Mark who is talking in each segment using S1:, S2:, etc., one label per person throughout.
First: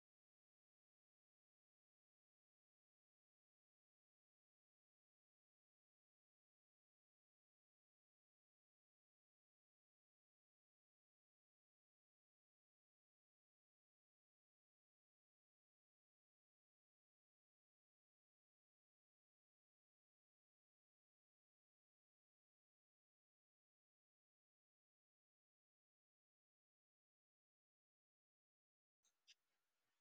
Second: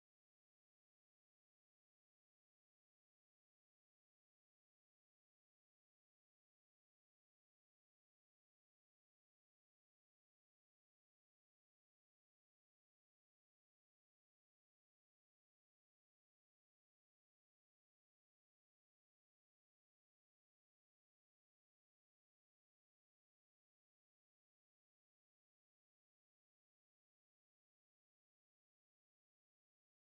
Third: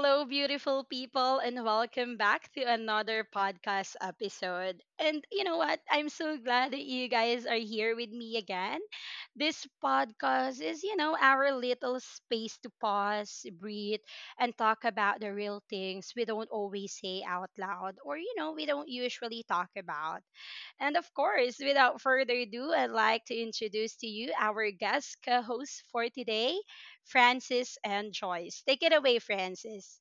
S1: hello, beautiful people, and welcome back to another podcast episode. And you know what? I'm so glad that you guys are here with me again. This podcast is, our little space to pause, breathe, and talk about the real things we don't always say out loud or, we don't usually talk about. And of course, without further ado, I'd like to introduce to you our guest co hosts for today, Francis and Joyce. Take it away, Francis.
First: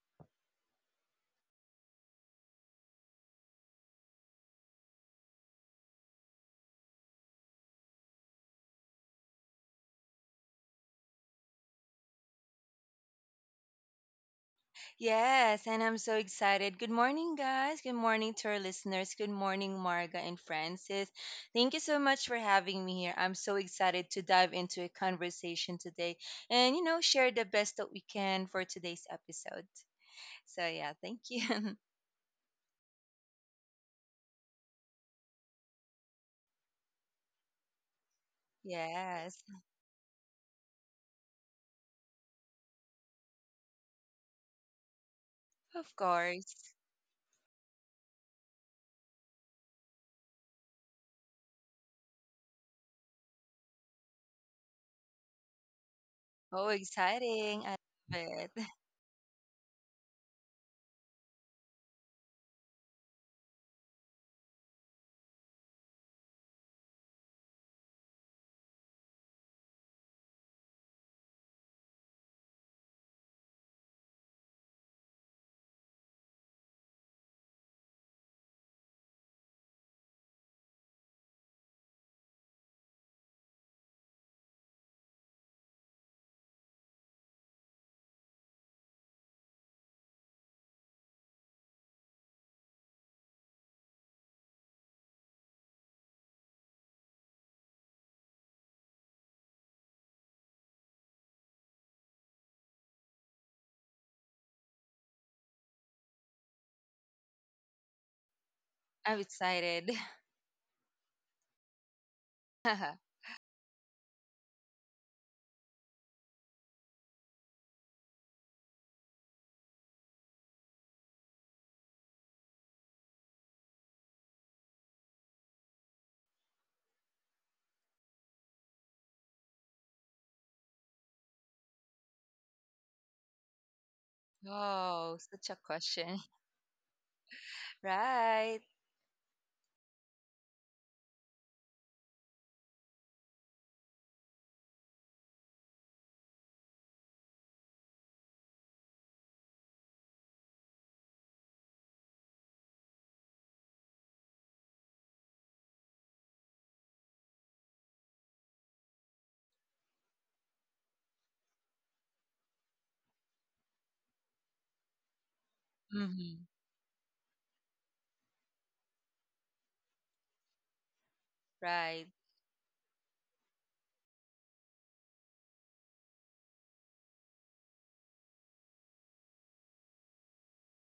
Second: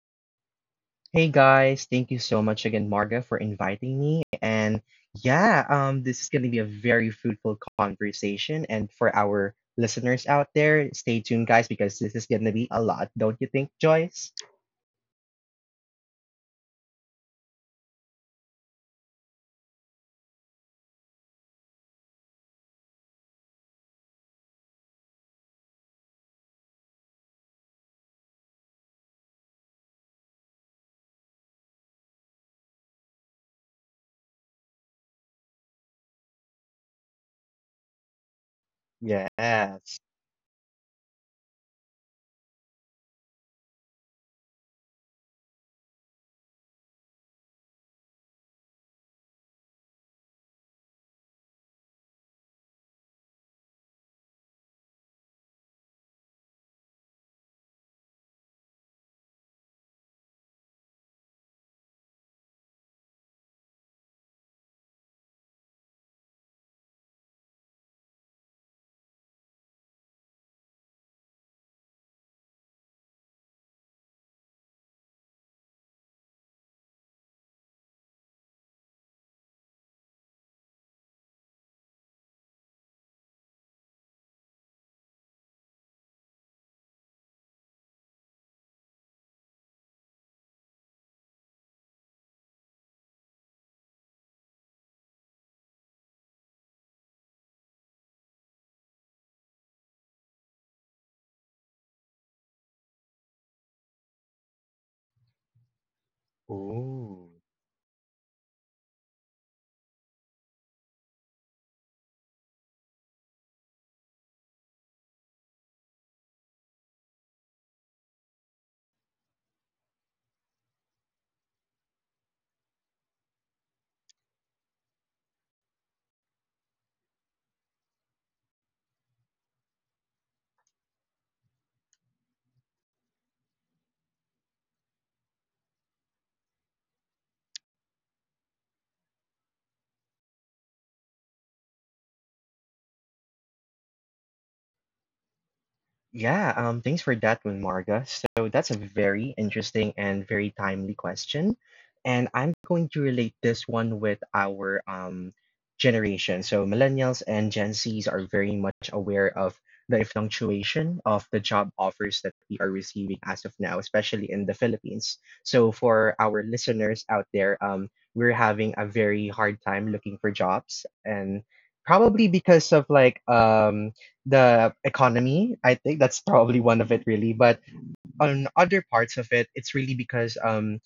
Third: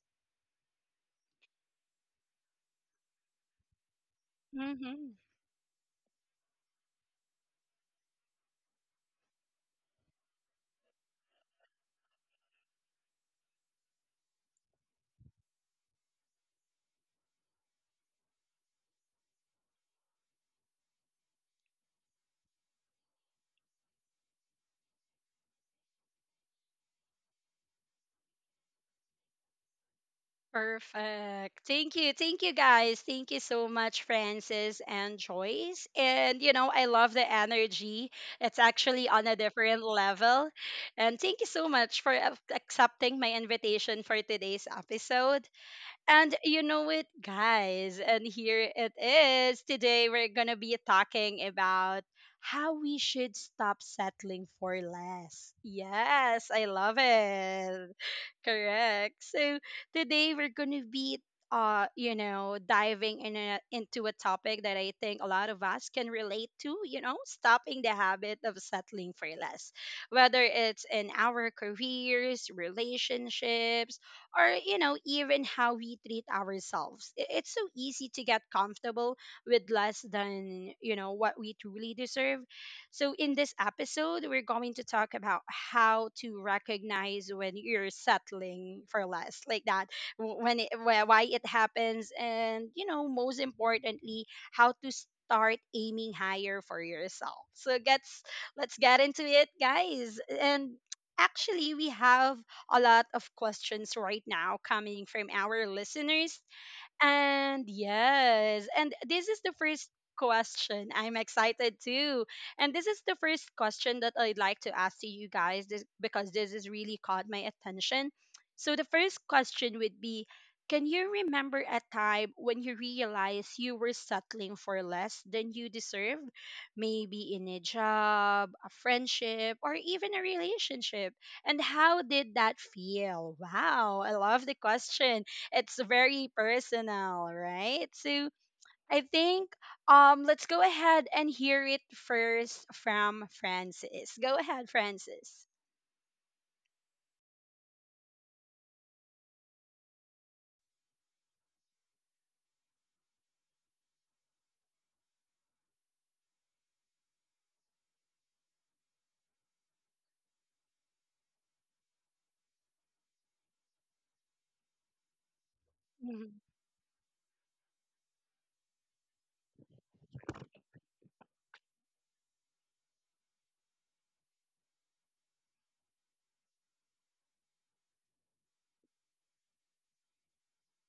S2: Hey guys, thank you so much again, Marga, for inviting me. And
S1: Hmm.
S2: yeah, this is going to be a very fruitful conversation. And for our listeners out there, stay tuned, guys, because this is going to be a lot, don't you think, Joyce?
S3: Yes, and I'm so excited. Good morning, guys. Good morning to our listeners. Good morning, Marga and Francis. Thank you so much for having me here. I'm so excited to dive into a conversation today and, share the best that we can for today's episode. So, yeah, thank
S1: Perfect.
S3: you.
S1: Thank you. Thank you, guys. Thank you so much, Francis and Joyce. And, you know, I love the energy. It's actually on a
S3: Yes,
S1: different
S2: Yes.
S1: level. And thank you so much for accepting my invitation for today's episode.
S3: of
S1: And you
S3: course.
S1: know it, guys. And here it is. Today we're going to be talking about how we should stop settling for less. Yes, I
S3: Oh,
S1: love
S3: exciting. I
S1: it.
S3: love it.
S1: Correct. So today we're going to be you know, diving into a topic that I think a lot of us can relate to, you know, stopping the habit of settling for less. Whether it's in our careers, relationships, or you know even how we treat ourselves. It's so easy to get comfortable with less than you know what we truly deserve. So in this episode we're going to talk about how to recognize when you're settling for less like that, why it happens, and you know most importantly how to start aiming higher for yourself. So gets let's get into it, guys, and actually we have a lot of questions right now coming from our listeners.
S2: Ooh.
S1: And yes, and
S3: I'm
S1: this is the first
S3: excited.
S1: question. I'm excited too. And this is the first question that I'd like to ask to you guys this, because this has really caught my attention. So the first question would be, can you remember a time when you realized you were settling for less than you deserved? Maybe in a job, a friendship, or even a relationship. And how did that feel? Wow, I love the
S3: Oh,
S1: question.
S3: such a
S1: It's
S3: question.
S1: very personal, right? So
S3: Right.
S1: I think let's go ahead and hear it first from Francis. Go ahead, Francis.
S2: Yeah, thanks for that one, Marga. So that's a very interesting and very timely question. And I'm going to relate this one with our generation. So millennials and Gen Zs are very much aware of the fluctuation of the job offers that we are receiving as of now, especially in the Philippines. So for
S1: Mm-hmm.
S2: our
S3: Hmm.
S2: listeners out there, we're having a very hard time looking for jobs and
S3: Right.
S2: probably because of like the economy. I think that's probably one of it, really. But on other parts of it, it's really because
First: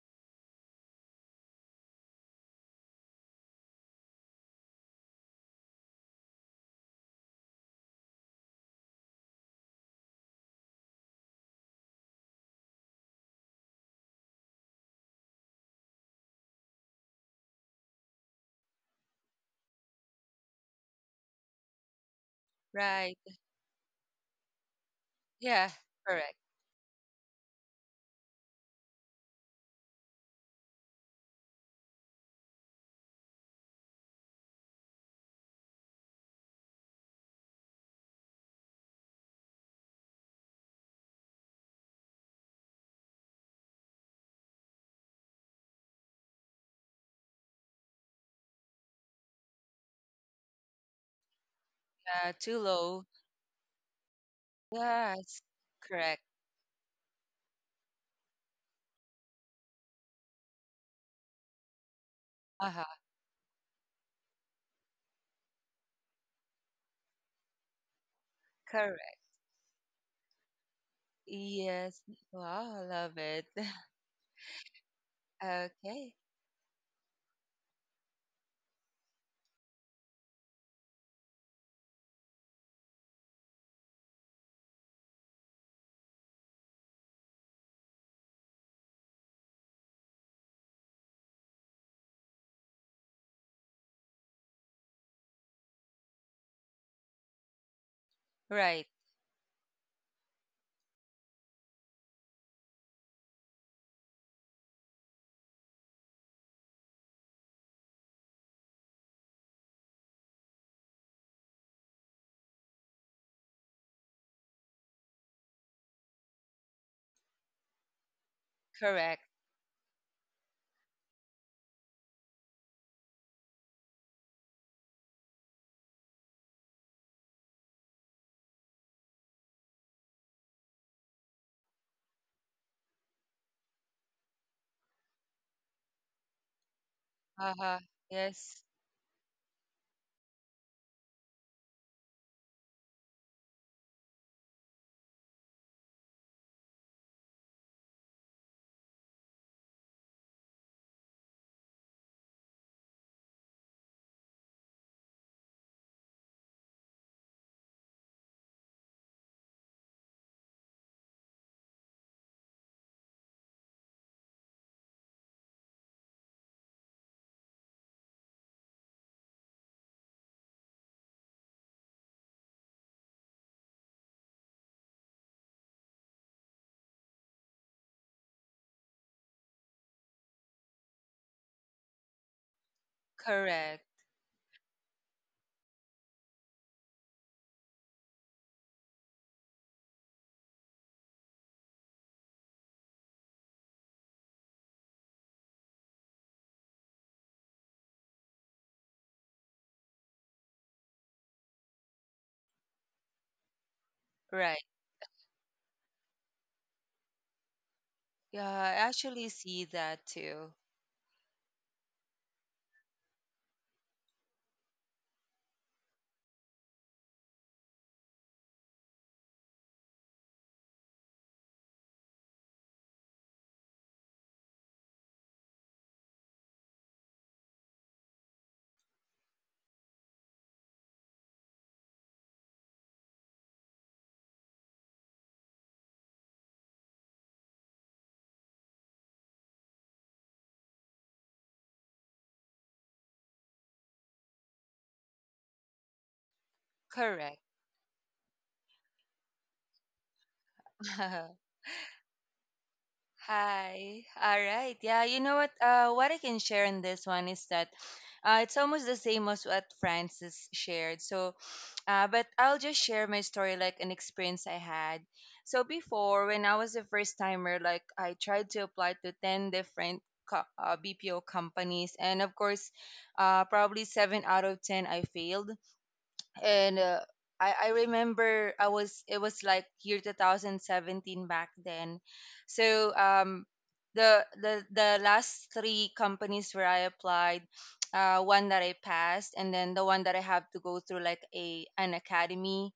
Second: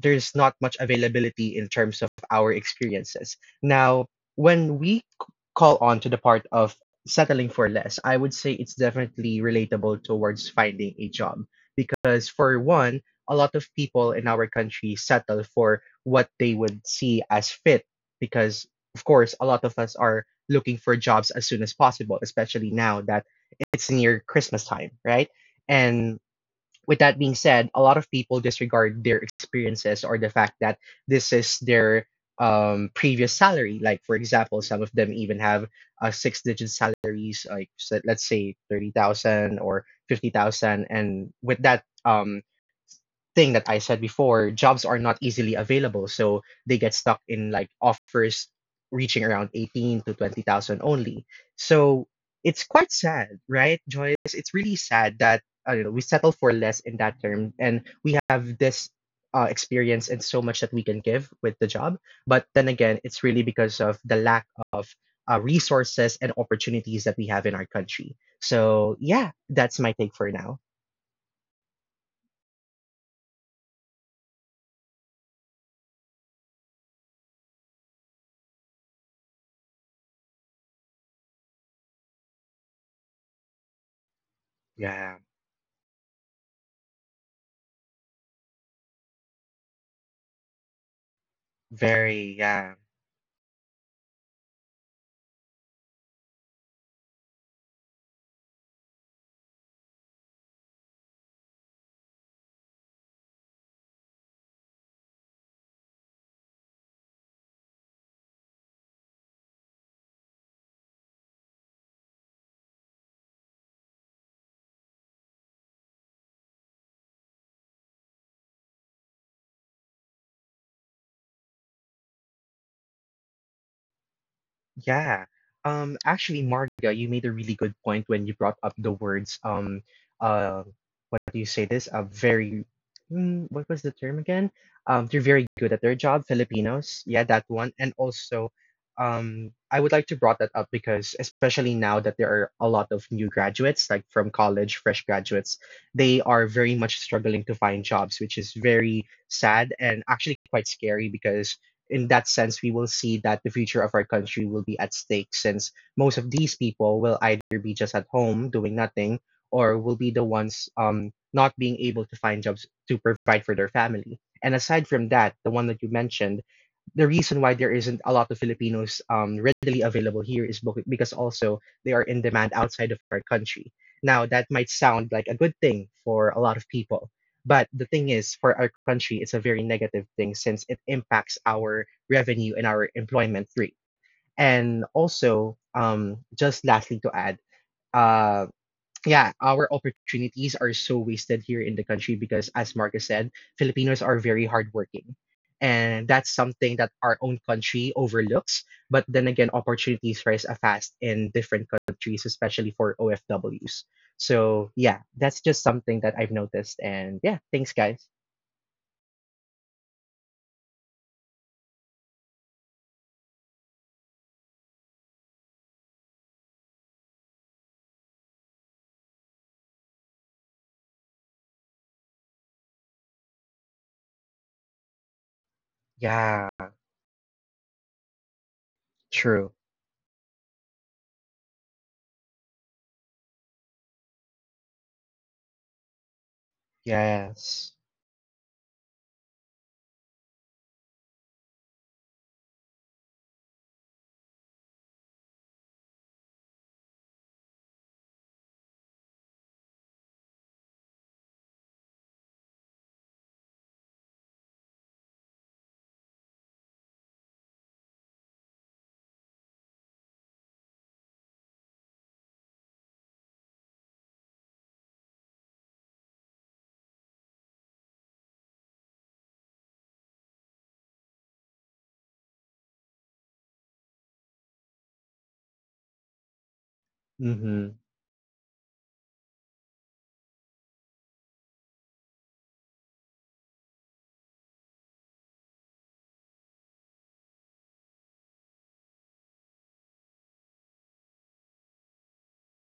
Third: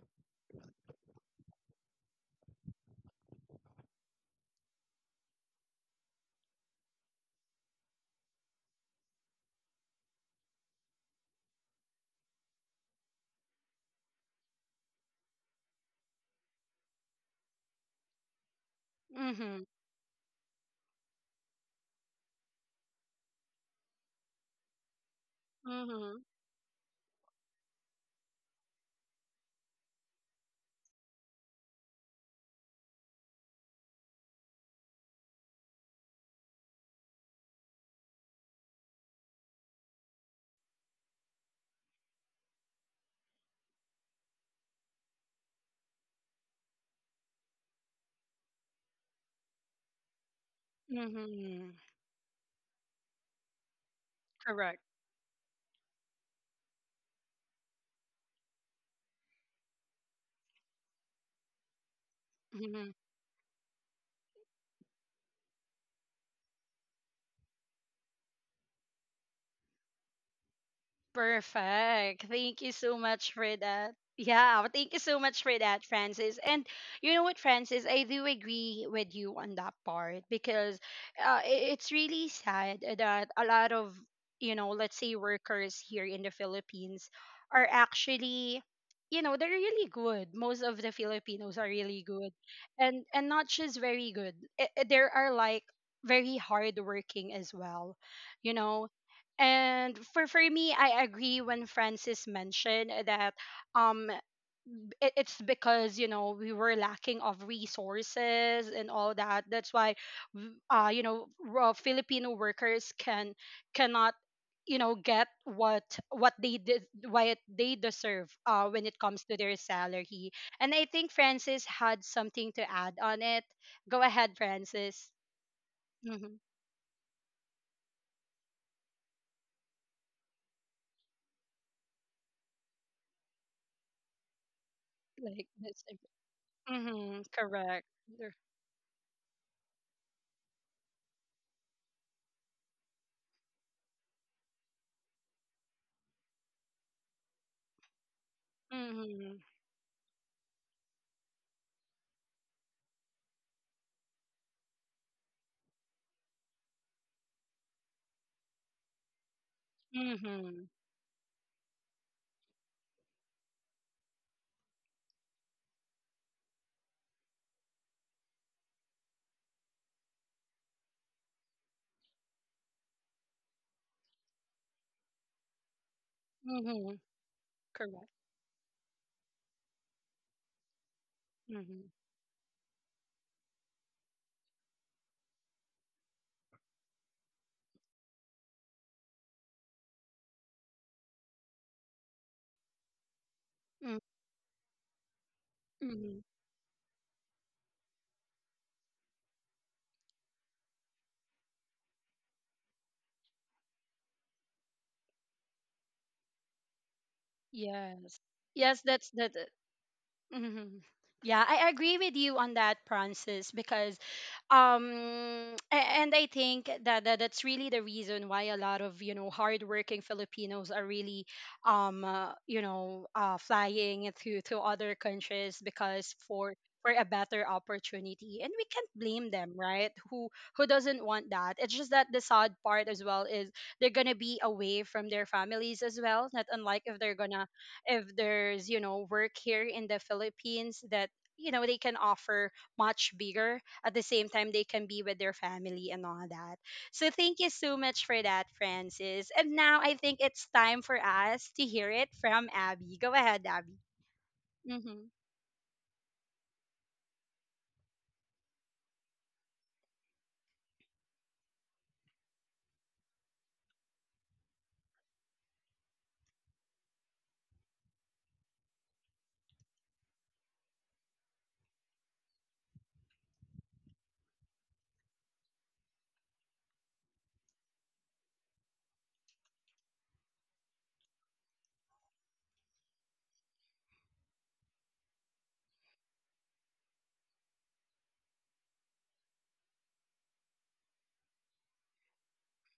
S2: there's not much availability in terms of our experiences. Now, when call on to the part of settling for less, I would say it's definitely relatable towards finding a job because, for one, a lot of people in our country settle for what they would see as fit because, of course, a
S1: Mm-hmm.
S2: lot of us are looking for jobs as soon as possible, especially now
S3: Right.
S2: that it's near Christmas time, right?
S3: Yeah,
S2: And
S1: Mm-hmm.
S3: correct.
S2: with that being said, a lot of people disregard their experiences or the fact that this is their previous salary. Like, for example, some of them even have six digit salaries, like so let's say 30,000 or 50,000. And with that thing that I said before, jobs are not easily available, so they get stuck in like offers reaching around 18 to 20,000 only.
S1: Mm-hmm.
S2: So
S3: Yeah, too
S2: it's quite
S3: low.
S2: sad, right, Joyce? It's really
S1: Correct.
S2: sad that
S3: Yes,
S2: I don't know, we
S3: correct.
S2: settle for less in that term, and we have this experience and so much that we can give with the job. But then
S3: Uh-huh,
S2: again, it's really because of the lack of resources and opportunities that we have in our country. So,
S3: correct.
S2: yeah, that's my take for now.
S3: Yes.
S1: Perfect. Thank you
S3: Wow, I
S1: so
S3: love
S1: much
S3: it.
S1: for that. Yeah, thank you so much for that,
S3: Okay.
S1: Francis. And you know what, Francis, I do agree with you on that part because it's really sad that a lot of, you know, let's say
S2: Yeah,
S1: workers here in the Philippines are actually, you know, they're really good. Most of the Filipinos are really good.
S2: very, yeah.
S1: And not just very good. There are like very hardworking as well, you know.
S3: Right.
S1: And for me, I agree when Francis mentioned that um it's because you know we were lacking of resources and all that, that's why you know raw filipino workers cannot you know get what they did, what they deserve when it comes
S3: Correct.
S1: to their salary. And I think francis had something to add on it, go ahead francis.
S2: Yeah. Actually,
S1: hmm
S2: Marga, you made a really good point when you brought up the words, uh, what do you say this? A very, what was the term again? They're very
S1: like
S2: good at
S1: that's
S2: their job, Filipinos. Yeah,
S1: mm-hmm,
S2: that one.
S3: Uh-huh.
S1: correct.
S2: And also,
S3: Yes,
S2: I would like to brought that up because especially now that there are a lot of new graduates, like from college, fresh graduates, they are very much struggling to find jobs, which is very
S1: Mhm.
S2: sad and actually quite scary because in that sense, we will see that the future of our country will be at stake since most of these people will either be just at home doing nothing or will be the
S1: Mhm.
S2: ones not being able to find jobs to provide for their family. And aside from that, the one that you mentioned, the reason why there isn't a lot of Filipinos readily available here is because also they are in demand outside of our country. Now, that might sound like a good thing for a lot of
S1: Mhm.
S2: people, but the thing
S1: Correct.
S2: is, for our country, it's a very negative thing since it impacts our
S1: Mhm.
S2: revenue and our employment rate.
S3: correct.
S2: And also, just lastly to add, uh, yeah, our opportunities are so wasted here in the country because, as Marcus said,
S1: Mm.
S2: Filipinos are very hardworking. And
S1: Mhm.
S2: that's something that our own country overlooks. But then again, opportunities rise fast in different countries, especially for OFWs.
S3: Right.
S2: So, yeah, that's just something that I've noticed. And yeah, thanks, guys.
S1: Yes.
S3: Yeah, I
S1: Yes, that's
S3: actually
S1: that.
S3: see that too.
S1: Mhm. Yeah, I agree with you on that, Francis, because and I think that, that's really the reason why a lot of, you know, hardworking Filipinos are really flying to other countries because
S2: Yeah,
S1: for a better opportunity, and we can't blame
S2: true.
S1: them, right? Who doesn't want that? It's just that the sad part as well is they're gonna be away from their families as well, not unlike if they're gonna,
S2: Yes.
S1: if there's you know work here in the philippines that you know they can offer much bigger, at the same time they can be with their family and all that. So
S3: Correct.
S1: thank you so much for that, francis, and now I think it's time for us to hear it from abby. Go ahead, abby.
S3: Hi. All right.
S1: Mm-hmm.
S3: Yeah, you know what? What I can share in this one is that it's almost the same as what Francis shared. So, but I'll just share my story, like an experience I had. So before, when I was a first timer, like I tried to apply to ten different BPO companies, and of course, probably seven out of ten I failed and I
S2: Mm-hmm.
S3: remember I was it was like year 2017 back then. So the last three companies where I applied, one that I passed and then the one that I have to go through like a an academy.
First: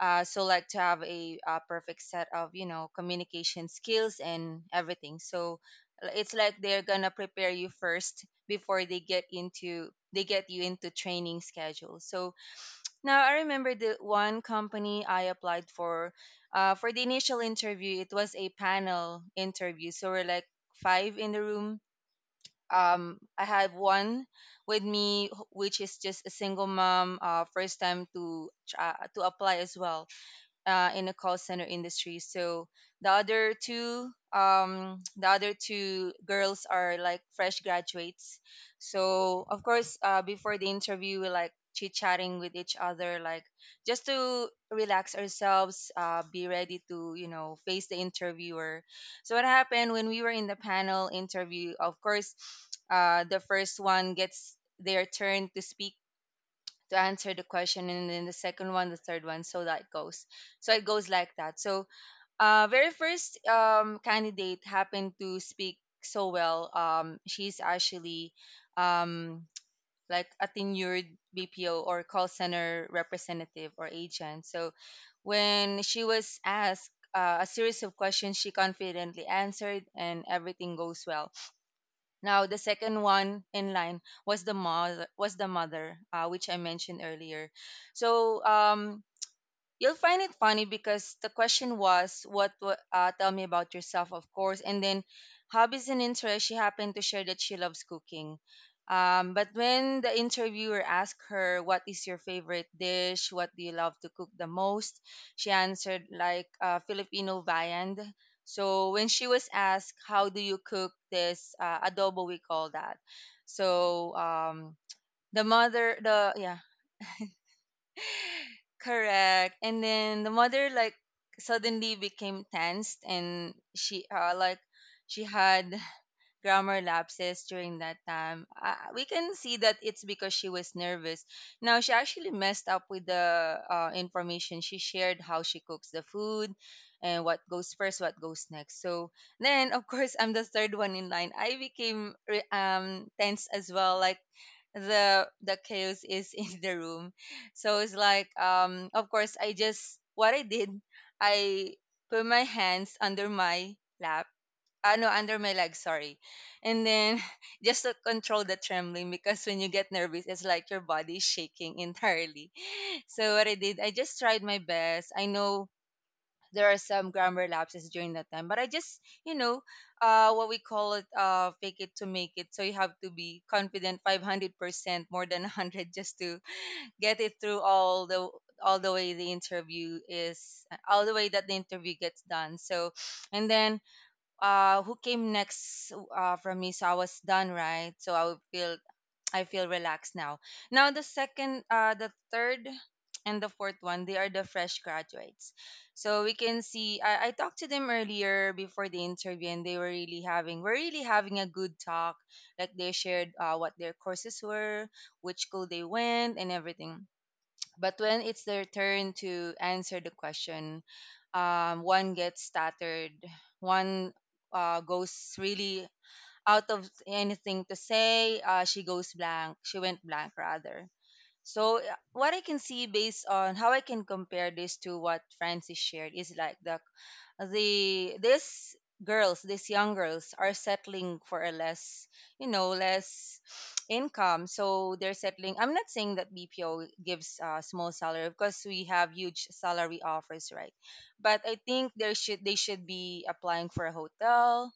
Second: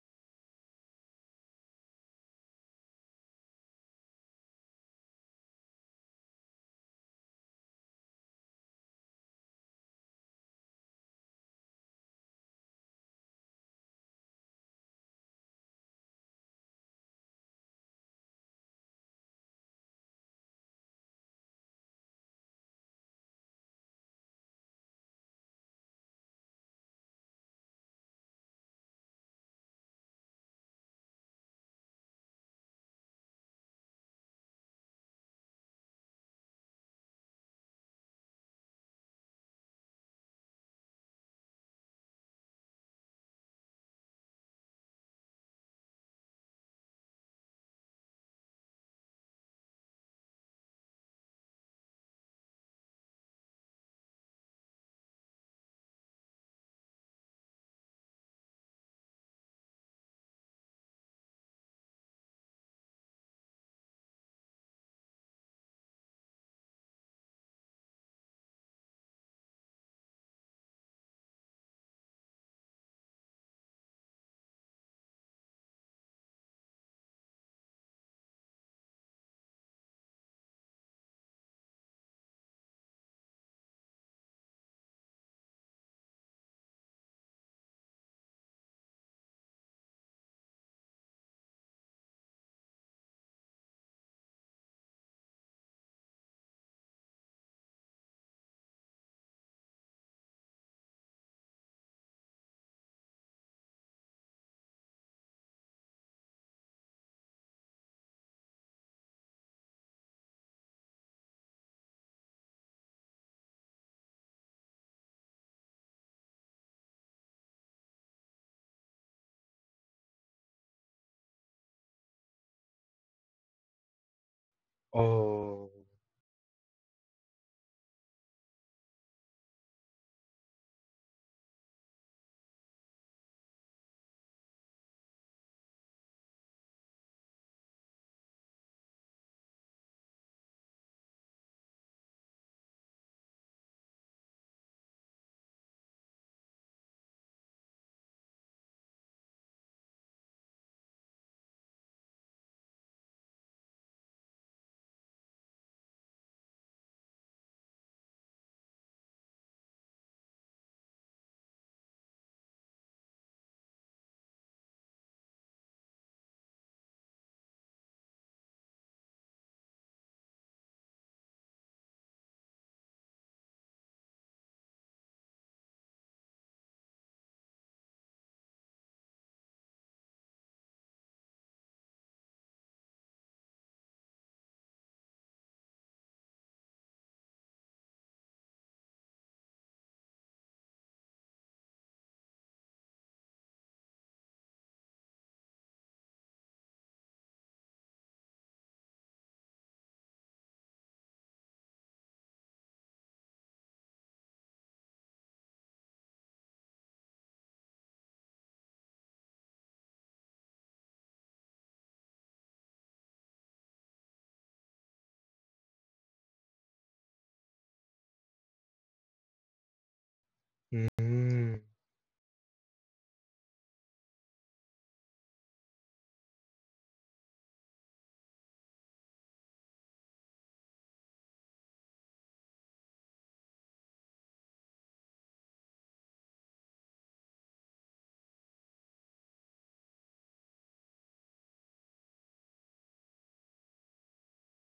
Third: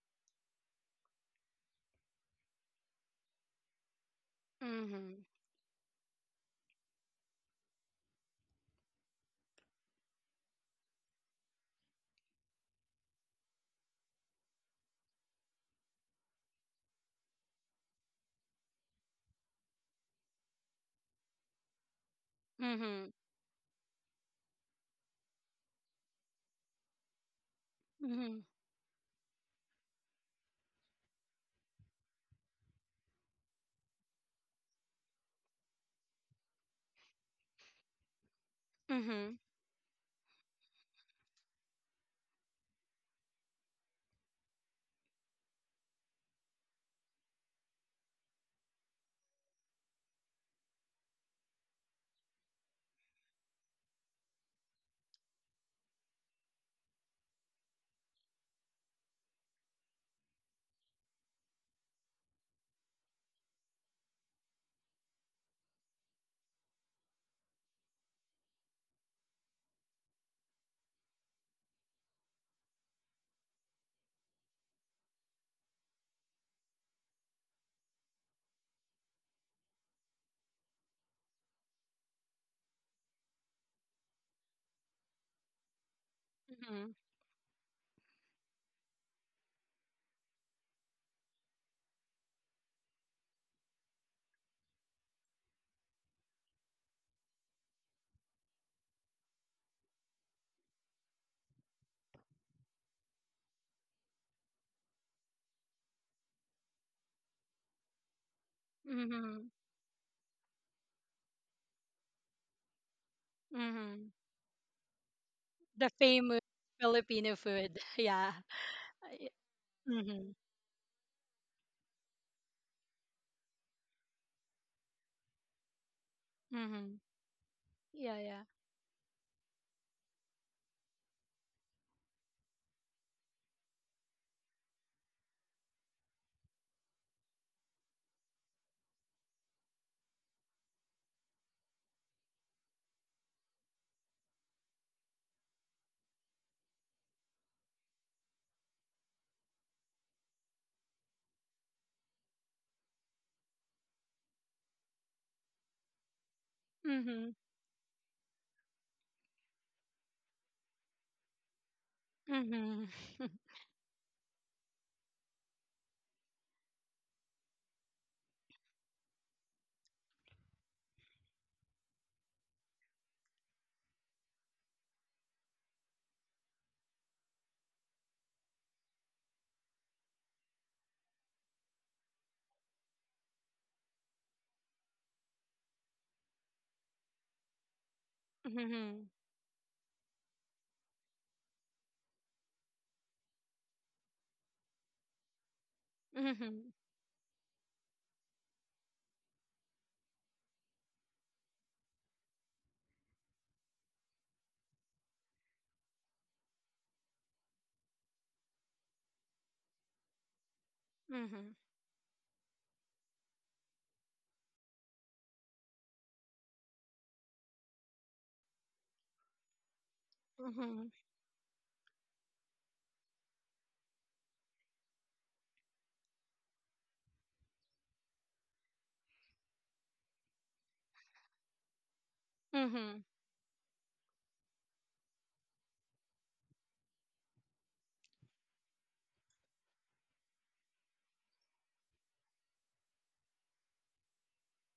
S3: So like to have a perfect set of communication skills and everything.
S1: Mm-hmm.
S3: So it's like they're gonna prepare you first before they get you into training schedule. So now I remember the one company I applied for. For the initial interview, it was a panel interview, so we're like five in the room.
S1: Mm-hmm.
S3: I have one with me, which is just a single mom, first time
S1: Mm-hmm.
S3: to to apply as well in a call center industry. So the other two, the other two girls are like fresh graduates.
S1: Mm-hmm.
S3: So of course, before the interview, we like chit chatting with each other, like just to relax ourselves, be ready to face the interviewer. So what happened when we were in the panel interview? Of course, the first one gets their turn to speak to answer the question, and then the second one, the third one, so that goes, so it goes like that. So very first candidate happened to speak so well. She's actually um like a tenured BPO or call center representative or agent. So when she was asked a series of questions, she confidently answered and everything goes well. Now the second one in line was the mother, which I
S1: Mm-hmm.
S3: mentioned earlier. So you'll find it funny because the question was, "What? Tell me about yourself," of course, and then hobbies and interests. She happened to share that she loves cooking. But when the interviewer asked her, "What is your favorite dish? What do you love to cook the most?" She answered like Filipino viand. So when she
S1: Mm-hmm.
S3: was asked, "How do you cook this adobo?" We call that.
S1: Mm-hmm.
S3: So the
S1: The
S3: mother, the
S1: famous
S3: yeah.
S1: Filipino food. Yeah.
S3: Correct. And then
S1: Mm-hmm.
S3: the mother like suddenly became tensed and she
S2: Oh.
S3: had grammar
S1: Mm-hmm.
S3: lapses during that
S1: Yeah, yeah.
S3: time. We can see that it's because she was nervous. Now, she actually messed up with the information. She shared how she cooks the food and what goes first, what goes next. So then, of course, I'm the third one in line. I became tense as well. Like, the chaos is in the room. So it's like, of course, I just what I did, I put my hands under my lap, no, under my leg, sorry. And then
S1: Mm-hmm.
S3: just to control the trembling, because when you get nervous, it's like your body is shaking entirely.
S1: Mm-hmm.
S3: So what I did, I just tried my best. I know there are some grammar lapses during that time, but I just, you know, what we call it, fake it to make it. So you have to be confident 500% more than 100 just to get it through all the way the interview is all the way that the interview gets done. So and then who came next, from me. So I was done, right? So I would feel,
S1: Mhm.
S3: I feel relaxed now. Now the second, the third and the fourth one, they are the fresh graduates. So we can
S1: Mhm.
S3: see, I talked to them earlier before the interview and they were really having we're really having a good talk, like they shared what their courses were, which school they went, and everything. But when it's their turn to answer the question,
S1: Mhm.
S3: one gets stuttered, one goes really out of anything to say. She goes blank. She went blank, rather.
S1: Mhm.
S2: Mm.
S3: So what I can see, based on how I can compare this to what Francis shared, is like these girls, these young girls, are settling for a less, you know,
S1: Mhm.
S3: less income. So they're settling. I'm not saying that BPO gives a small salary, because we have huge salary offers, right? But I think there should they should be applying for a hotel,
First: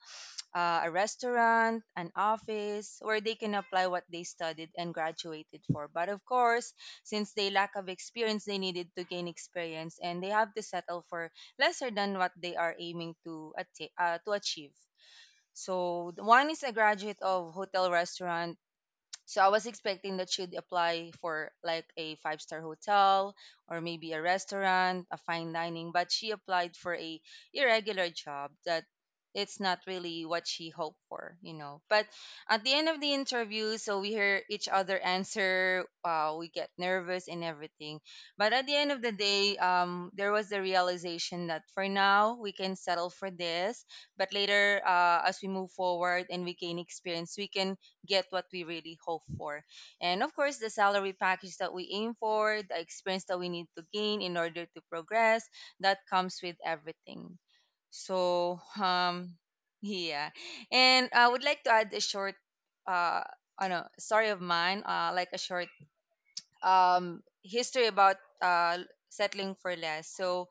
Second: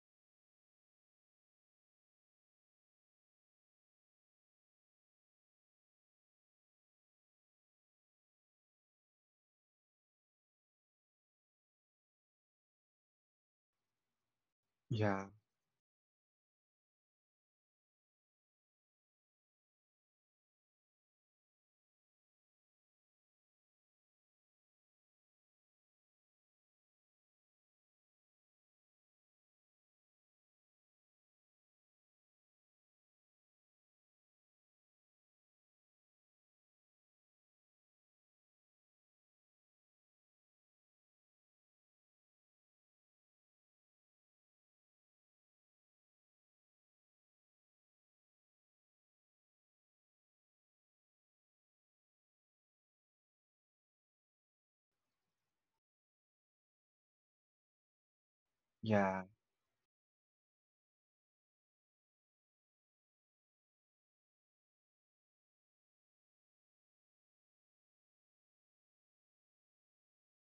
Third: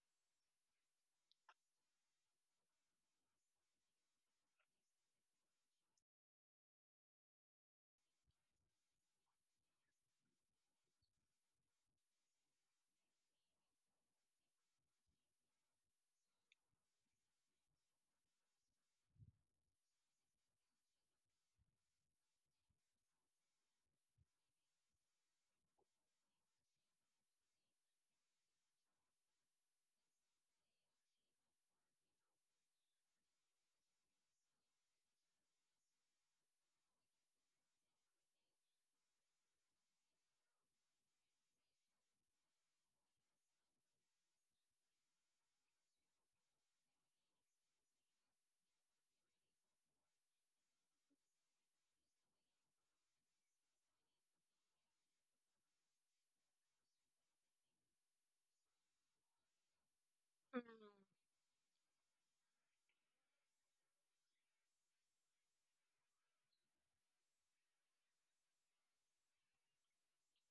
S3: a restaurant, an office, where they can apply what they studied and graduated for. But of course, since they lack of experience, they needed to gain experience and they have to settle for lesser than what they are aiming to, to achieve.
S2: Yeah.
S3: So the one is a graduate of hotel restaurant, so I was expecting that she'd apply for like a five-star hotel or maybe a restaurant, a fine dining, but she applied for a irregular job that it's not really what she hoped for, you know. But at the end of the interview, so we hear each other answer, we get nervous and everything. But at the end of the day, there was the realization that for now we can settle for this, but later, as we move forward and we gain experience, we can get what we really hope for. And of course, the salary package that we aim for, the experience that we need to gain in order to progress, that comes with everything. So,
S2: Yeah.
S3: yeah. And I would like to add a short, uh, I know, story of mine, like a short history about settling for less. So,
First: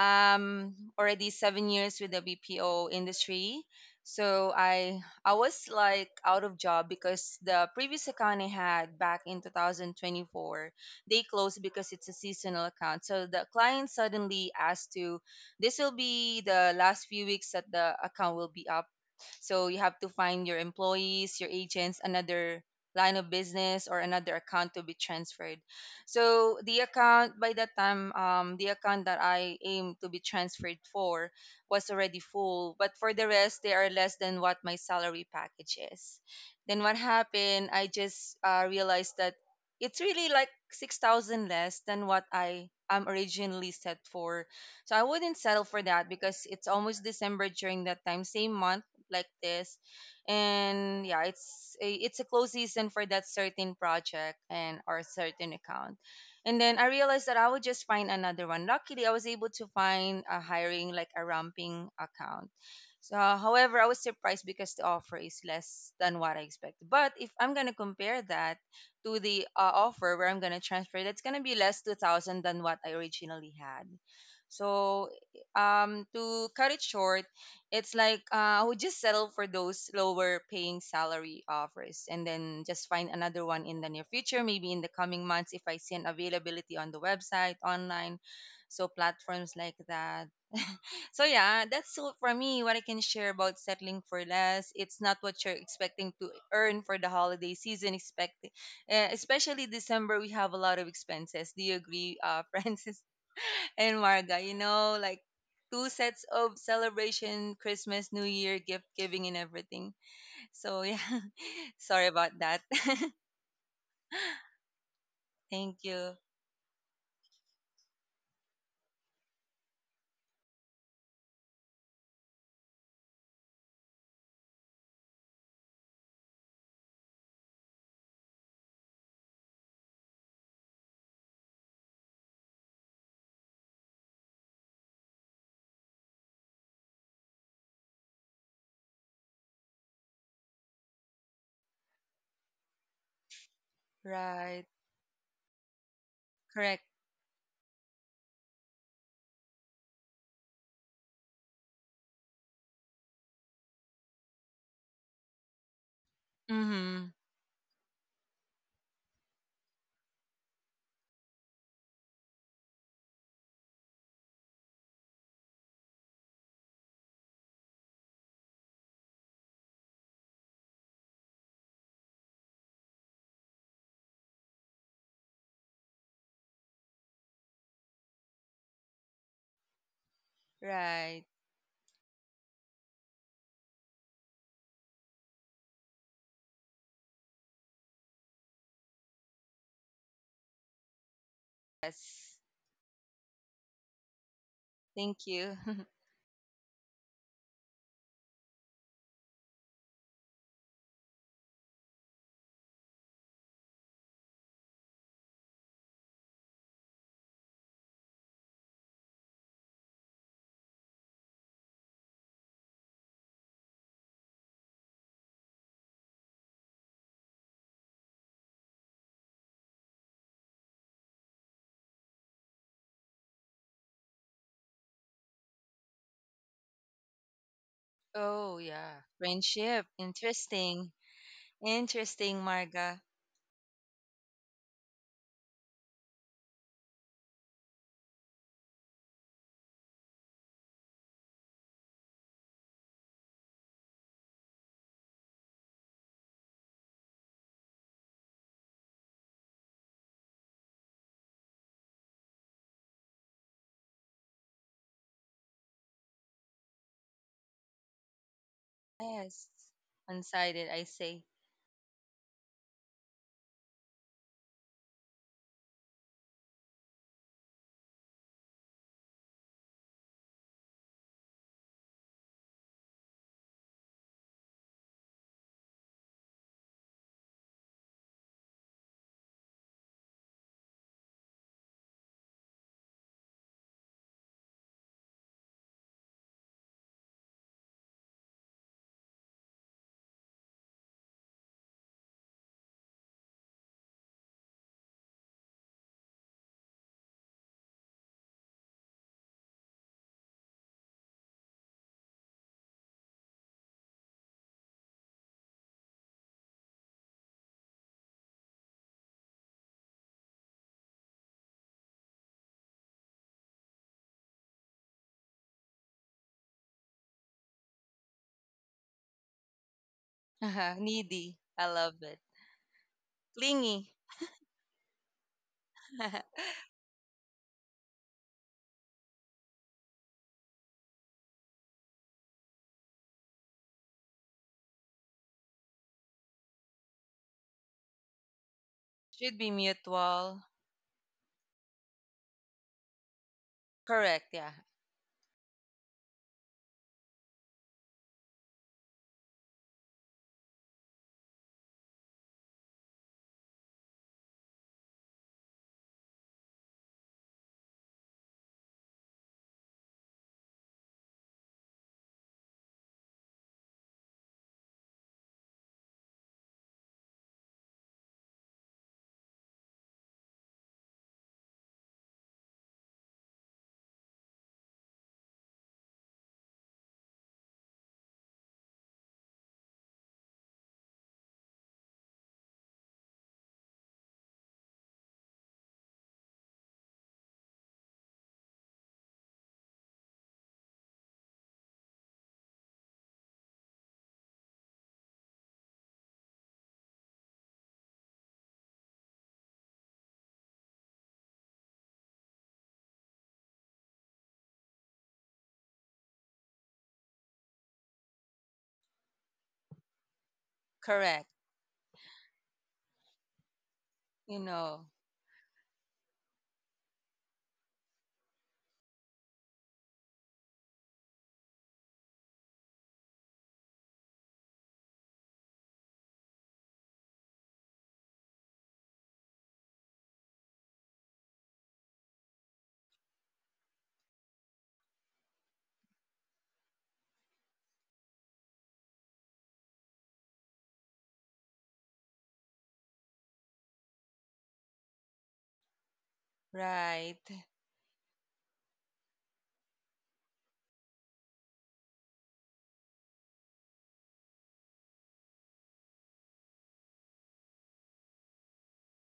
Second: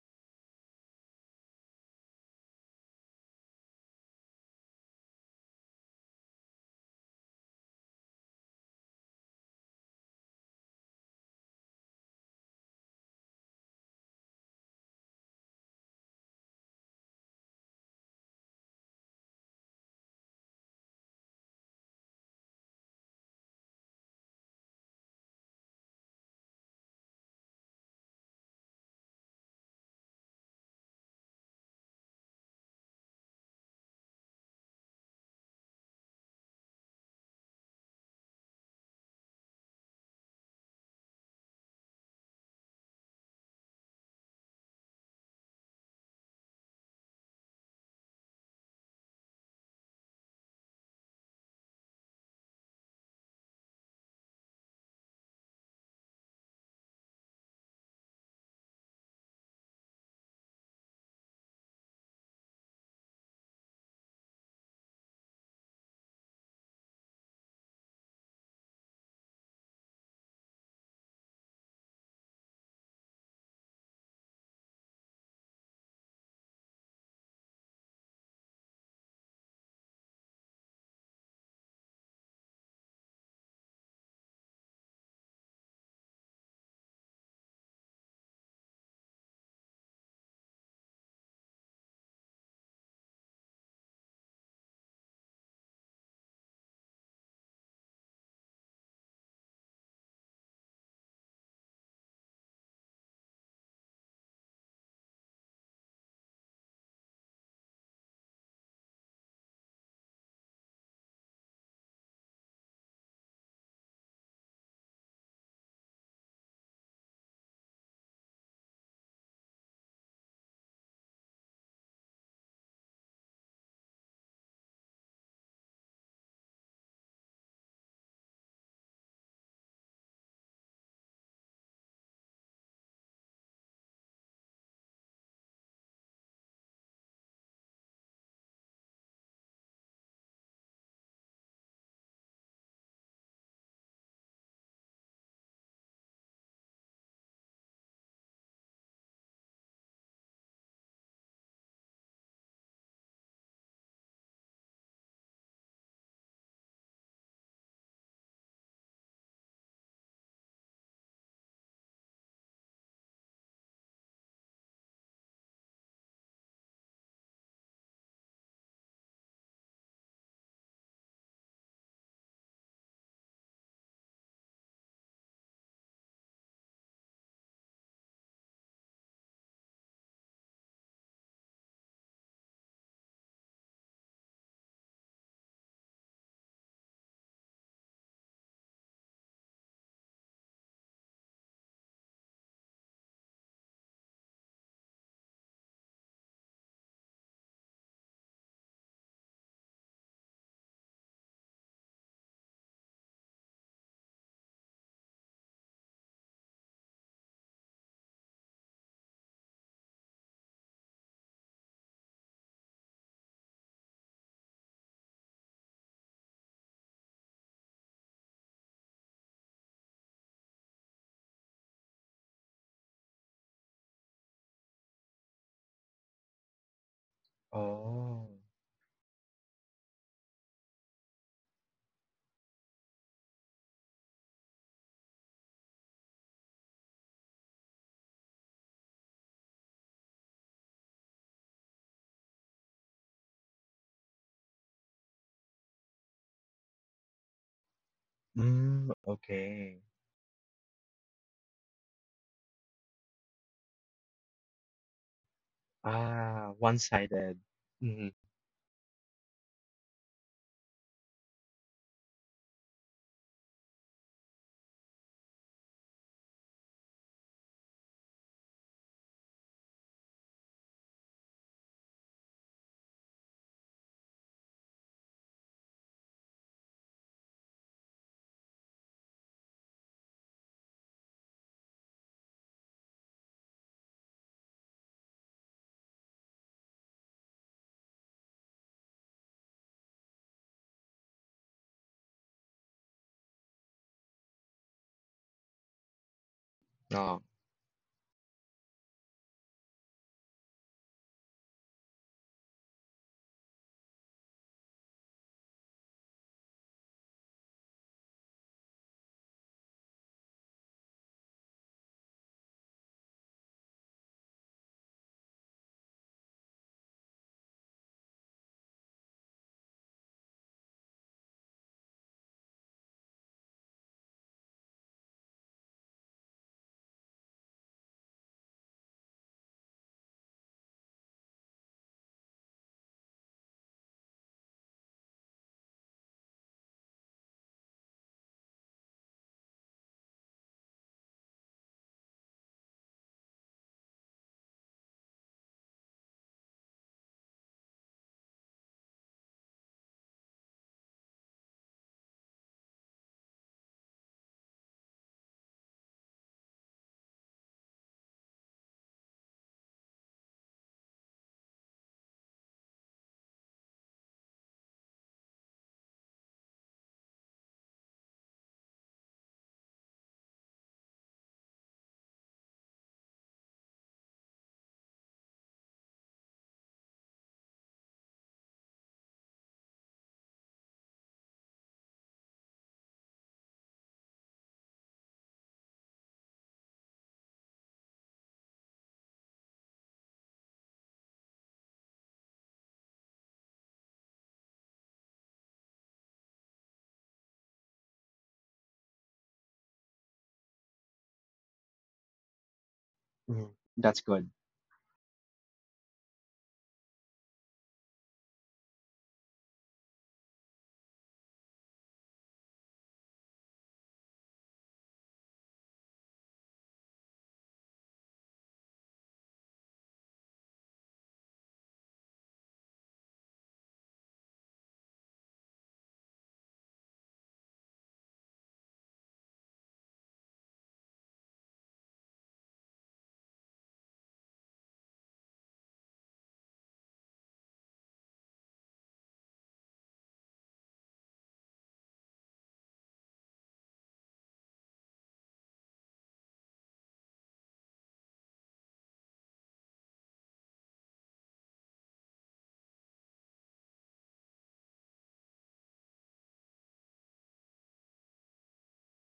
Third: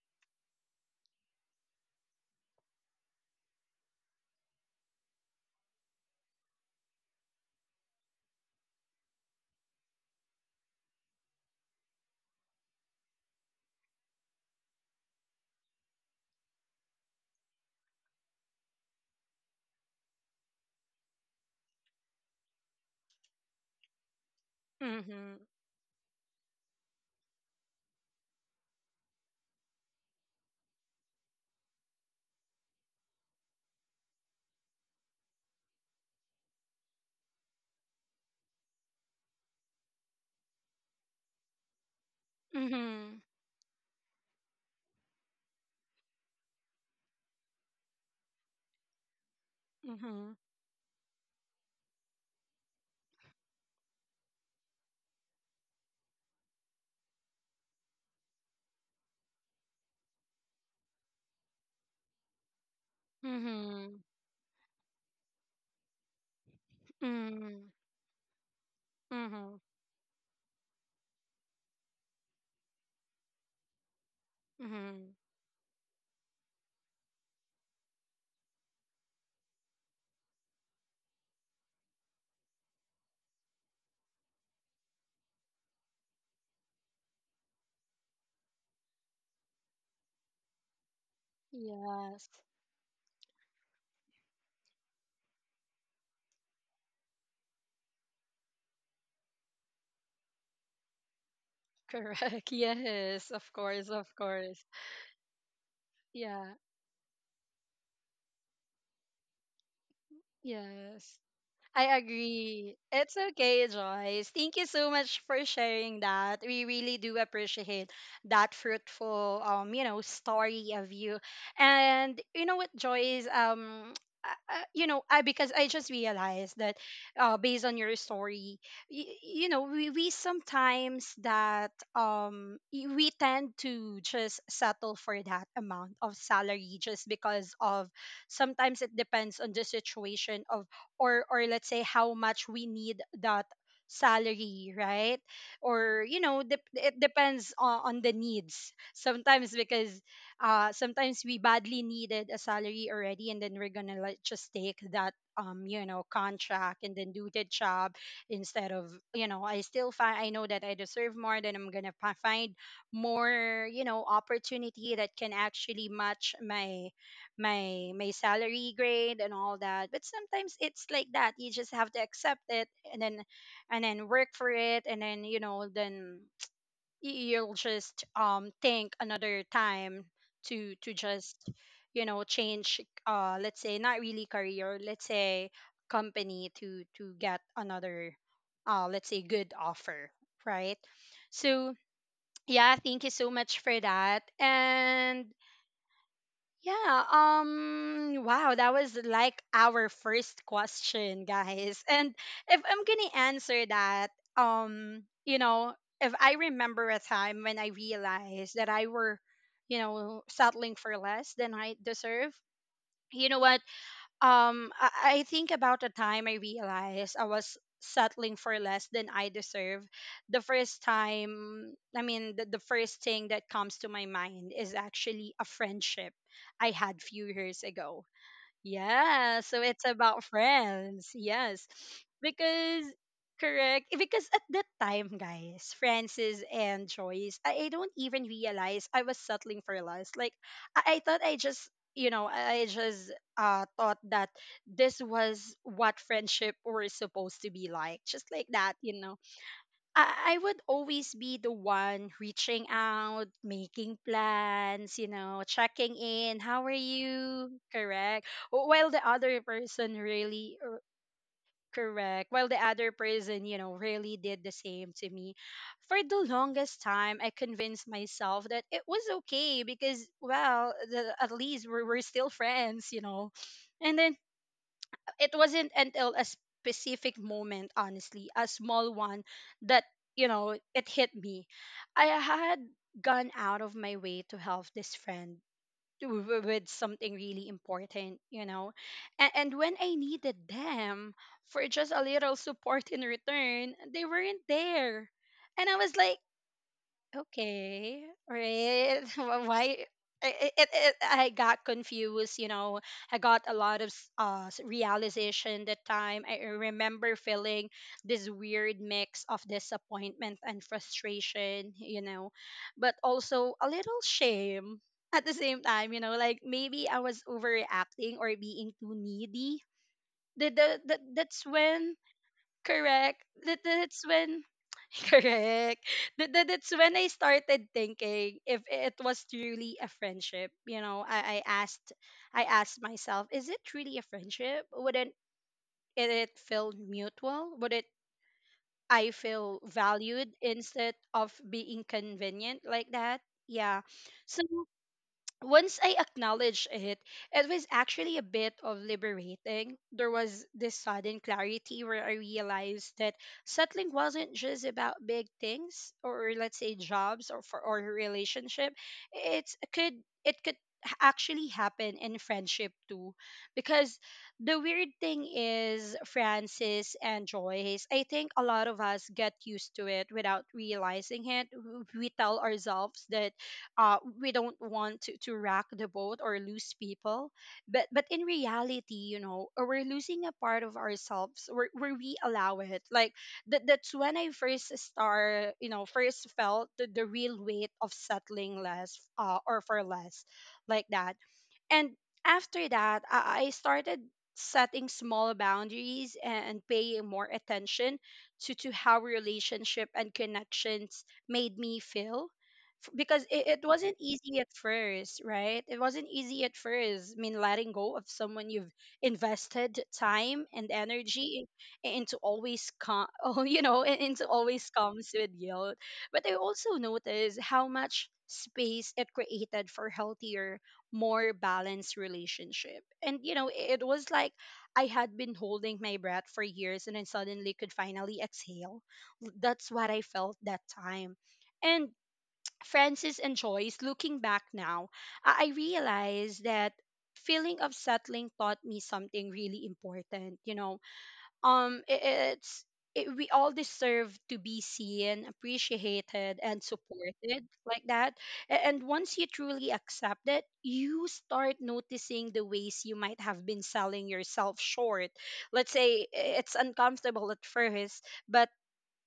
S3: already 7 years with the BPO industry. So I was like out of job because the previous account I had back in 2024, they closed because it's a seasonal account. So the client suddenly asked to, this will be the last few weeks that the account will be up. So you have to find your employees, your agents, another line of business or another account to be
S1: Mhm.
S3: transferred. So the account by that time, the account that I aim to be transferred for was already full. But for the rest, they are less than what my salary package is. Then what happened? I just realized that it's really like 6,000 less than what I am
S1: Mhm.
S3: originally set for. So I wouldn't settle for that because it's almost December during that time, same month like this.
S1: Mhm.
S3: And yeah, it's a close season for that certain project and or certain account. And then I realized that I would just find another one. Luckily, I was able to find a hiring like a ramping account. So, however, I
S1: Mhm.
S3: was surprised because the offer is less than what I expected. But if I'm
S1: Mhm.
S3: gonna compare that to the
S1: Mhm.
S3: offer where I'm gonna transfer, that's gonna be less 2,000 than what I originally had. So,
S1: Mhm.
S3: to cut it short, it's like I would just settle for those lower paying salary offers and then just find another one in the near future, maybe in the coming months if I see an availability on the website, online, so platforms like that. So yeah, that's all
S1: Yes.
S3: for me. What I can share about settling for less. It's not what you're expecting to earn for the holiday season. Expect, especially December, we have a lot of expenses. Do you agree,
S1: Correct.
S3: Francis?
S1: Yes, of course,
S3: And
S1: of
S3: Marga, you
S1: course.
S3: know, like two sets
S1: Yeah.
S3: of celebration, Christmas, New Year, gift giving, and everything. So, yeah,
S1: Yes. I
S3: sorry about that.
S1: agree. It's okay, Joyce. Thank you so much for
S3: Thank
S1: sharing
S3: you.
S1: that. We really do appreciate that fruitful you know, story of you. And you know what, Joyce, you know, I because I just realized that based on your story, you know, we sometimes that we tend to just settle for that amount of salary just because of, sometimes it depends on the situation of, or let's say how much we need that
S3: Right.
S1: salary, right? Or you know dep
S3: Correct.
S1: it depends on the needs sometimes because sometimes we badly needed a salary already and then we're gonna like just take that you know contract and
S3: Mm-hmm.
S1: then do the job instead of you know I still find, I know that I deserve more, then I'm gonna find more you know opportunity that can actually match my my salary grade and all that. But sometimes it's like that, you just have to accept it and then work for it, and then you know then you'll just think another time to
S3: Right.
S1: just you know change, let's say not really career, let's say company, to get another let's say good offer, right? So
S3: Yes.
S1: yeah thank you so much for that. And
S3: Thank you.
S1: yeah, wow, that was like our first question, guys. And if I'm going to answer that, you know, if I remember a time when I realized that I were, you know, settling for less than I deserve, you know what? um I, I think about the time I realized I was settling for less than I deserve. The first time, I mean, the first thing that comes to my mind is actually a friendship I had few years ago.
S2: Oh.
S3: Oh, yeah.
S1: Yeah, so it's
S3: Friendship.
S1: about
S3: Interesting.
S1: friends. Yes.
S3: Interesting,
S1: Because
S3: Marga.
S1: correct, because at that time guys francis and joyce, I don't even realize I was settling for less, like I thought I just you know I just thought that this was what friendship were supposed to be like, just like that
S2: Mm,
S1: you know.
S2: okay.
S1: I would always be the one reaching out, making plans, you know, checking in.
S2: Ah,
S1: How are
S2: one-sided.
S1: you?
S2: Mm,
S1: Correct. While the other
S3: Yes.
S1: person
S3: One
S1: really,
S3: sided, I say.
S1: correct. While the other person, you know, really did the same to me. For the longest time, I convinced myself that it was okay because, well, at least we're still friends, you know. And then it wasn't until a specific moment, honestly, a small one, that, you know, it hit me. I had gone out of my way to help this friend with something really important, you know. And when I needed them for just a little support in return, they weren't there. And I was like,
S2: no,
S1: okay, right. Why? I got confused, you know. I got a lot of realization that time. I remember feeling this weird mix of disappointment and frustration, you know, but also a little shame at the same time, you know, like maybe I was overreacting or being too needy.
S3: Needy.
S1: That's
S3: I
S1: when
S3: love it.
S1: correct. That,
S3: Clingy.
S1: that's when correct. That's when I started thinking if it was truly a friendship. You know, I asked, I asked myself, is it truly a friendship? Wouldn't it feel mutual? Would it, I
S3: Should be
S1: feel valued
S3: mutual.
S1: instead of being convenient like that? Yeah.
S3: Correct.
S1: So
S3: Yeah.
S1: once I acknowledged it, it was actually a bit of liberating. There was this sudden clarity where I realized that settling wasn't just about big things, or let's say jobs or for or a relationship. It's could it could h- actually happen in friendship too, because the weird thing is francis and joyce, I think a lot of us get used to it without realizing it. We tell ourselves that we don't want to rock the boat or lose people, but in reality you know we're losing a part of ourselves where we allow it like that. That's when I first start, you know first felt the real weight of settling less, or for less like that. And after that, I started setting small boundaries and paying more attention to how relationship and connections made me feel. Because it,
S2: mm,
S1: it wasn't
S2: that's good.
S1: easy at first, right? It wasn't easy at first. I mean, letting go of someone you've invested time and
S3: Correct.
S1: energy into always oh, you know, into
S3: You
S1: always
S3: know,
S1: comes with guilt. But I also noticed how much space it created for healthier, more balanced relationship. And you know, it was like I had been holding my breath for years and then suddenly could finally exhale. That's what I felt that time. And Francis and Joyce, looking back now, I realized that feeling of settling taught me something really important. You know, um i- it's we all deserve to be seen, appreciated and
S3: right.
S1: supported, like that. And once you truly accept it, you start noticing the ways you might have been selling yourself short. let's say i- it's uncomfortable at first, but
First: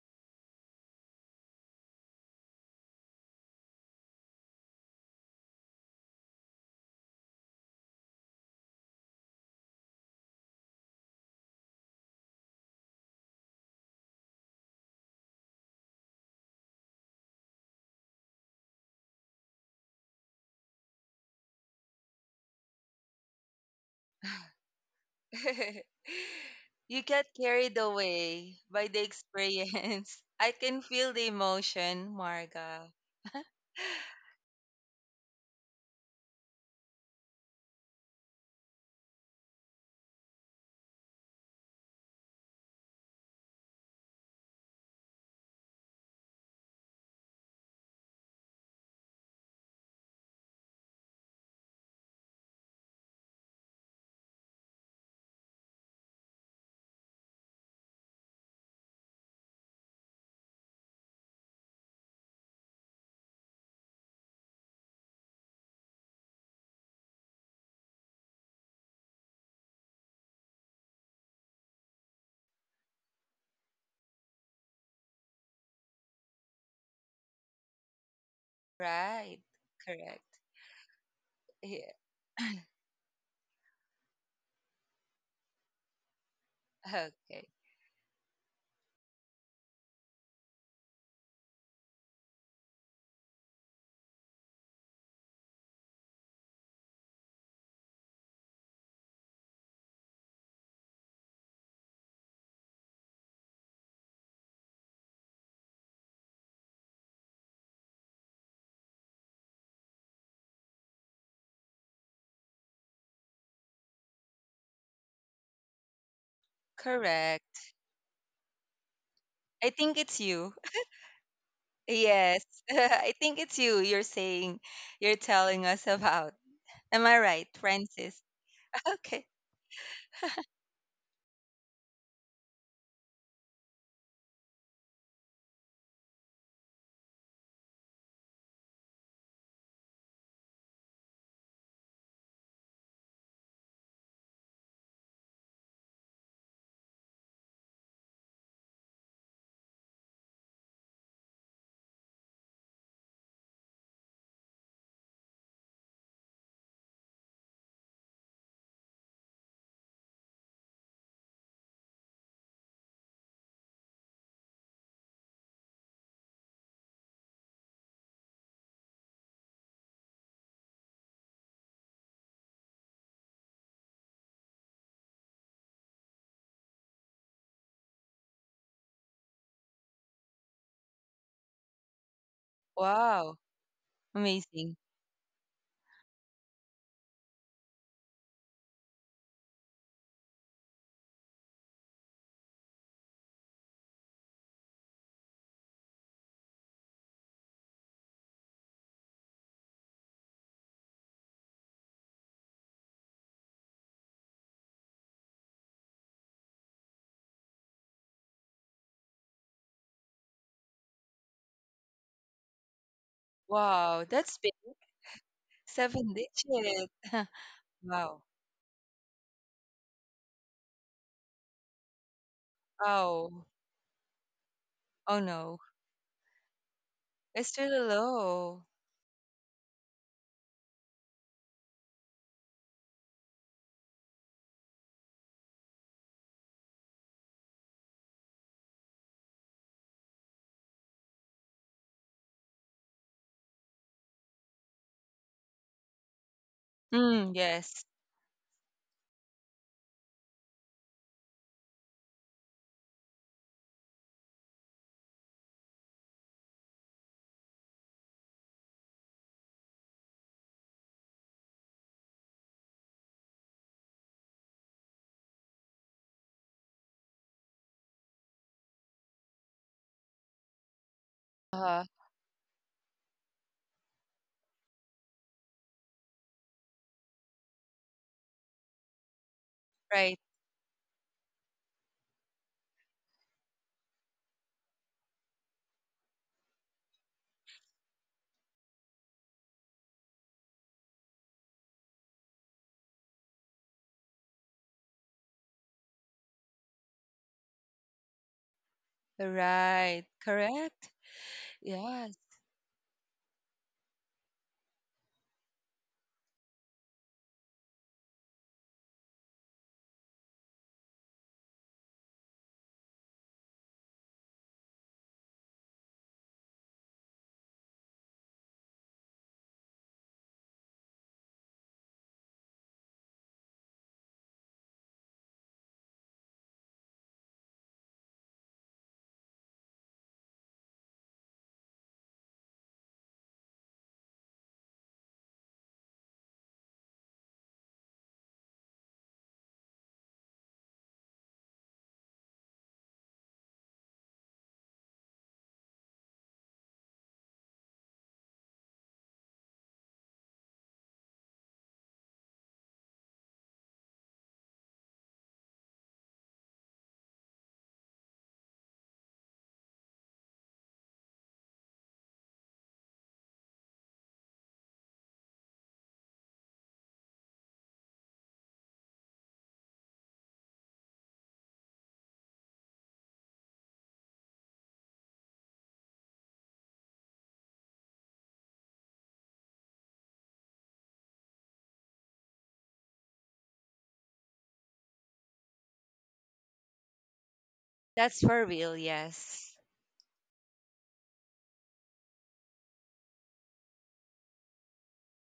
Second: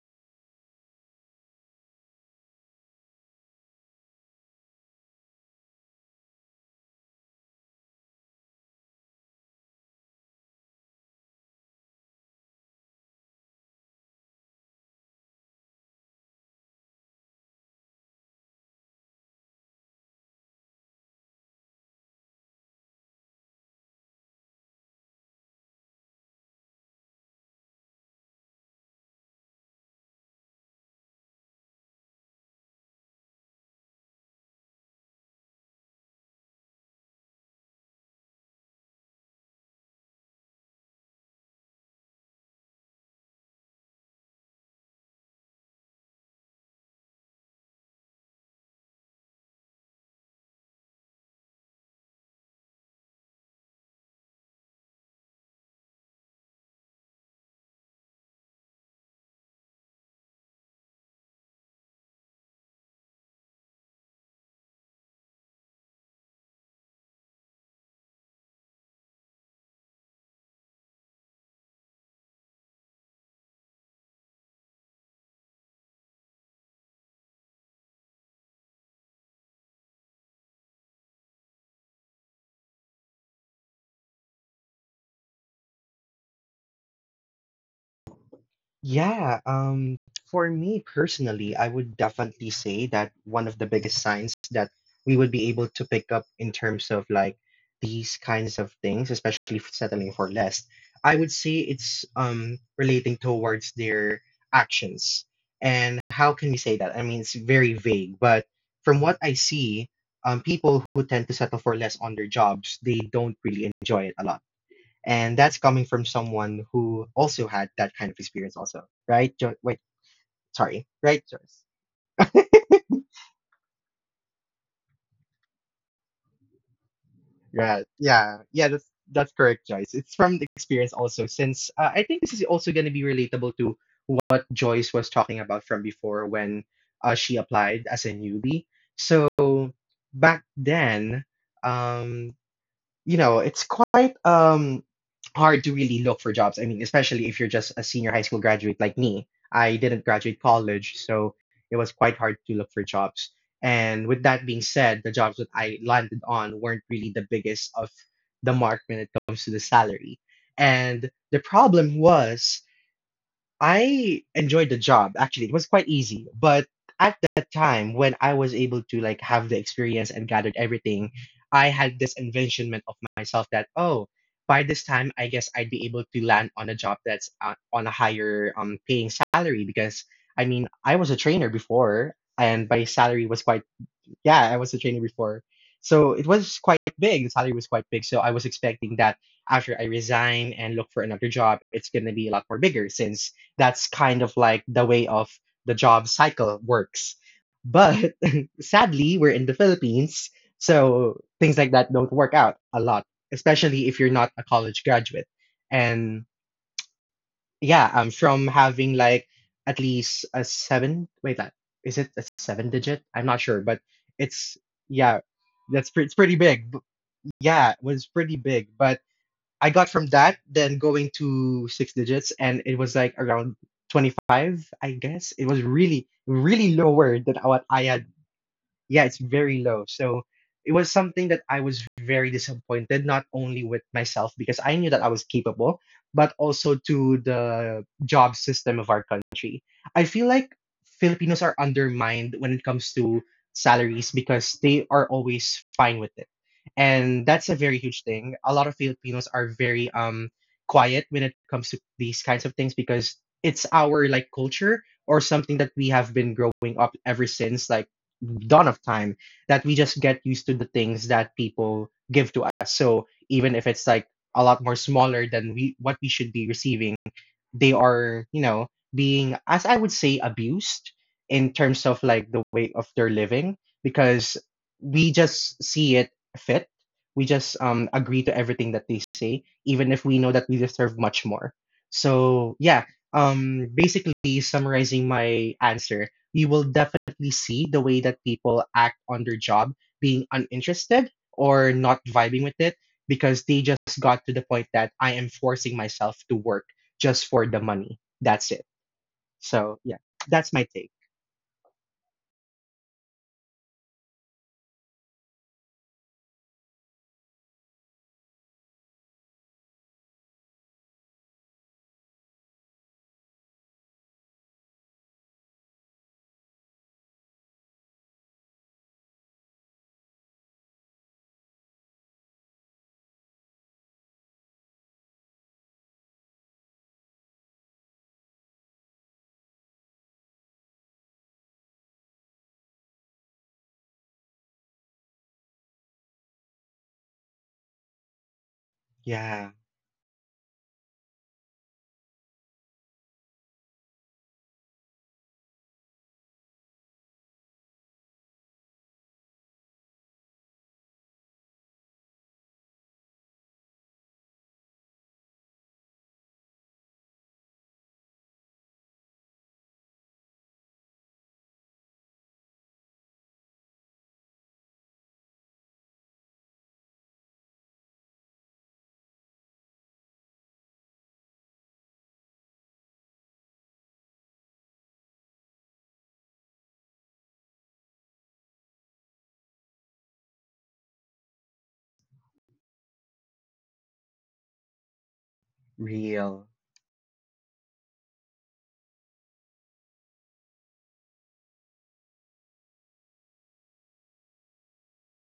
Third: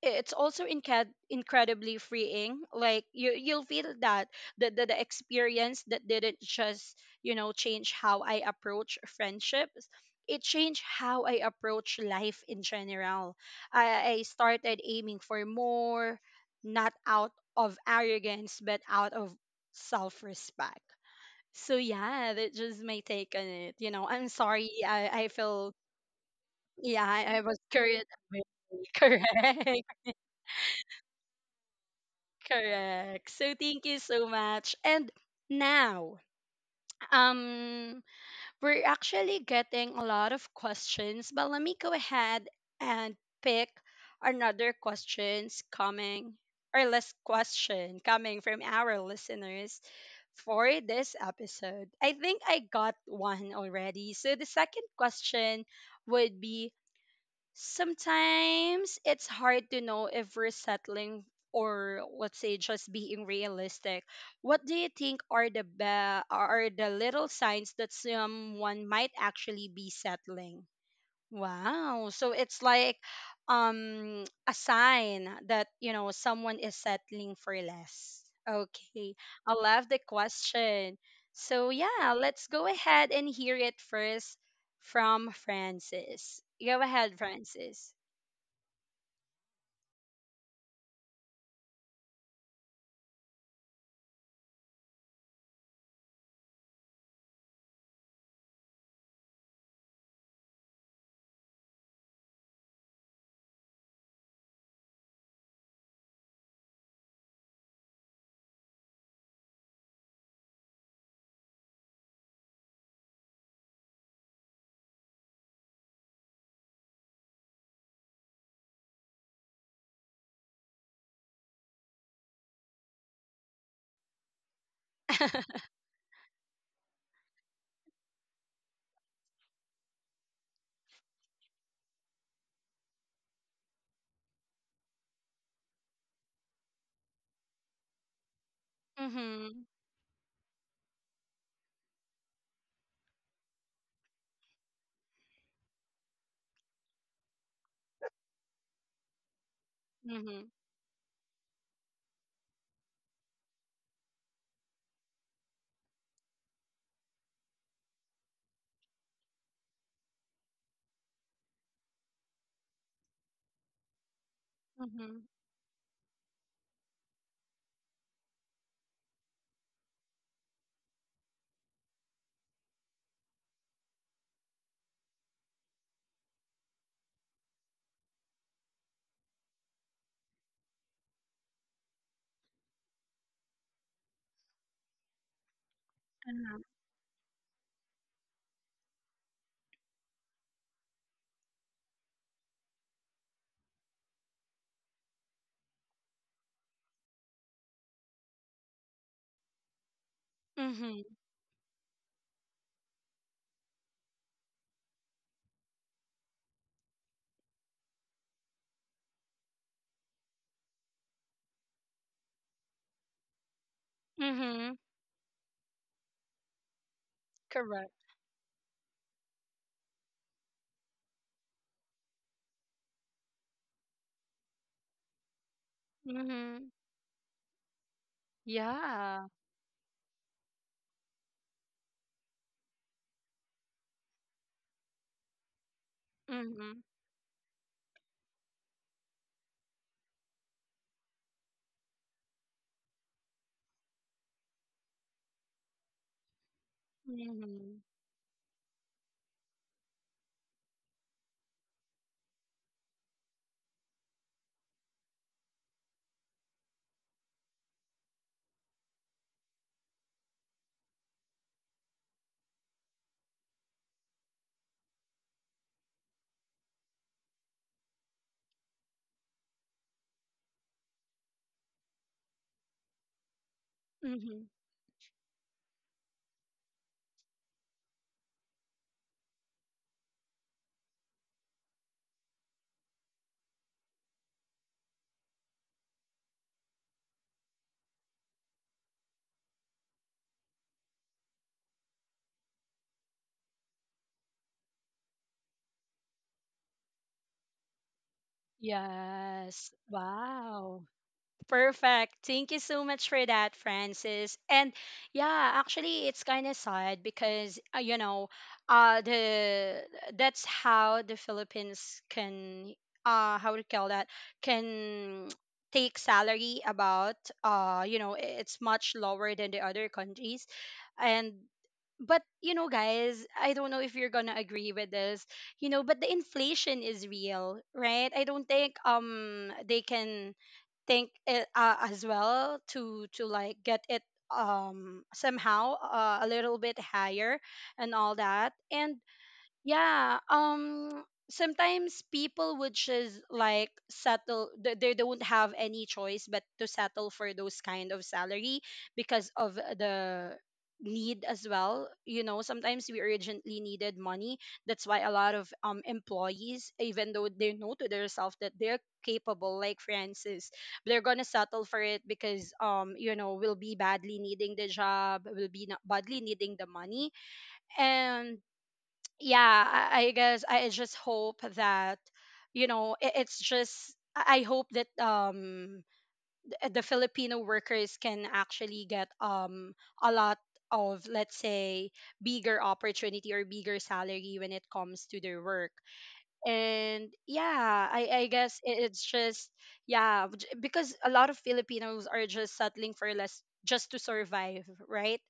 S1: it's also incredibly freeing. Like, you'll feel that the experience that didn't just, you know, change how I approach friendships, it changed how I approach life in general. I started aiming for more, not out of arrogance but out of self-respect. So yeah, that's just my take on it. You know, I'm sorry, I feel,
S3: You
S1: yeah,
S3: get
S1: I was
S3: carried
S1: curious.
S3: away by the
S1: Correct.
S3: experience. I can feel the emotion, Marga.
S1: Correct. So thank you so much. And now, um, we're actually getting a lot of questions, but let me go ahead and pick another questions coming, or less, question coming from our listeners for this episode. I think I got one already. So the second question would be: sometimes it's hard to know if we're settling or, let's say, just being realistic. What do you think are are the little signs that someone might actually be settling? Wow. So it's like, a sign that, you know, someone is settling for less. Okay.
S3: Right.
S1: I love the
S3: Correct.
S1: question. So
S3: Yeah.
S1: yeah, let's go ahead and hear it first from Francis. Go ahead,
S3: Okay.
S1: Francis.
S2: Yeah, for me personally, I would definitely say that one of the biggest signs that we would be able to pick up in terms of like these kinds of things, especially settling for less, I would say it's relating towards their actions. And how can we say that? I mean, it's very vague, but from what I see, people who tend to settle for less on their jobs, they don't really enjoy it a lot, and that's coming from someone who also had
S3: Correct.
S2: that kind of experience also, right,
S3: I
S2: wait,
S3: think it's you.
S2: sorry, right, Joyce?
S3: Yes. I think it's you're saying, you're telling us about. Am I right,
S2: yeah
S3: Francis?
S2: yeah yeah
S3: Okay.
S2: that's correct, Joyce. It's from the experience also, since I think this is also going to be relatable to what Joyce was talking about from before when she applied as a newbie. So
S1: Mm-hmm.
S2: back then, um you know, it's quite hard to really look for jobs. I mean, especially if you're just a senior high school graduate like me. I didn't graduate
S1: Mm-hmm.
S2: college, so it was quite hard to look for jobs. And with that being said, the jobs that I landed on weren't really the biggest of the mark when it comes to the salary. And the problem was, I enjoyed the job.
S1: Mm-hmm.
S2: Actually, it was quite easy. But at that time, when I was able to like have the experience and gathered everything, I had this envisionment of myself that oh, by this time, I guess I'd be able to land on a job that's on a higher paying salary, because I mean I was a trainer before and my salary
S3: Wow.
S2: was quite, yeah, I was a
S3: Amazing.
S2: trainee before. So it was
S1: Uh-huh.
S2: quite big. The salary was quite big. So I was expecting that after I resign and look for another job, it's going to be a lot more bigger, since that's kind of like the way of the job cycle works. But sadly, we're in the Philippines.
S1: Mm-hmm.
S2: So things like that don't work out a lot, especially if you're not a college graduate. And yeah, from having like at least a seven. Wait, that, is it a seven digit? I'm not sure, but
S3: Wow. That's big.
S2: it's,
S1: Hmm.
S2: yeah, that's pretty. It's
S3: Seven
S2: pretty big.
S3: digits.
S2: Yeah, it
S1: Correct.
S2: was
S3: Wow.
S2: pretty big. But I got from that, then going to six digits, and it was like
S3: Oh.
S2: around 25, I
S3: Oh
S2: guess. It was
S3: no.
S2: really,
S1: Mm-hmm.
S2: really lower than
S3: It's
S2: what
S3: really
S2: I had,
S3: low.
S2: yeah, it's
S1: Yeah.
S2: very low. So it was something that I was very disappointed, not only with myself because I knew that I was capable, but also
S1: Mm-hmm.
S2: to the job system of our country. I feel like Filipinos are undermined when it comes to salaries because they are always fine with it. And
S3: Mm,
S2: that's a very
S1: Mm-hmm.
S3: yes.
S2: huge thing. A lot of Filipinos are very quiet when it comes to these kinds of things because it's our like culture or something that we have been growing up ever since like dawn of time, that we just get used to the things that people give to us. So even if it's like a lot more smaller than we what we should be receiving, they are, you know, being, as I would say, abused in terms
S3: Uh,
S2: of like the way of their living, because
S1: Mm-hmm.
S2: we just see it fit. We just agree to everything that they say, even if we
S3: right.
S2: know that we deserve much more. So yeah, basically summarizing my answer, you will definitely see the way that people act on their job, being uninterested or not vibing with it, because they just got to the point that I am forcing myself to work just for the money. That's it.
S1: Yes.
S2: So yeah,
S3: Right.
S2: that's my
S3: Correct?
S1: Wow.
S2: take.
S1: Perfect.
S3: Yes.
S1: Thank you so much for that, Francis. And yeah, actually, it's kind of sad because, you know, the that's how the Philippines can, how to call that, can take salary about, you know, it's much lower than the other countries, and but you know, guys, I don't know if you're gonna agree with this, you know, but the inflation is real, right? I don't think they can think it, as well, to like get it, somehow, a little bit higher and all that. And
S2: Yeah,
S1: yeah, sometimes people would just like settle. They don't have any choice but to settle for those kind of salary because of the need as well. You know, sometimes we urgently needed money. That's why a lot of employees, even though they know to themselves that they're capable, like Francis, they're gonna settle for it because, you know, we'll be badly needing the job, we'll be not badly needing the money. And yeah, I guess I just hope that, you know, it's just, I hope that the Filipino workers can actually get, a lot of, let's say, bigger opportunity or bigger salary when it comes to their work.
S2: real,
S1: And yeah, i
S3: That's
S1: i
S3: for
S1: guess,
S3: real,
S1: it's just,
S3: yes.
S1: yeah, because a lot of Filipinos are just settling for less just to survive, right?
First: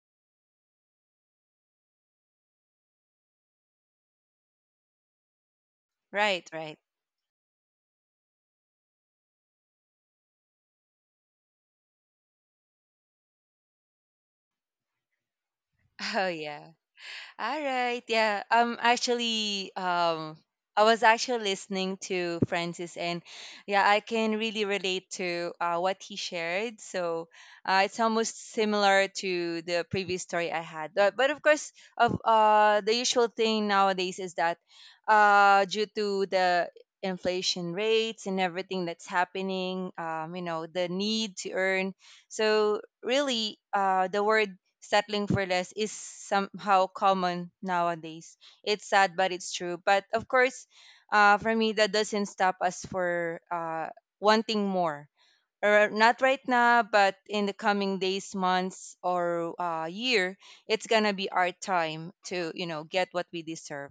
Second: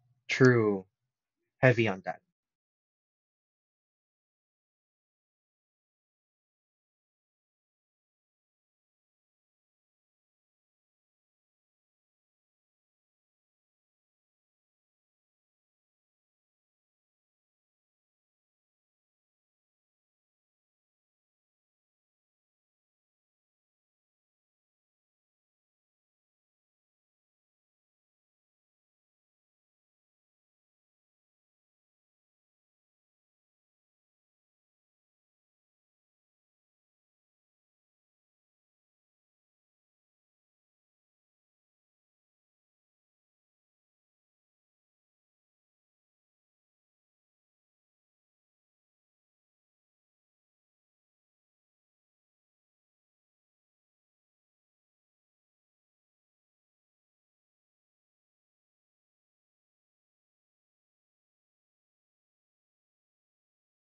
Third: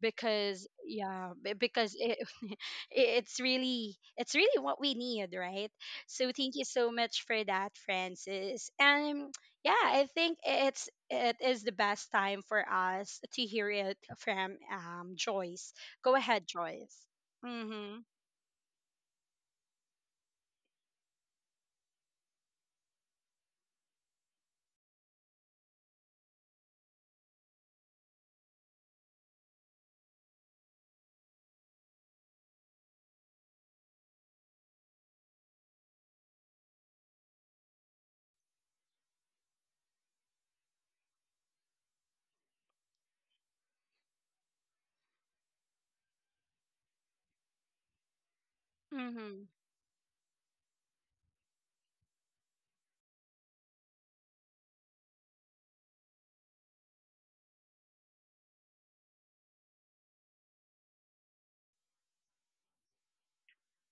S1: Because
S2: true,
S1: yeah,
S2: heavy on that.
S1: it's really, it's really what we need, right? So
S3: Right,
S1: thank you
S3: right.
S1: so much for that, Francis. And yeah, I think it's, it is the best time for us to hear it from, Joyce. Go
S3: Oh
S1: ahead,
S3: yeah.
S1: Joyce.
S3: All
S1: Mm-hmm.
S3: right. Yeah. Actually, I was actually listening to Francis, and yeah, I can really relate to what he shared. So it's almost similar to the previous story I had. But of course, of the usual thing nowadays is that due to the inflation rates and everything that's happening, you know, the need to earn. So really, the word settling for less is somehow common nowadays. It's sad, but
S1: Mm-hmm.
S3: it's true. But of course, for me, that doesn't stop us for wanting more or not right now, but in the coming days, months, or year, it's gonna be our time to you know get what we deserve.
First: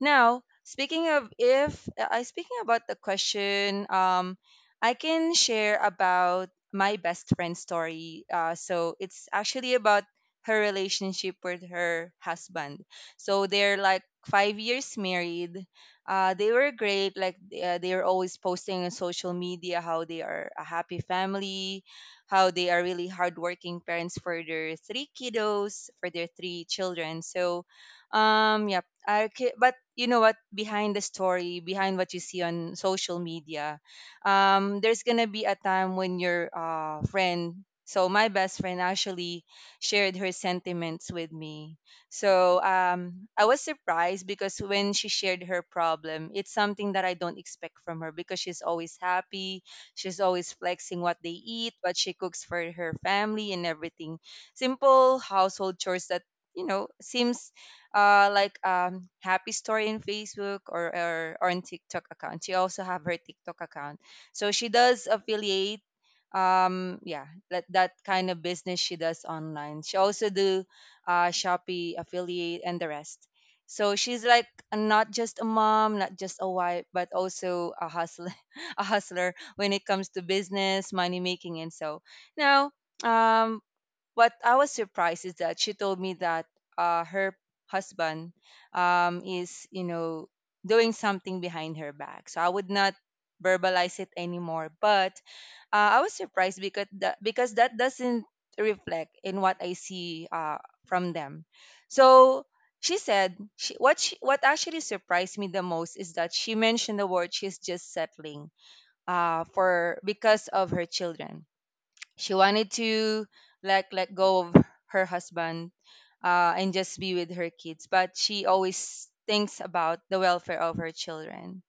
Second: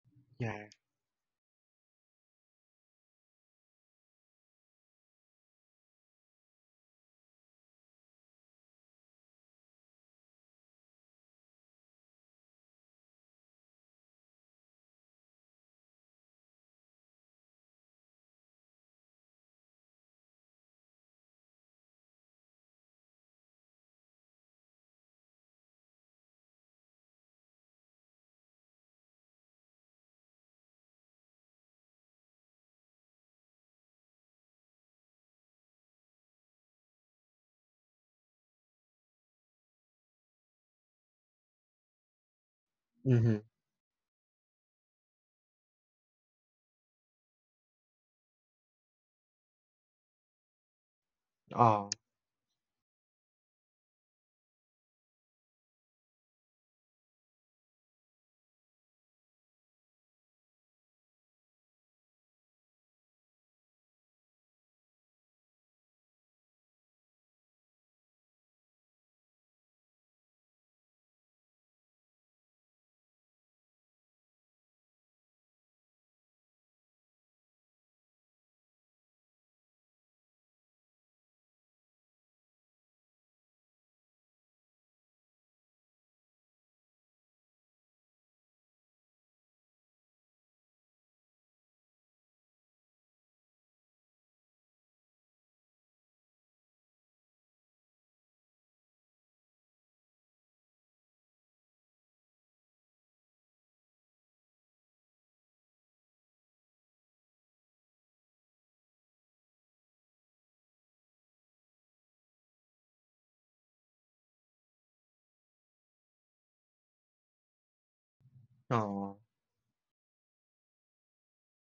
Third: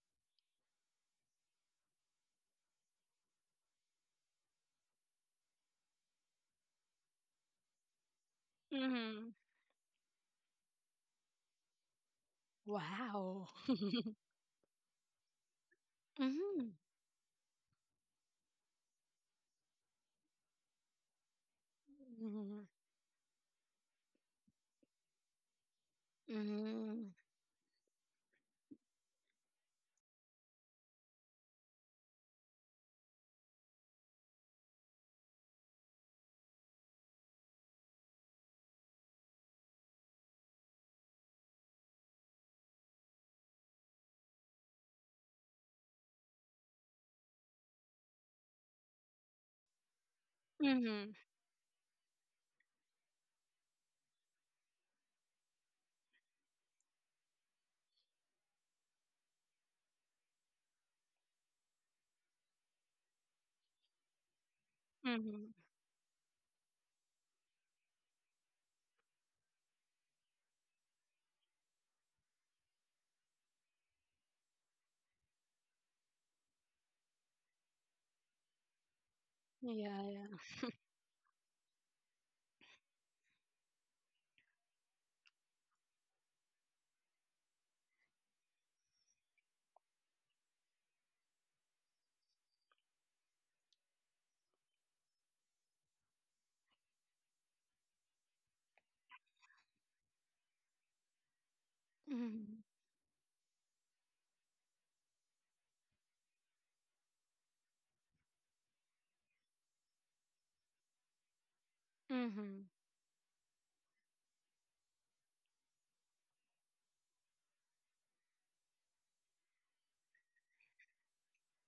S3: Now,
S2: Yeah.
S3: speaking of if I speaking about the question, I can share about my best friend story. So it's
S1: Mm-hmm.
S3: actually about her relationship with her husband. So
S1: Wow.
S3: they're like 5 years married, they
S1: Mm-hmm.
S3: were great. Like they are always posting on social media how they are a happy family, how they are
S1: Mm-hmm.
S3: really hardworking parents for their three kiddos, for their three children. So, yeah, I, but you know what? Behind the story, behind what you see on social media, there's gonna be a time when your friend. So my best friend actually shared her sentiments with me, so
S2: Mm-hmm.
S3: I was surprised because when she shared her problem, it's something that I don't expect from her because she's always happy. She's always flexing
S1: Mm-hmm.
S3: what they eat,
S2: Oh,
S3: what she cooks for her family, and everything. Simple household chores that you know seems like happy story in Facebook, or on TikTok account. She also have her TikTok account, so she does
S1: Mm-hmm.
S3: affiliate yeah that kind of business she does online. She also do Shopee affiliate, and the rest. So she's like not just a mom, not just a wife, but also a hustler, a hustler when it
S1: Yeah,
S3: comes to
S1: yeah.
S3: business, money making, and so. Now, um, what I was surprised is that she told me that her husband is, you know, doing something behind her back. So I would not verbalize it anymore, but I was surprised because that doesn't reflect in what I see from them. So
S1: Mm-hmm.
S3: she said what what actually surprised me the most is that she mentioned the word she's just settling for because of her children. She
S1: Mm-hmm.
S3: wanted to like let go of her husband and just be with her kids, but she always
S2: oh,
S3: thinks about the welfare of her children.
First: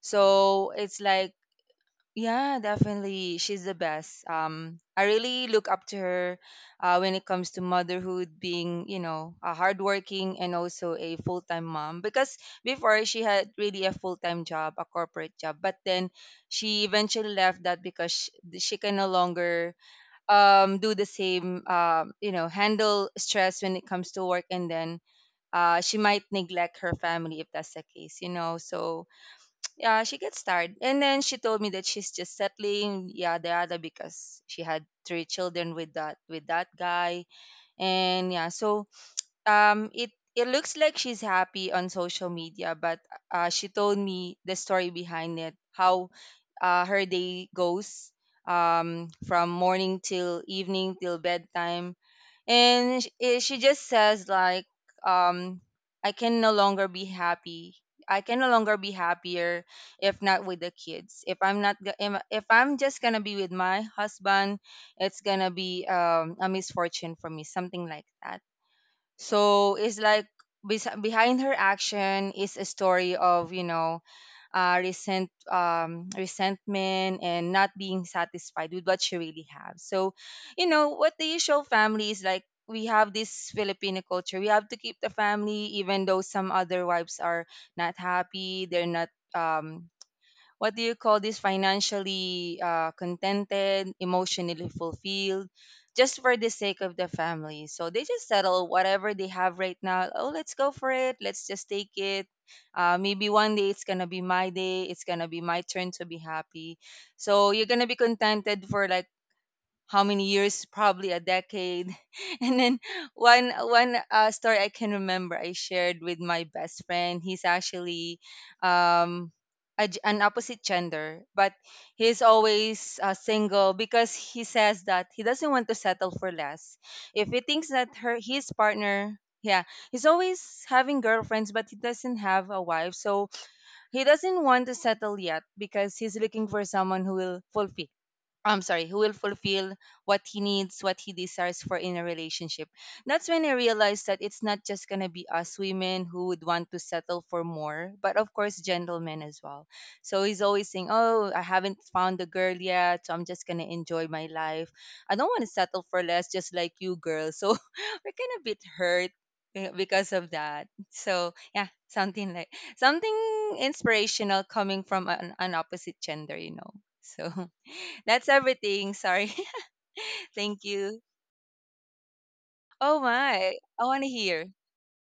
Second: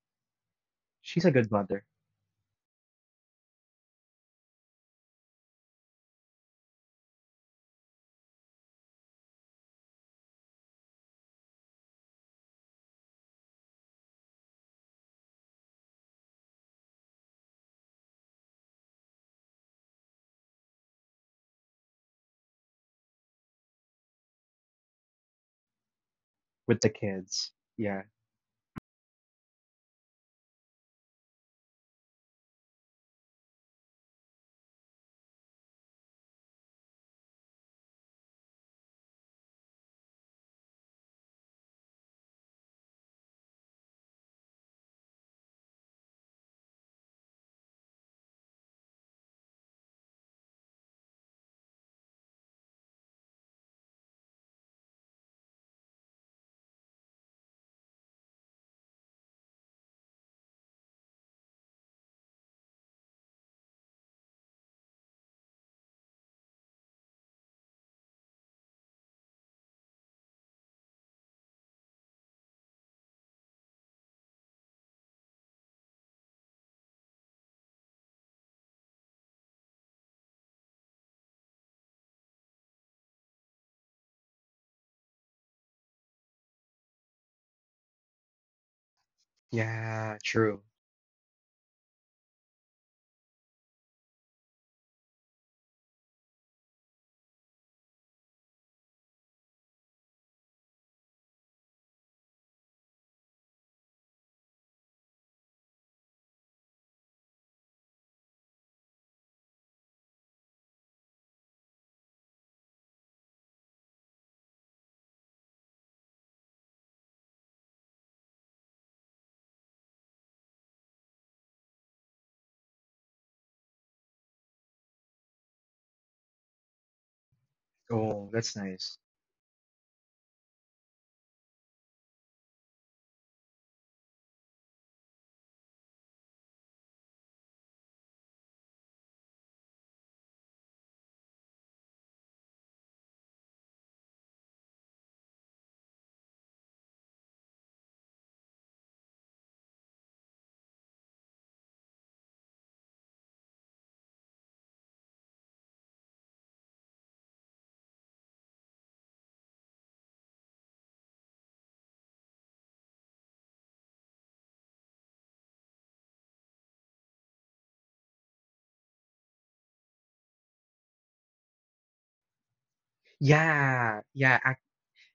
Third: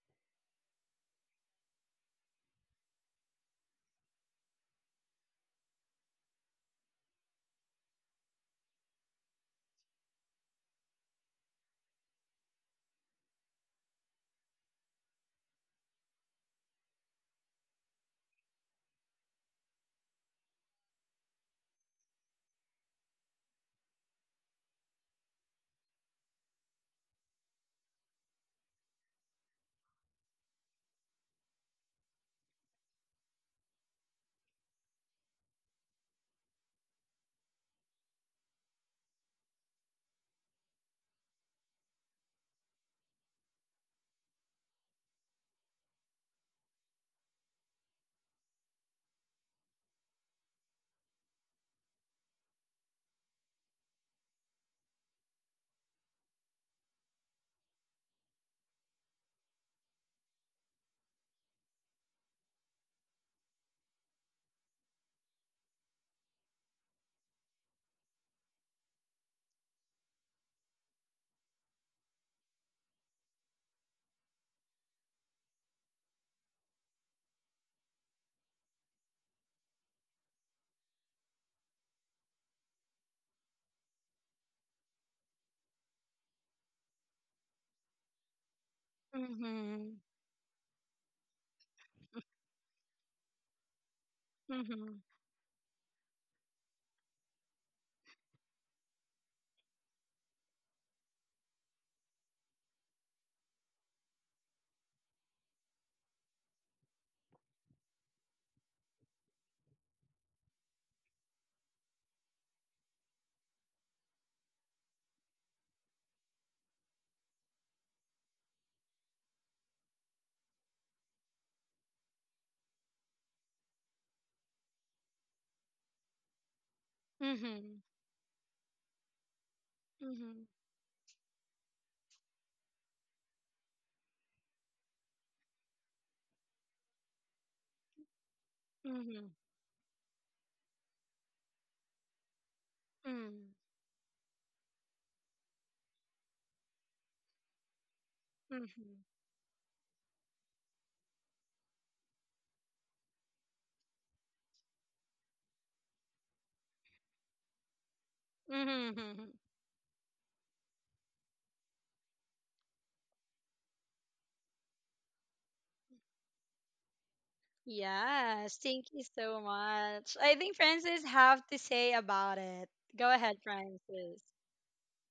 S3: So it's
S2: she's a
S3: like
S2: good mother
S3: yeah, definitely. She's the best. I really look up to her when it comes to motherhood, being, you know, a hardworking and also a full time mom. Because before she had really a full time job, a corporate job, but then she eventually left that because she can no longer do the same, you know, handle stress when it comes to work. And then she might neglect
S2: with the
S3: her family if
S2: kids.
S3: that's the
S2: Yeah,
S3: case, you know. So, yeah, she gets tired. And then she told me that she's just settling. Yeah, the other because she had three children with that guy. And yeah, so it it looks like she's happy on social media, but she told me the story behind it, how her day goes from morning till evening till bedtime, and she just says like um I can no longer be happy. I can no longer be happier if not with the kids. If I'm not if I'm just gonna be with my husband, it's gonna be a misfortune for me, something like that. So it's like behind her action is a story of you know resentment and not being satisfied with what she really has. So you know what the usual family is like. We have this Filipino culture. We have to keep the family, even though some other wives are not happy. They're not
S2: yeah, true.
S3: what do you call this, financially contented, emotionally
S1: Mm-hmm.
S3: fulfilled, just for the sake of the family. So they just settle whatever they have right now. Oh, let's go for it. Let's just take it. Maybe one day it's gonna be my day. It's gonna be my turn to be happy. So you're gonna be contented for like how many years, probably a decade. And then one story I can remember I shared with my best friend. He's actually um a g an opposite gender, but he's always single because he says that he doesn't want to settle for less if he thinks
S1: Mhm.
S3: that her
S2: Oh,
S3: his
S2: that's nice.
S3: partner yeah he's
S1: Mhm.
S3: always having girlfriends but he doesn't have a wife. So he doesn't want to settle yet because he's looking for someone who will fulfill, I'm sorry, who will
S1: Mhm.
S3: fulfill what he needs, what he desires for in a relationship. That's when I
S1: Mm.
S3: realized that it's not just going to be us women who would want to settle for more, but of course,
S1: Mhm.
S3: gentlemen as well. So he's always saying, "Oh, I haven't found a girl yet, so I'm just going to enjoy my life. I don't want to settle for less, just like you, girl." So we're kind of a bit hurt
S1: Mhm.
S3: because of that. So, yeah, something like something inspirational coming from an opposite gender, you know. So. That's
S1: Yes, thank
S3: everything.
S1: you
S3: Sorry.
S1: so much. I think
S3: Thank you.
S1: Francis have to say about it.
S3: Oh
S1: Go ahead,
S3: my. I
S2: Yeah,
S3: want to
S1: Francis.
S2: yeah.
S3: hear.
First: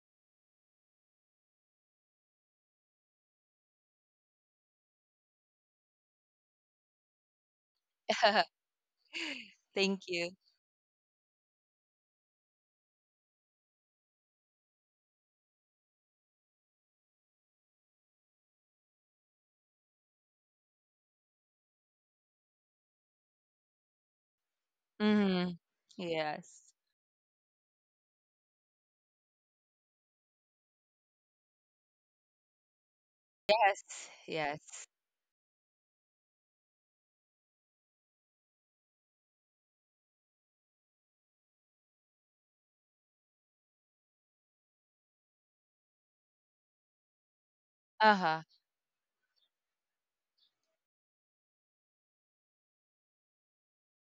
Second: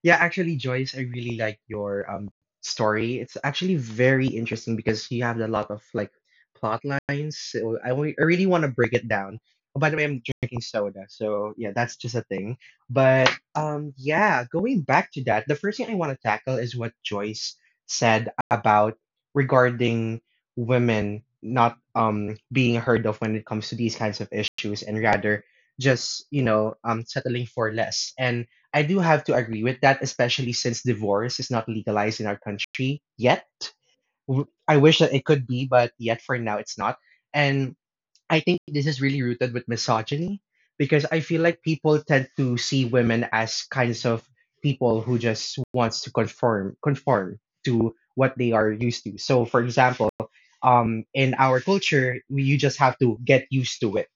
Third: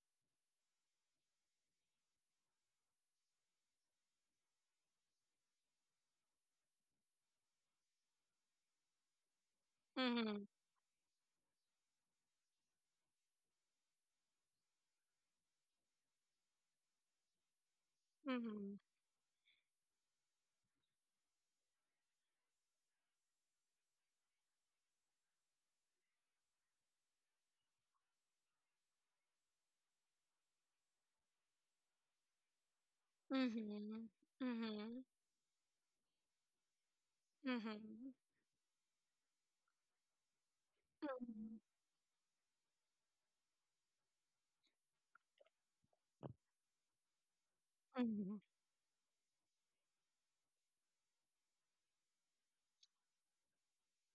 S2: Yeah, actually, Joyce, I really like your story. It's actually very interesting because you have a lot of like plot lines. So I really want to break it down. Oh, by the
S3: Thank
S2: way, I'm
S3: you.
S1: Mhm.
S2: drinking soda, so yeah, that's just a thing. But yeah, going back to that, the first thing I want to tackle is what Joyce said
S1: Mhm.
S2: about regarding women not being heard of when it comes to these kinds of issues, and rather
S3: Hmm.
S2: just
S3: Yes.
S2: settling for less. I do have to agree with that, especially since divorce is not legalized in our country yet.
S1: Mhm.
S3: Yes.
S2: I
S3: Yes.
S2: wish
S1: Mhm.
S2: that it could be, but yet for now it's not. And
S1: Mhm.
S2: I think this is really rooted with misogyny, because I feel
S1: Mhm.
S2: like people tend to see women as kinds of people who just wants to conform to what
S1: Mhm.
S3: Uh-huh.
S2: they are used to. So for example, in our culture, you just have to get used to it.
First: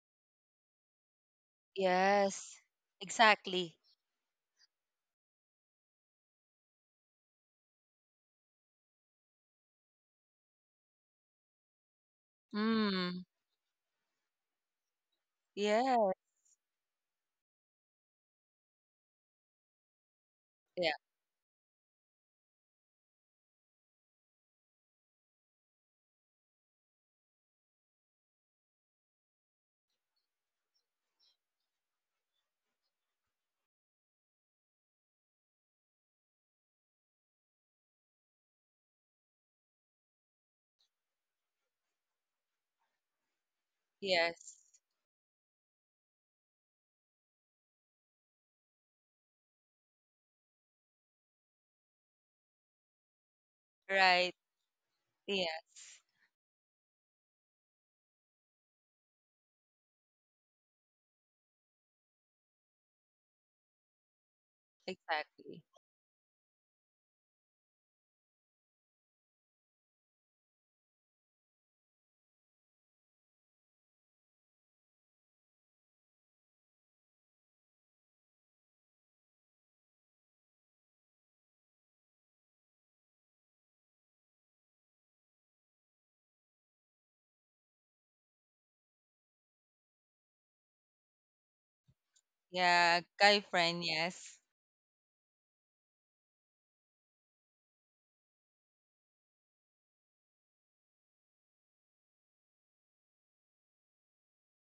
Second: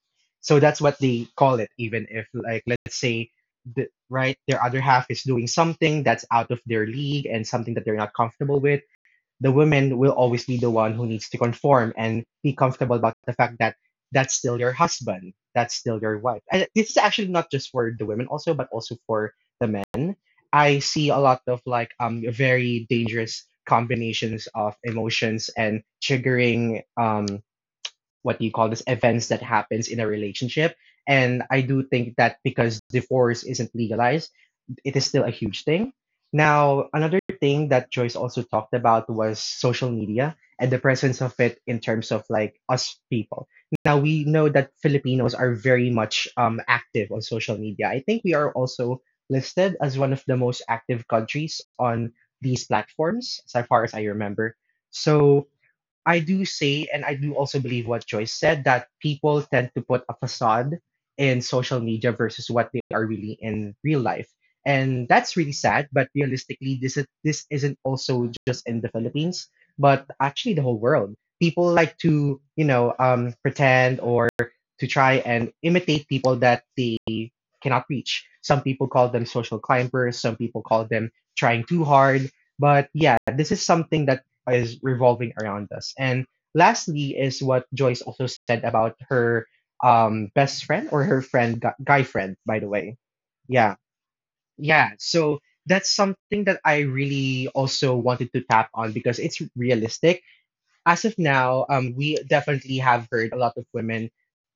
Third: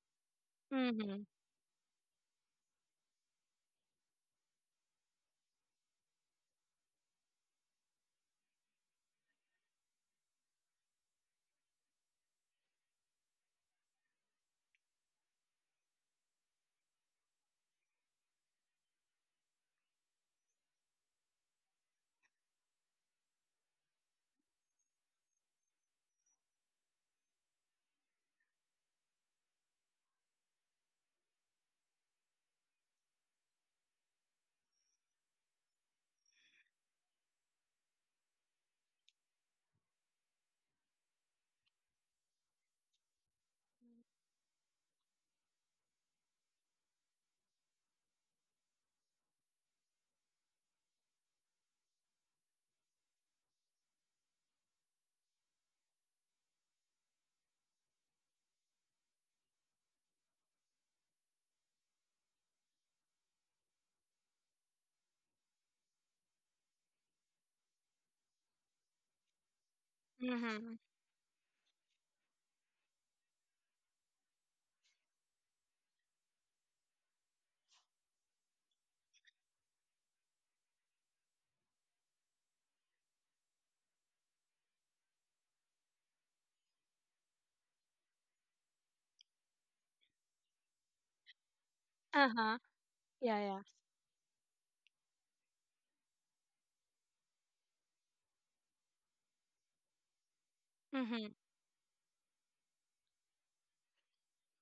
S2: So that's what
S1: Mhm.
S2: they call it, even if
S3: Yes.
S2: like let's say
S3: Exactly.
S2: right, their other half is doing something that's out of their league and something that they're not comfortable with, the woman will always be the one who needs to conform and be comfortable about
S3: Mm.
S2: the fact that that's still your husband, that's still
S3: Yeah.
S2: your wife. And this is actually not just for the women also, but also for the men. I
S3: Yeah.
S2: see a lot of like very dangerous combinations of emotions and triggering what do you call this events that happens in a relationship. And I do think that because divorce isn't legalized, it is still a huge thing. Now, another thing that Joyce also talked about was social media and the presence of it in terms of like us people. Now, we know
S3: Yes.
S2: that Filipinos are very much active on social media. I think we are also listed as one of the most active countries on these platforms, as far as I
S3: Right.
S2: remember. So,
S3: Yes.
S2: I do say, and I do also believe what Joyce said, that people tend to put a facade in social media versus what they are really in real life. And that's really
S3: Exactly.
S2: sad, but realistically, this is, this isn't also just in the Philippines, but actually the
S1: Mhm.
S2: whole world. People like to, pretend or to try and imitate people that they cannot reach. Some people call them social climbers, some people call them trying too hard. But yeah, this is something that is revolving around us. And lastly, is what Joyce also said about her best friend or her friend, guy friend,
S1: Uh-huh.
S2: by the
S3: Yeah.
S2: way.
S1: Yeah,
S3: Guy
S1: yeah.
S2: Yeah.
S3: friend. Yes.
S2: Yeah. So that's something that I really also wanted to tap on because it's realistic as of
S1: Mhm.
S2: now. We definitely have heard a lot of women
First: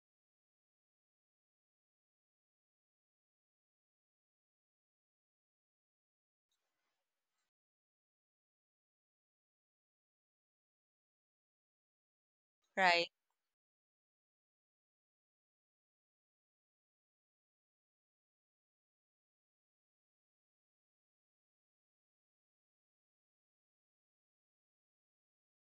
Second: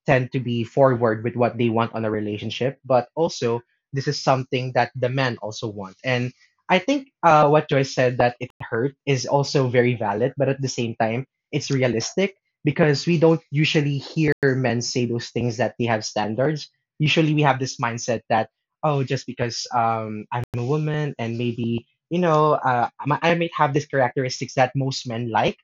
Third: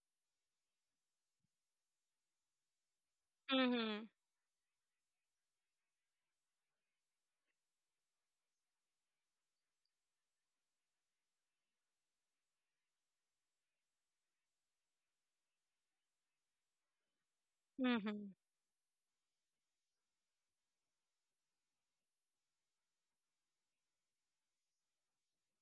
S2: tend to be forward with what they want on a relationship, but also this
S1: Mhm.
S2: is something that the men also want. And I think what Joyce said that it hurt is also very valid, but at the same time, it's realistic because
S3: Right.
S2: we don't usually hear men say those things that they have standards. Usually, we have this mindset
S1: Mhm.
S2: that oh, just because I'm a woman and maybe I might have these characteristics that most men like,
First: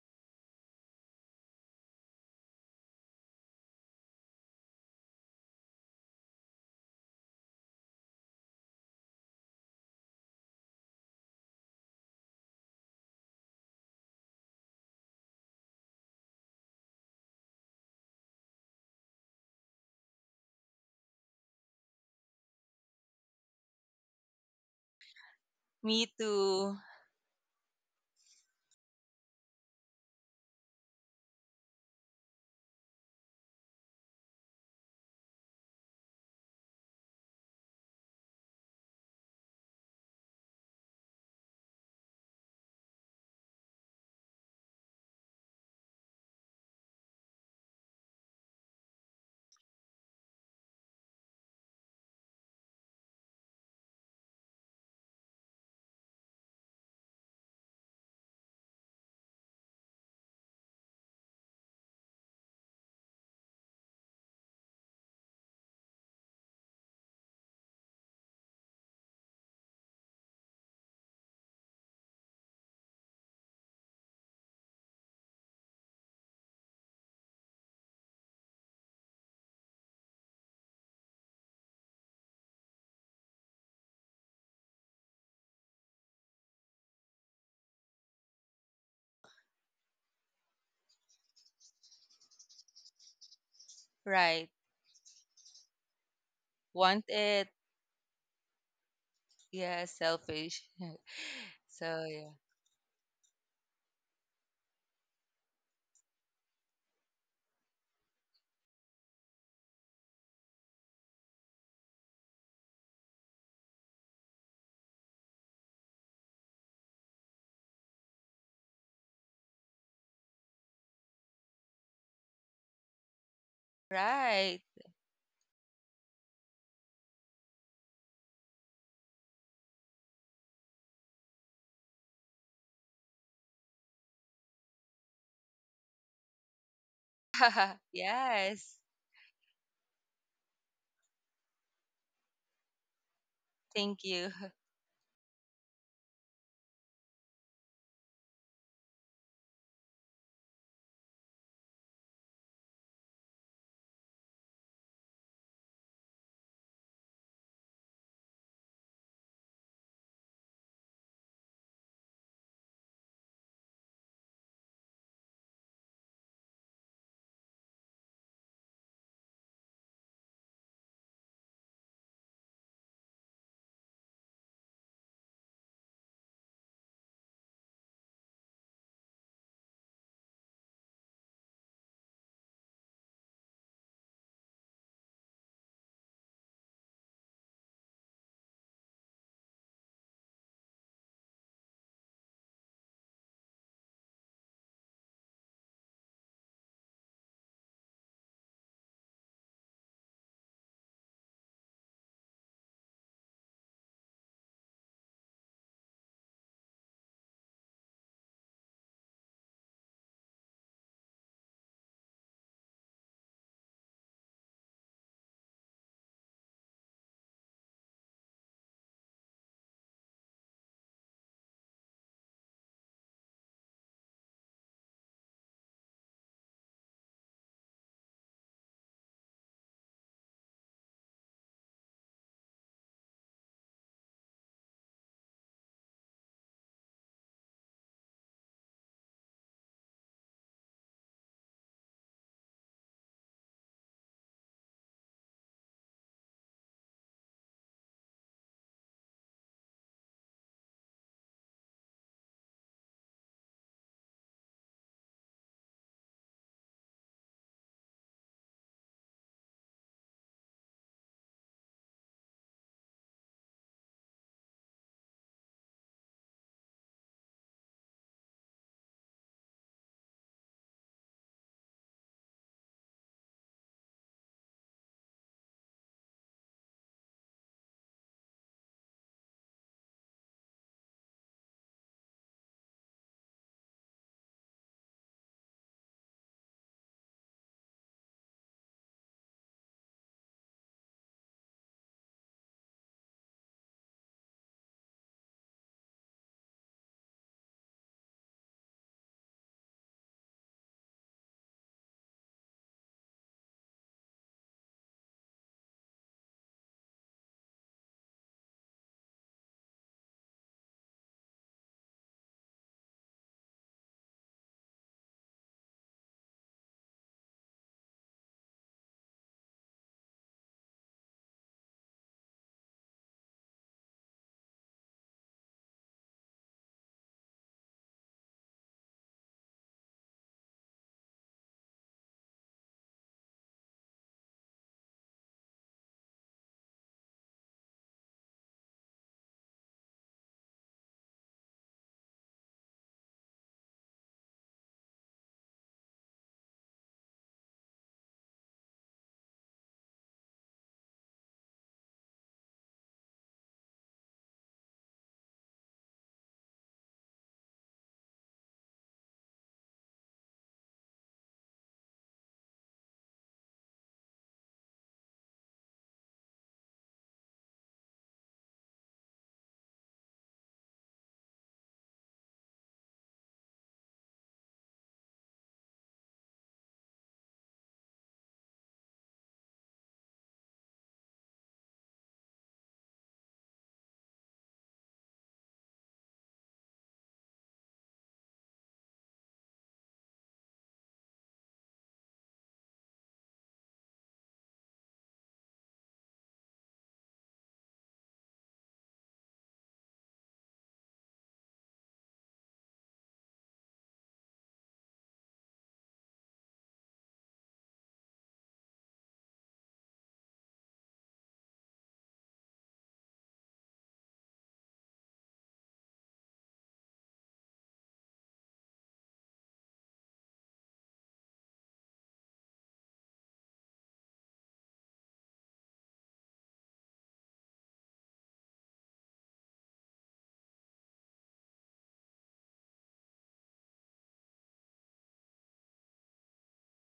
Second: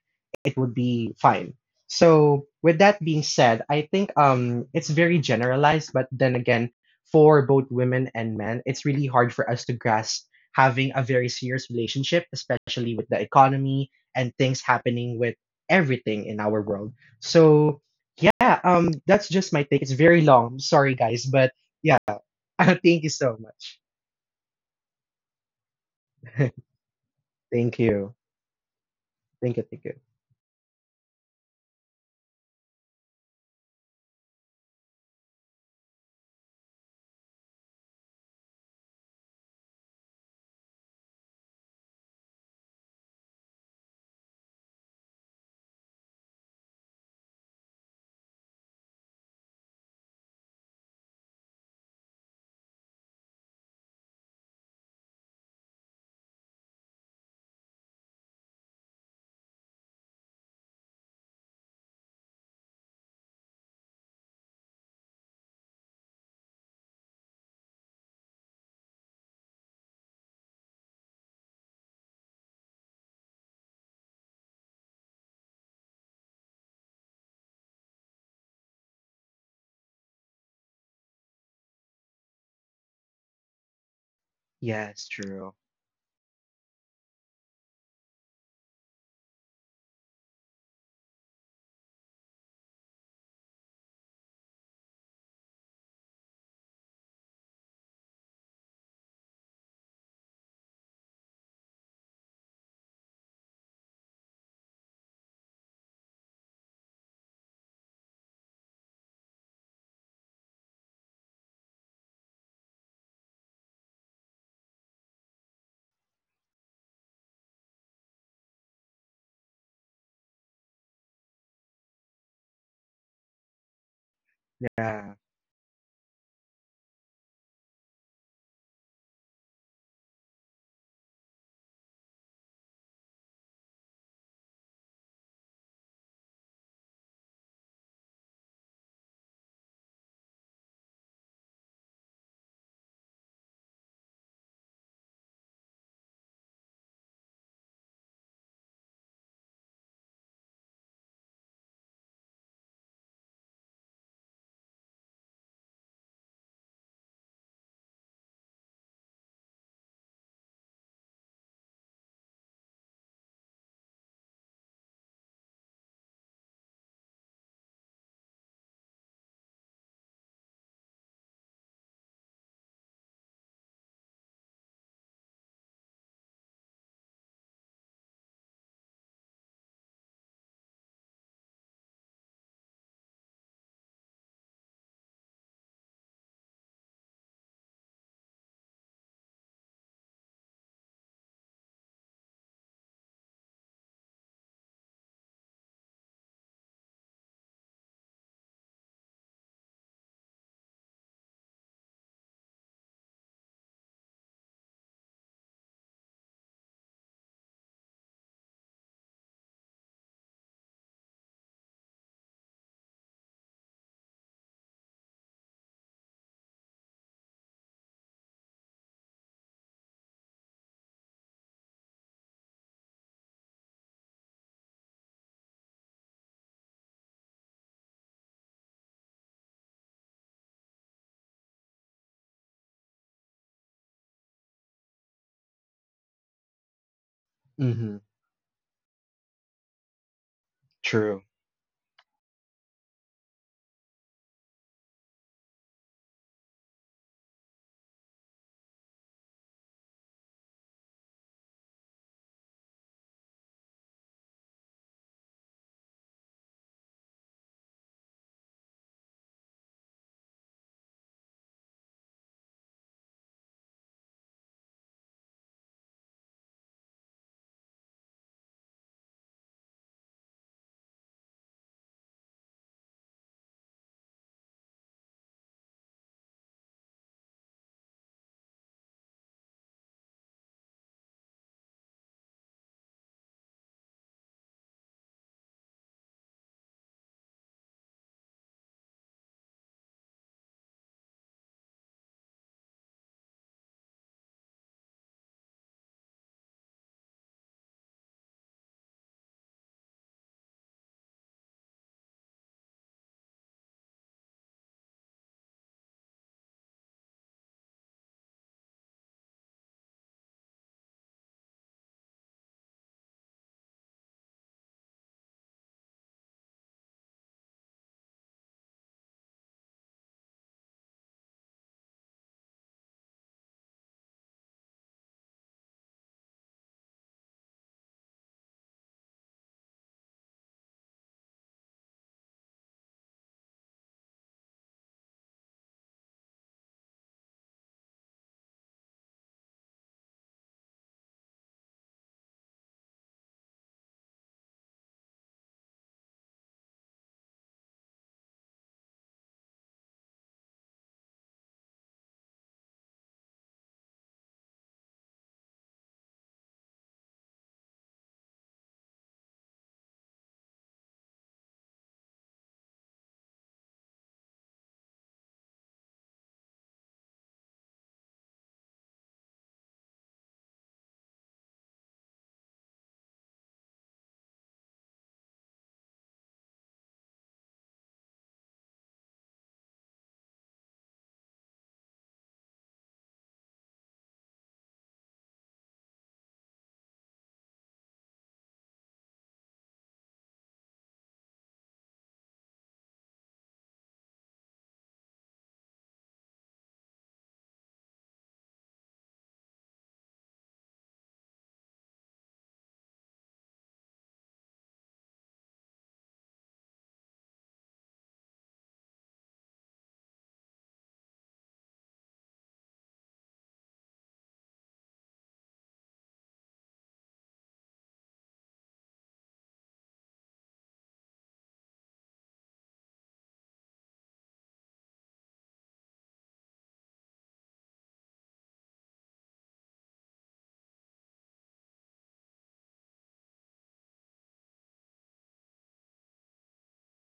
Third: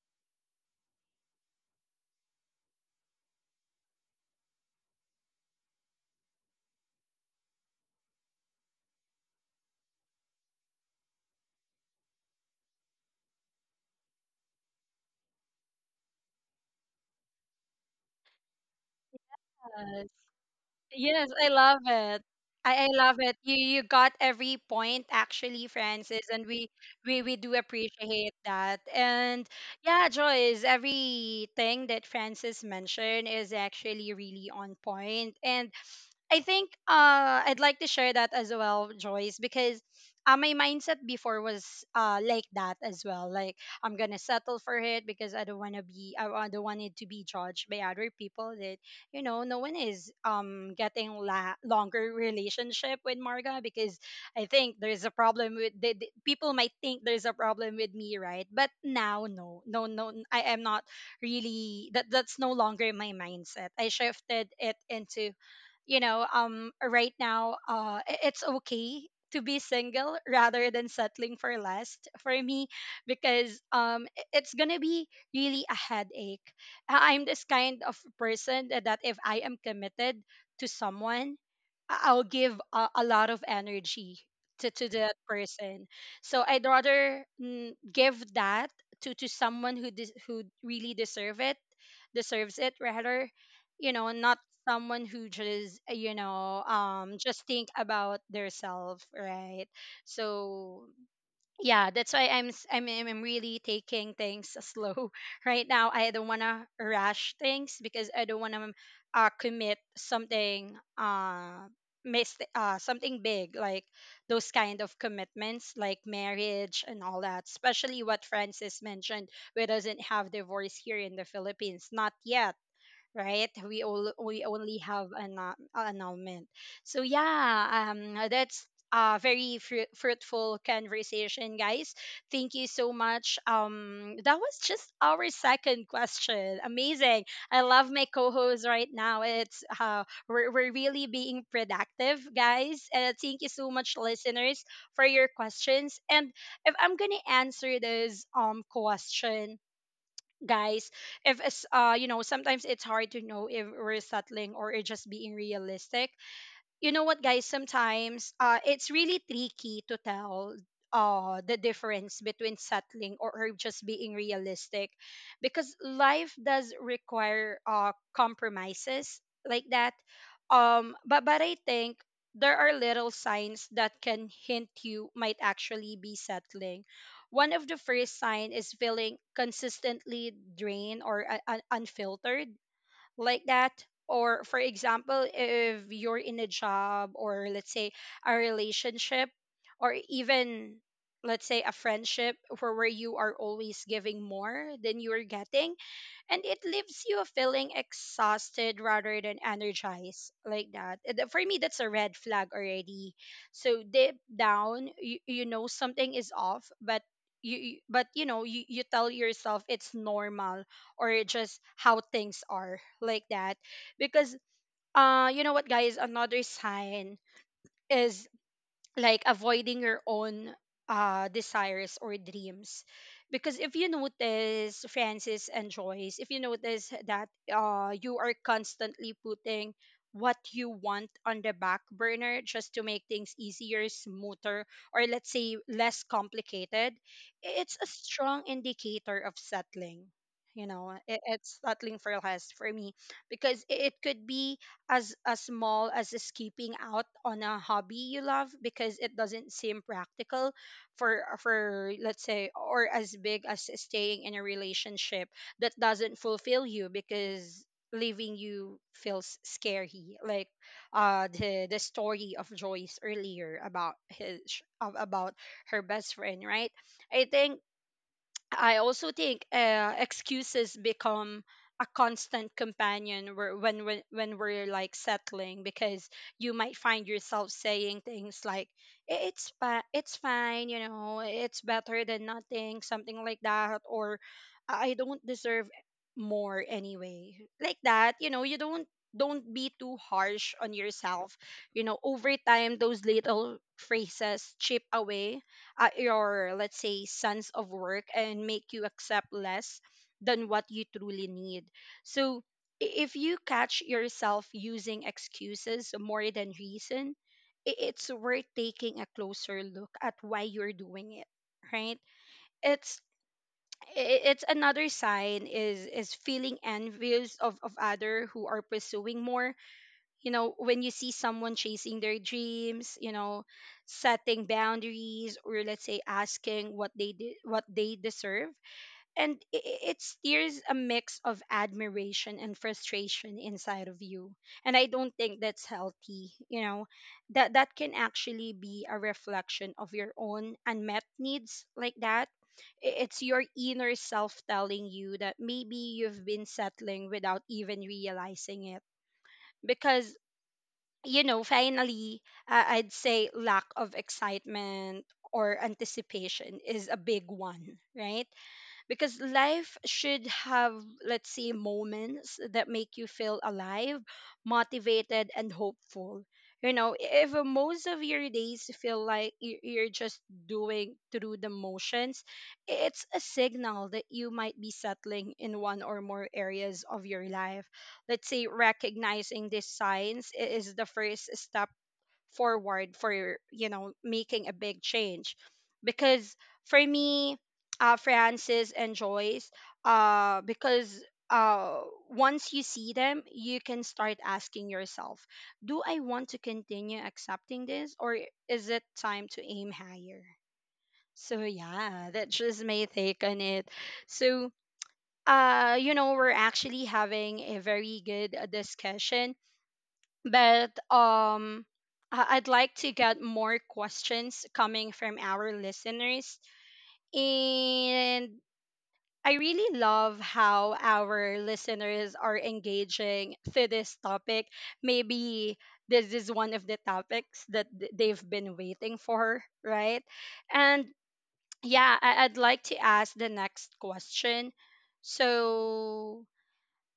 S2: it would be fine. So with that being said, I think it's very generalized, but then again, for both women and men, it's really hard for us to grasp having a very serious relationship, especially with the economy and things happening with everything in our world. So yeah, that's just my take. It's
S1: Yes.
S2: very long. Sorry guys,
S1: Yes, I
S2: but
S1: love
S2: yeah,
S1: it. I
S2: thank you
S1: love it.
S2: so
S1: You
S2: much.
S1: you got every point actually,
S3: Me
S1: Francis, and we
S3: too.
S1: we we do
S2: Thank you.
S1: appreciate that. And
S2: Thank you, thank you.
S1: yeah, Joyce, everything that Francis mentioned is actually really on point. And I think, I'd like to share that as well, Joyce, because, my mindset before was, like that as well. Like, I'm gonna settle for it because I don't want to be, don't want it to be judged by other people. That, you know, no one is getting longer relationship with Marga because I think there's a problem with people might think there's a problem with me, right? But now, no, no, no, I am not really. That, that's no longer my mindset. I shifted it into, you know, right now, it's okay to be single rather than settling for less, for me, because, it's gonna be really a headache. I'm this kind of person that if I am committed to someone, I'll give, a lot of energy to
S2: Yes,
S1: that
S2: true.
S1: person. So I'd rather, mm, give that to someone who who really deserve it, deserves it rather, you know, not
S3: Right.
S1: someone who just, you know,
S3: Want
S1: just
S3: it.
S1: think about their self, right?
S3: Yeah. Selfish.
S1: So yeah,
S3: So
S1: that's why
S3: yeah.
S1: I'm s- I'm really taking things slow right now. I don't want to rush things because I don't want to, commit something, something big, like those kind of commitments like marriage and all that, especially what Francis mentioned, we doesn't have divorce here in the Philippines, not yet, right? We all, we
S3: Right.
S1: only have
S2: Yeah.
S1: an, annulment. So yeah, that's a very fruitful conversation, guys. Thank you so much. That was just our second question. Amazing. I love my co-host
S3: Yes.
S1: right now. It's, we're really being productive, guys. Thank you so much,
S3: Thank you.
S1: listeners, for your questions. And if I'm gonna answer this question, guys, if it's, you know, sometimes it's hard to know if we're settling or it just being realistic. You know what, guys, sometimes, it's really tricky to tell the difference between settling or just being realistic, because life does require compromises, like that. But I think there are little signs that can hint you might actually be settling. One of the first sign is feeling consistently drained or, unfiltered, like that. Or, for example, if you're in a job or, let's say, a relationship, or even, let's say, a friendship where you are always giving more than you're getting, and it leaves you feeling exhausted rather than energized, like that. For me, that's a red flag already. So deep down you know something is off, but you know you tell yourself it's normal, or just how things are, like that. Because, you know what, guys, another sign is like avoiding your own desires or dreams. Because if you notice, Francis and Joyce, if you notice that you are constantly putting what you want on the back burner just to make things easier, smoother, or, let's say, less complicated, it's a
S2: Mm-hmm.
S1: strong indicator of settling. You know,
S2: True.
S1: it's settling for less, for me, because it could be as small as skipping out on a hobby you love because it doesn't seem practical, for, let's say, or as big as staying in a relationship that doesn't fulfill you because leaving you feels scary, like, the story of Joyce earlier about his, about her best friend, right? I think, I also think, excuses become a constant companion when when we're like settling, because you might find yourself saying things like, it's it's fine, you know, it's better than nothing," something like that, or I don't deserve more anyway," like that. You know, you don't be too harsh on yourself. You know, over time, those little phrases chip away your, let's say, sense of work, and make you accept less than what you truly need. So if you catch yourself using excuses more than reason, it's worth taking a closer look at why you're doing it, right? It's, it's another sign is feeling envious of other who are pursuing more. You know, when you see someone chasing their dreams, you know, setting boundaries, or, let's say, asking what what they deserve, and it steers a mix of admiration and frustration inside of you, and I don't think that's healthy. You know, that can actually be a reflection of your own unmet needs, like that. It's your inner self telling you that maybe you've been settling without even realizing it. Because, you know, finally, I'd say lack of excitement or anticipation is a big one, right? Because life should have, let's say, moments that make you feel alive, motivated, and hopeful. You know, if most of your days feel like you're just doing through the motions, it's a signal that you might be settling in one or more areas of your life. Let's say recognizing these signs is the first step forward for, you know, making a big change. Because for me, Francis and Joyce, because uh, once you see them you can start asking yourself, do I want to continue accepting this, or is it time to aim higher? So yeah, that's just my take on it. So, you know, we're actually having a very good discussion, but I'd like to get more questions coming from our listeners. And I really love how our listeners are engaging to this topic. Maybe this is one of the topics that they've been waiting for, right? And yeah, I'd like to ask the next question. So,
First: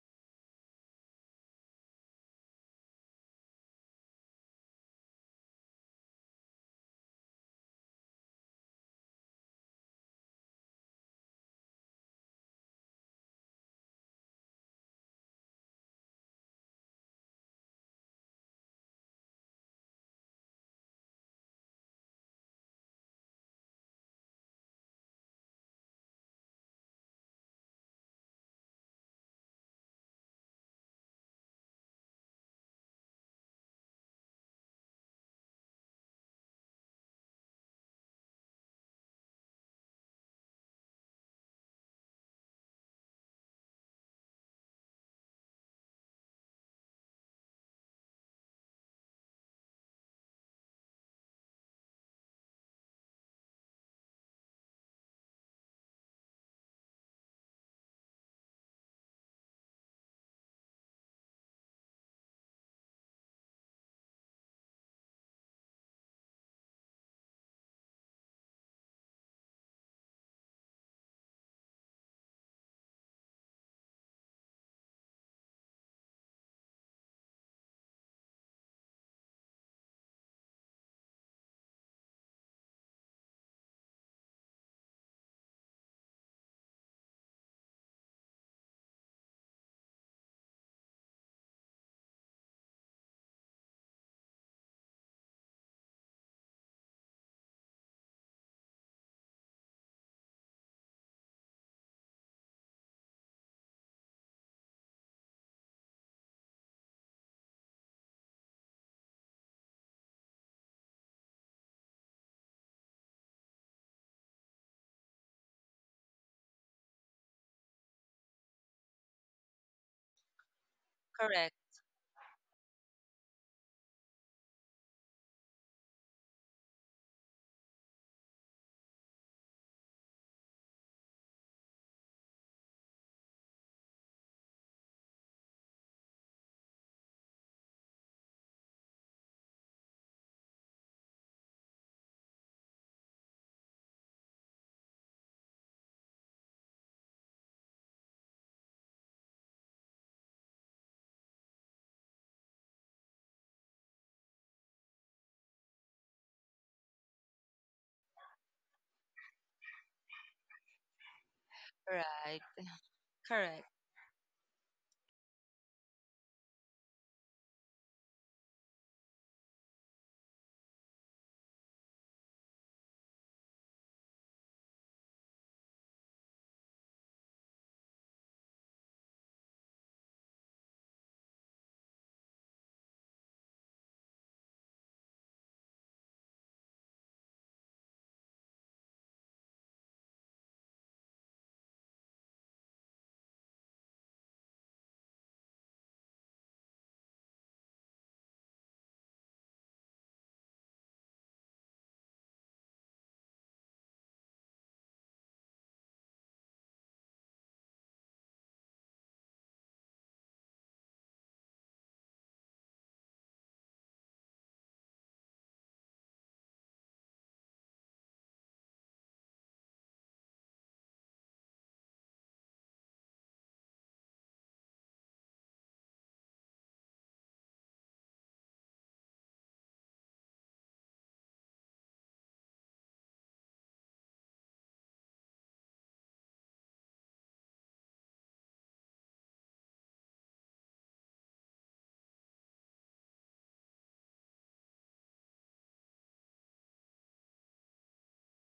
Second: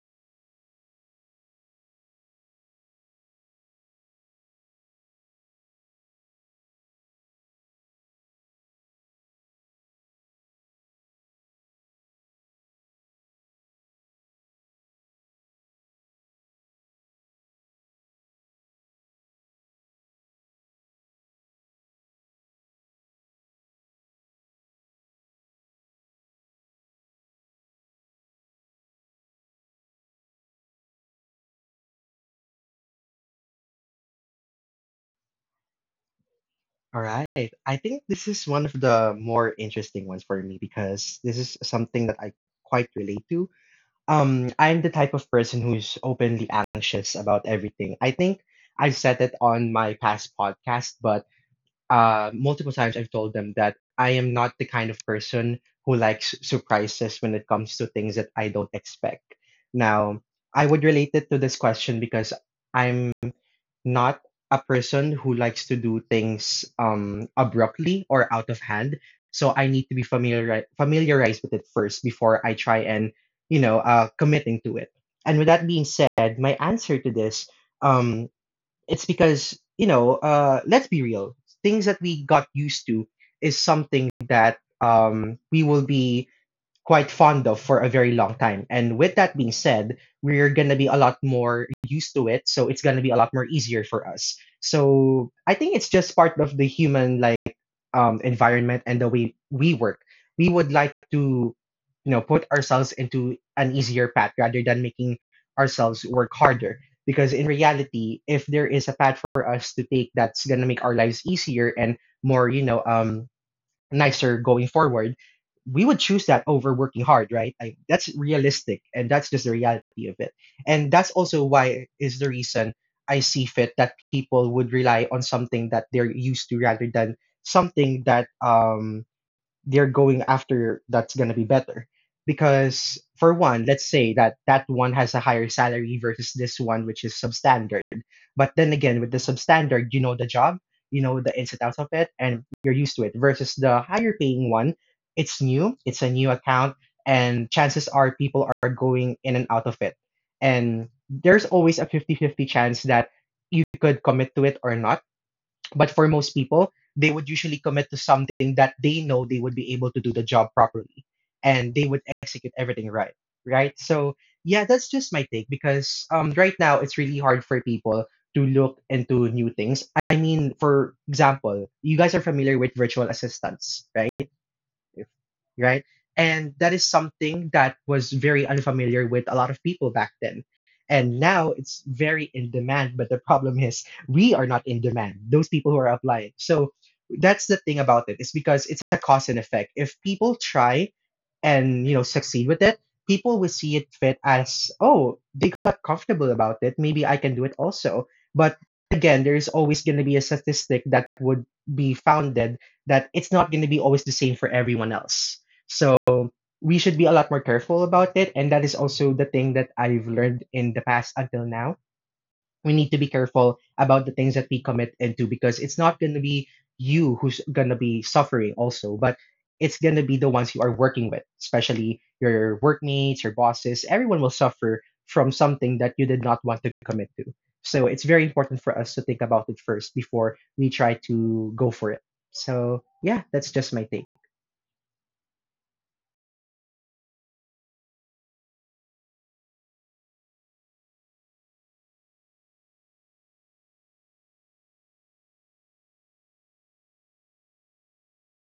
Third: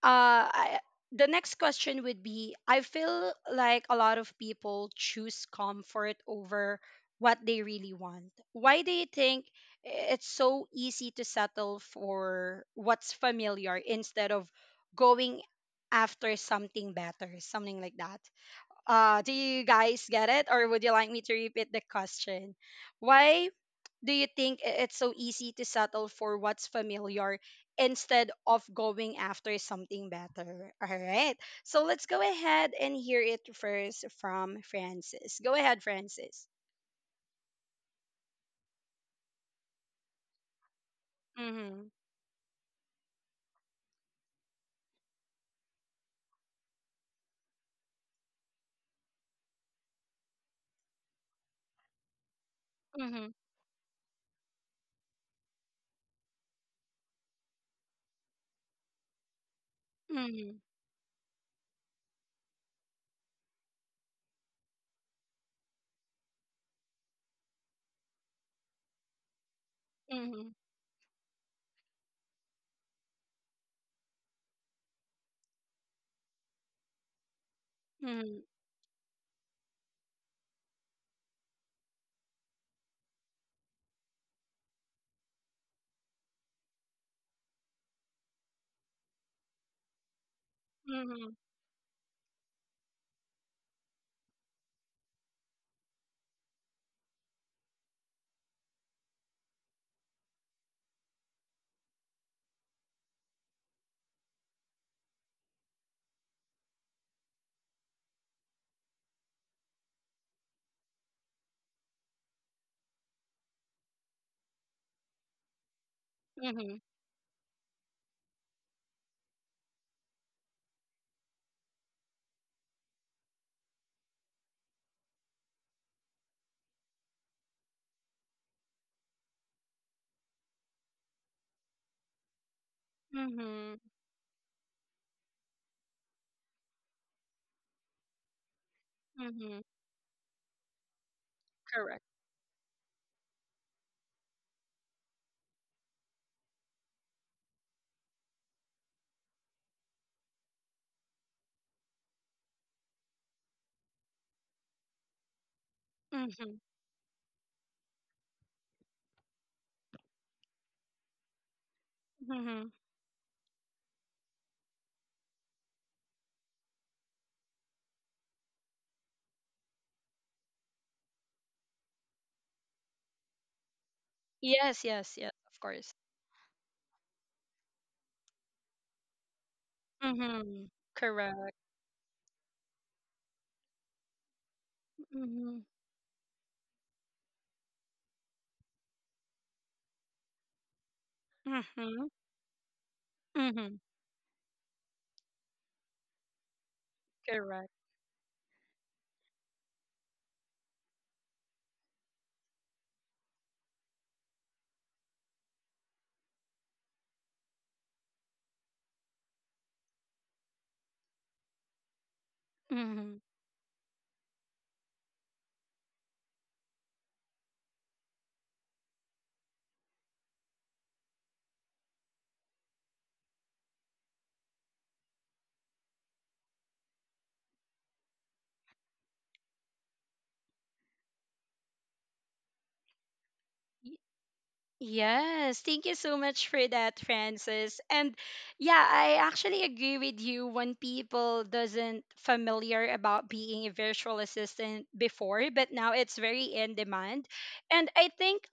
S1: uh, I, the next question would be, I feel like a lot of people choose comfort over what they really want. Why do you think it's so easy to settle for what's familiar instead of going after something better, something like that? Do you guys get it, or would you like me to repeat the question? Why do you think it's so easy to settle for what's familiar instead of going after something better? All right. So let's go ahead and hear it first from Francis. Go ahead, Francis.
S2: All right. I think this is one of the more interesting ones for me because this is
S1: Mhm.
S2: something that I quite relate to. I'm the type of person who's openly anxious about everything. I think I've said it on my past podcast, but multiple times I've
S1: Mhm.
S2: told them that I am not the kind of person who likes surprises when it comes to things that I don't expect. Now,
S1: Mhm.
S2: I would relate it to this question because I'm not a person who likes to do things abruptly or out of hand. So I need to be
S1: Mhm.
S2: familiarized with it first before I try and, committing to it. And with that being said, my answer to this, um,
S1: Mhm.
S2: it's because, you know, let's be real. Things that we got used to is something that we will be quite fond of for a very long time. And with that being said, we're gonna be a lot
S1: Mhm.
S2: more used to it, so it's gonna be a lot more easier for us. So I think it's just part of the human like environment and the way we work. We would like to, you know, put ourselves into an easier path rather than making ourselves work harder. Because in reality, if there is a path for us to take that's gonna make our lives easier and more, nicer going forward, we would choose that
S1: Mhm.
S2: over working hard, right? That's realistic, and that's just the reality of it. And that's also
S3: Correct.
S2: why is the reason I see fit that people would rely on something that they're used to rather than something that they're going after that's going to be better. Because, for one,
S1: Mhm.
S2: let's say that that one has a higher salary versus this one, which is substandard. But then again, with the
S1: Mhm.
S2: substandard, you know the job, you know the ins and outs of
S1: Correct.
S2: it, and you're used to it. Versus the higher paying one, it's new, it's a new account, and chances are people are going in and out of it. And there's always a fifty-fifty chance that you could commit to it or not. But for most
S1: Mhm.
S2: people, they would usually commit to something that they know they would be able to do the job properly and they would
S3: Right.
S2: execute
S1: Mhm.
S2: everything right.
S3: Correct.
S2: Right. So, yeah, that's just my take because right now it's really hard for people to look into new things. I mean, for example, you guys are familiar with virtual assistants, right?
S1: Yes, yes, yes, of
S2: Right?
S1: course.
S2: And that is something that was very unfamiliar with a lot of people back then.
S1: Mhm.
S2: And now
S1: Correct.
S2: it's very in demand, but the problem is we are not in demand, those
S1: Mhm.
S2: people who are applying. So that's the thing about it. It's because it's a cause and effect. If people try and you know
S1: Mhm.
S2: succeed with it, people will see
S1: Mhm.
S2: it fit as, oh, they got comfortable about it. Maybe I can do it
S1: Correct.
S2: also. But again, there is always gonna be a statistic that would be founded that it's not going to be always the same for everyone else. So we should be a lot more careful about it. And that is also the thing that I've learned in the past until now, we need to be
S1: Mhm.
S2: careful about the things that we commit into because it's not going to be you who's going to be suffering also, but it's going to be the ones you are working with, especially your workmates, your bosses, everyone will suffer from something that you did not want to commit to. So it's very important for us to think about it first before we try to go for it. So yeah, that's just my take.
S1: Yes, thank you so much for that, Francis. And yeah, I actually agree with you when people doesn't familiar about being a virtual assistant before, but now it's very in demand. And I think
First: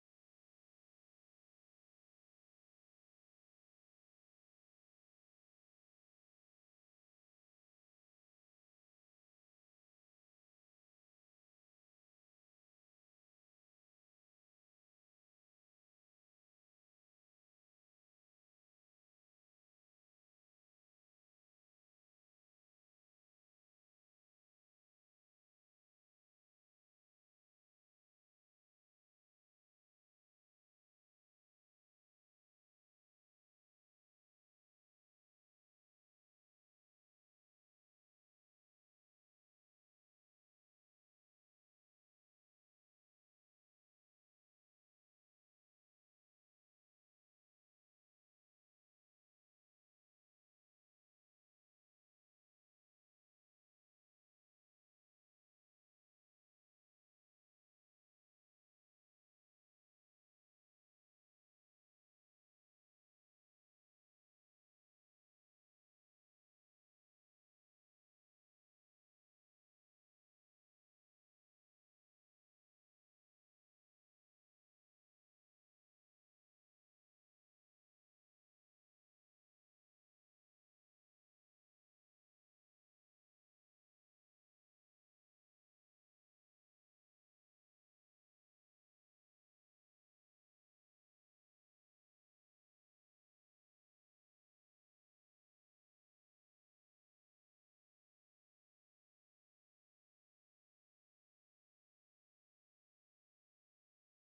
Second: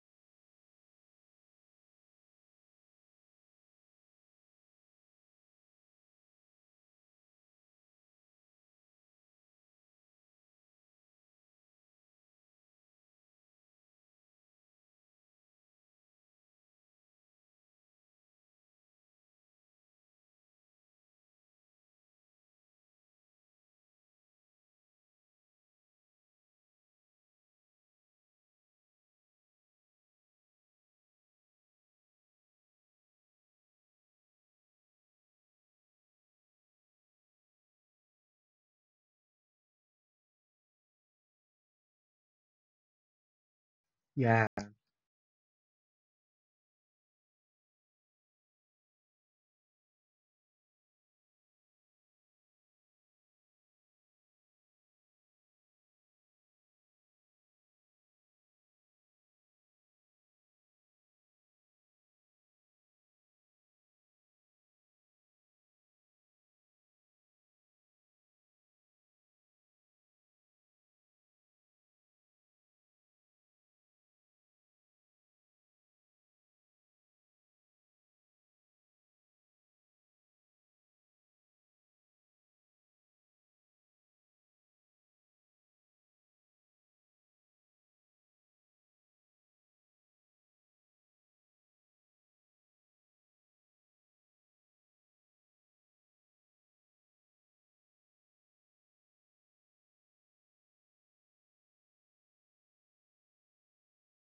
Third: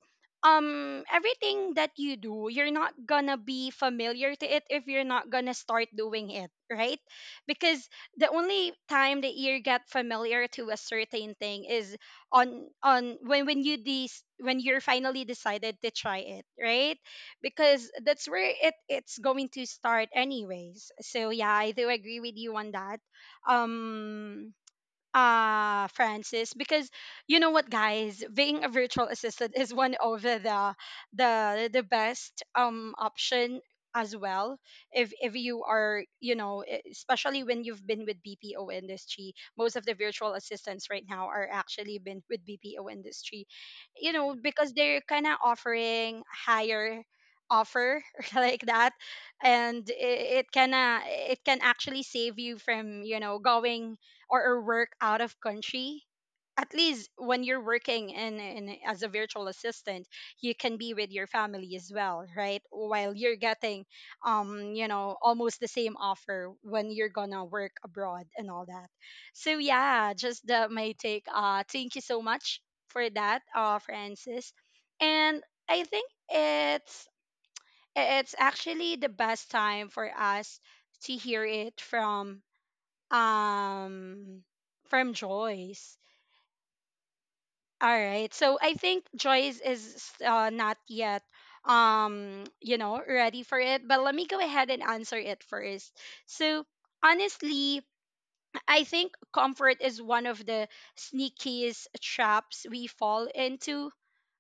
S1: everything that you do, you're not gonna be familiar to it if you're not gonna start doing it, right? Because the only time that you get familiar to a certain thing is on when you these when you're finally decided to try it, right? Because that's where it's going to start anyways. So yeah, I do agree with you on that. um Francis, because you know what guys, being a virtual assistant is one of the best option as well. If you are, you know, especially when you've been with BPO industry, most of the virtual assistants right now are actually been with BPO industry, you know,
S2: Yeah,
S1: because they're kind of offering higher offer like that. And it can actually save you from, you know, going or work out of country. At least when you're working in as a virtual assistant, you can be with your family as well, right, while you're getting you know, almost the same offer when you're gonna work abroad and all that. So yeah, just my take. Thank you so much for that, Francis. And I think it's actually the best time for us to hear it um from Joyce. All right. So I think Joyce is not yet you know ready for it, but let me go ahead and answer it first. So honestly, I think comfort is one of the sneakiest traps we fall into.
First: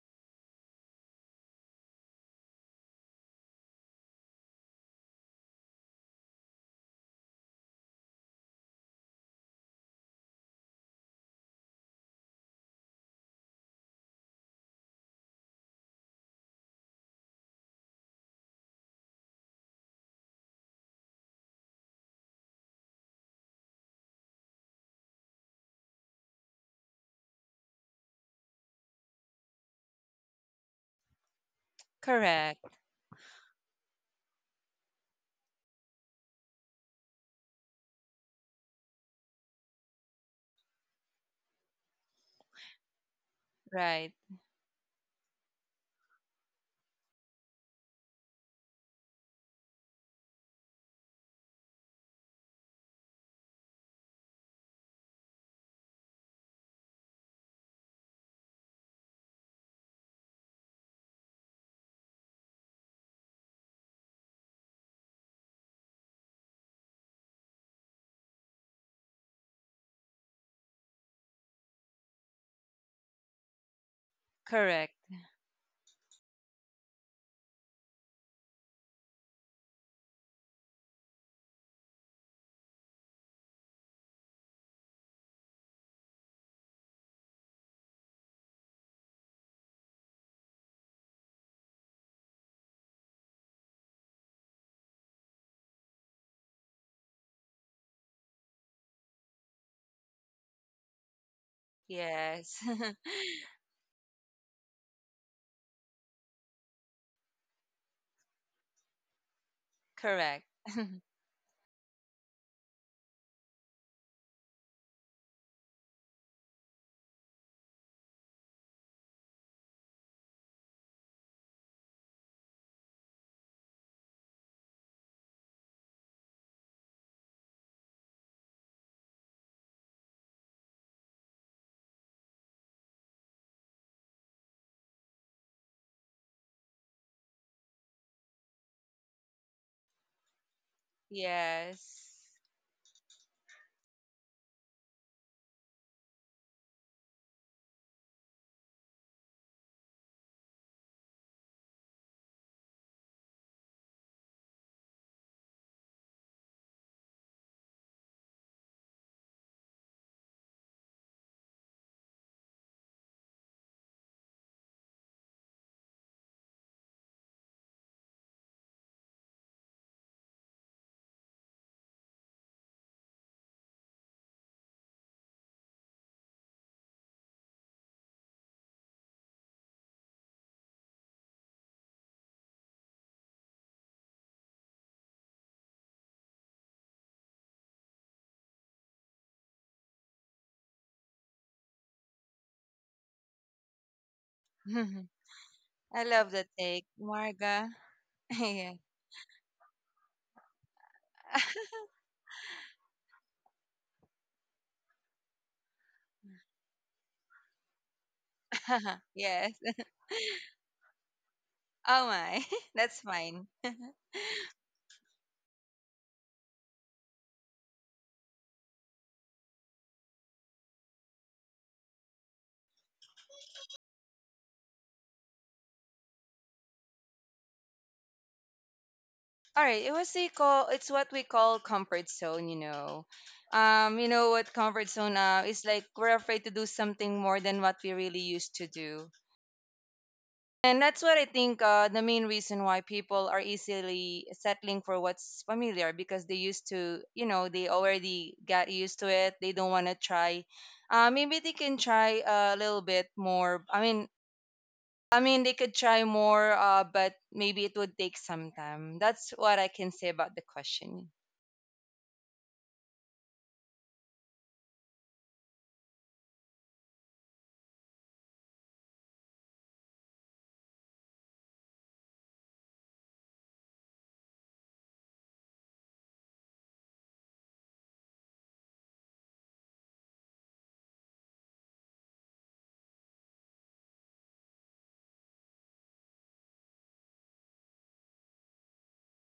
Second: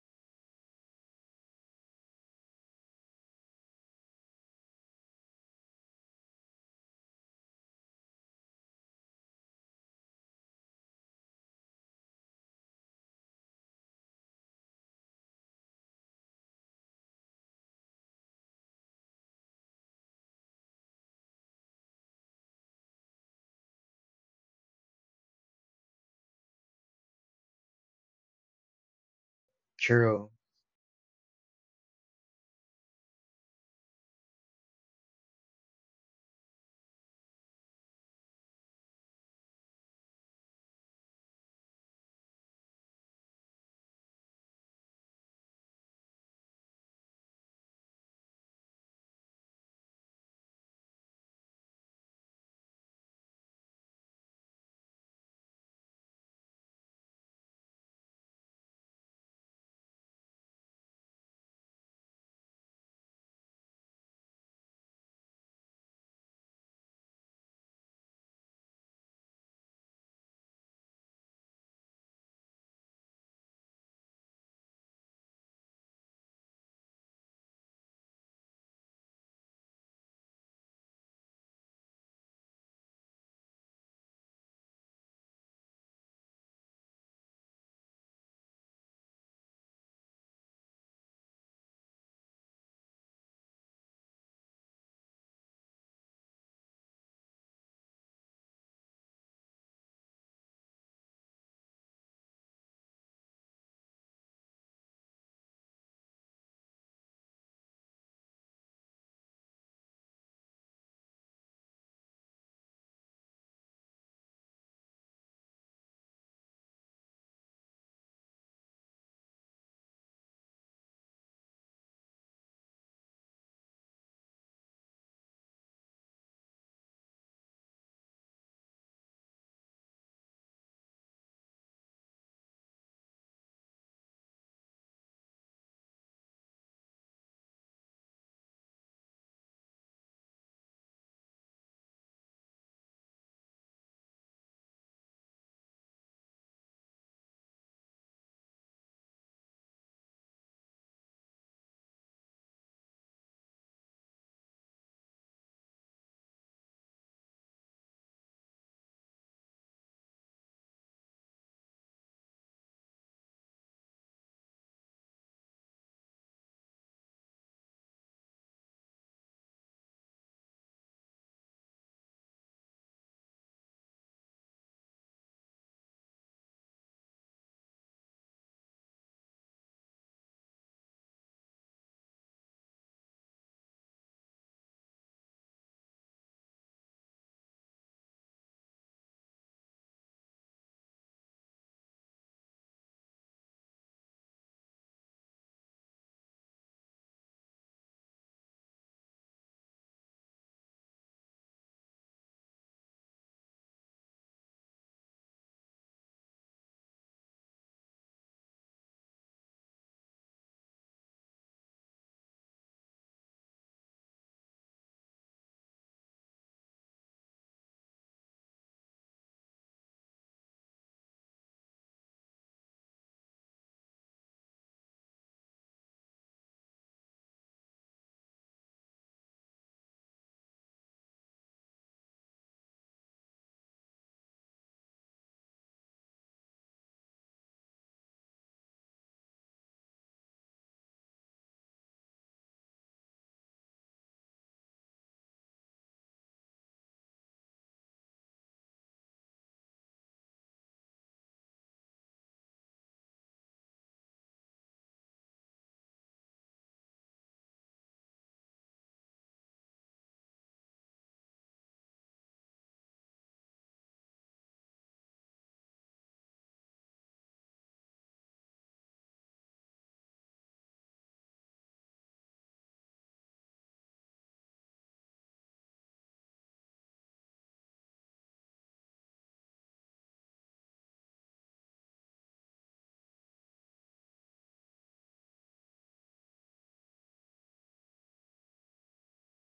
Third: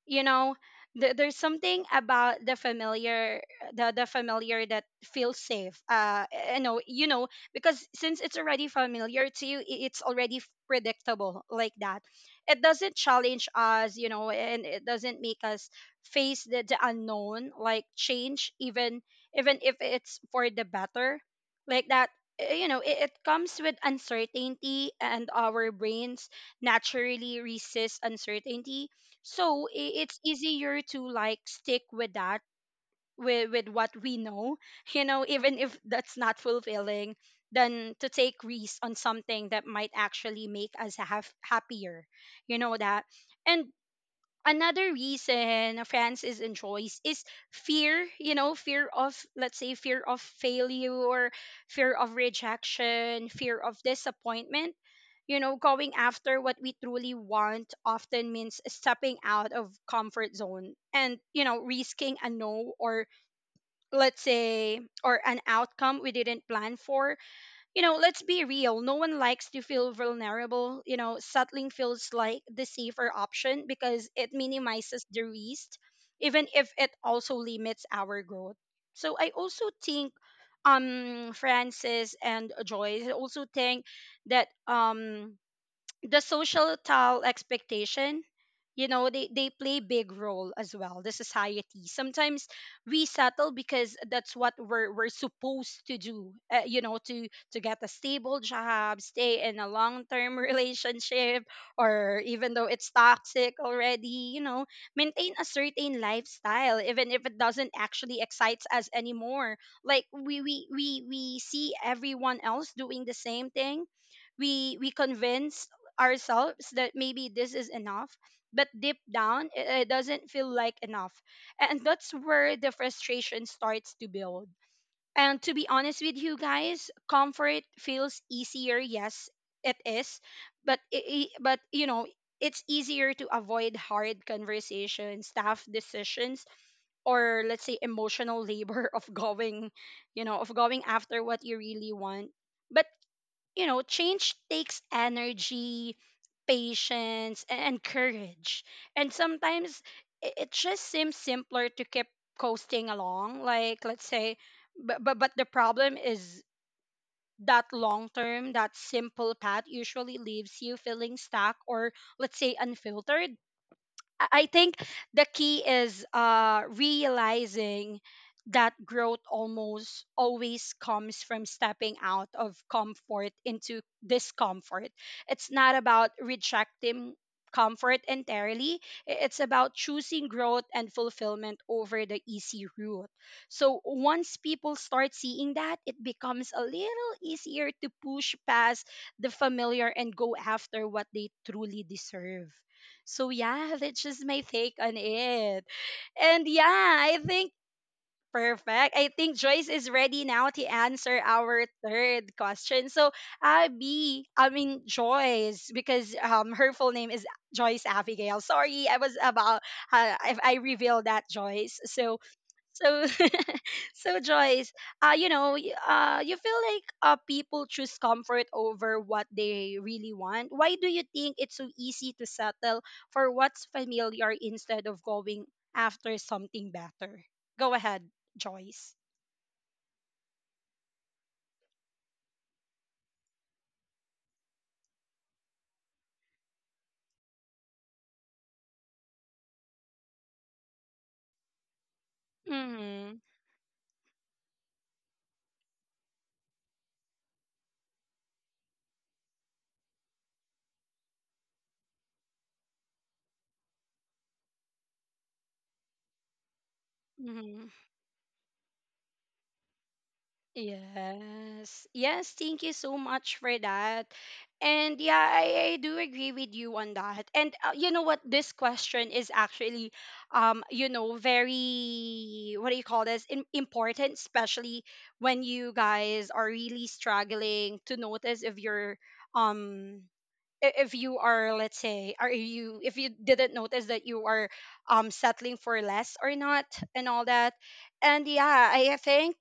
S1: You know, there's something about the familiar, the familiar that feels safe. You know, you know, because since it's already familiar to you, it's already predictable like that. It doesn't challenge us, you know, and it doesn't make us face the unknown like change, even even if it's for the better, like that. Uh, you know, it comes with uncertainty, and our brains naturally resist uncertainty. So it's
S2: true.
S1: easier to like stick with that,
S3: Correct.
S1: with what we know you know, even if that's not fulfilling, than to take risks on something that might actually make us have happier, you know, that. And
S3: Right.
S1: another reason Francis enjoys is fear, you know, fear of, let's say, fear of failure, fear of rejection, fear of disappointment. You know, going after what we truly want often means stepping out of comfort zone and, you know, risking a no or, let's say, or an outcome we didn't plan for. You know, let's be real. No one likes to feel vulnerable. You know, settling feels like the safer option because it
S3: Correct.
S1: minimizes the risk, even if it also limits our growth. So I also think, Francis and Joyce, I also think that the societal expectation, you know, they play big role as well. The society sometimes we settle because that's what we're supposed to do. Uh, you know, to get a stable job, stay in a long-term relationship, or even
S3: Yes.
S1: though it's toxic already, you know, maintain a certain lifestyle even if it doesn't actually excites us anymore. Like
S3: Correct.
S1: we see everyone else doing the same thing. We convince ourselves that maybe this is enough, but deep down it doesn't feel like enough. And that's where the frustration starts to build. And to be honest with you guys, comfort feels easier, yes, it is, but you know, it's easier to avoid hard conversations, tough decisions, or, let's say, emotional labor of going, you know, of going after what you really
S3: Yes.
S1: want. But you know, change takes energy, patience, and courage. And sometimes it just seems simpler to keep coasting along. Like, let's say, but the problem is that long term, that simple path usually leaves you feeling stuck or, let's say, unfiltered. I think the key is realizing that growth almost always comes from stepping out of comfort into discomfort. It's not about rejecting comfort entirely, it's about choosing growth and fulfillment over the easy route. So once people start seeing that, it becomes a little easier to push past the familiar and go after what they truly deserve. So yeah, that's just my take on it.
S3: I love the
S1: And
S3: take,
S1: yeah, I think
S3: Marga. Yeah.
S1: perfect. I think Joyce is ready now to answer our third question. So Abby, I mean Joyce, because her full name is Joyce Abigail. Sorry, I was
S3: Yes.
S1: about if I revealed that, Joyce.
S3: Oh
S1: So
S3: my. That's
S1: so
S3: fine.
S1: so Joyce, you know, you feel like people choose comfort over what they really want. Why do you think it's so easy to settle for what's familiar instead of going after something better? Go ahead, Joyce.
S3: All right. It was we call it's what we call comfort zone, you know. You know what comfort zone is like, we're afraid to do something more than what we really used to do. And that's what I think the main reason why
S1: Mm-hmm.
S3: people are easily settling for what's familiar, because they used to, you know, they already got used to it. They don't want to try. Maybe they can try a little bit more. I mean, they could try more, but maybe it would take some time. That's what I can say about the question.
S1: Yes. Yes, thank you so much for that. And yeah, I do agree with you on that. And you know what? This question is actually, you know, very, what do you call this? Important, especially when you guys are really struggling to notice if you're, um, if you are, let's say, are you if you didn't notice that you are settling for less or not, and all that. And yeah, I think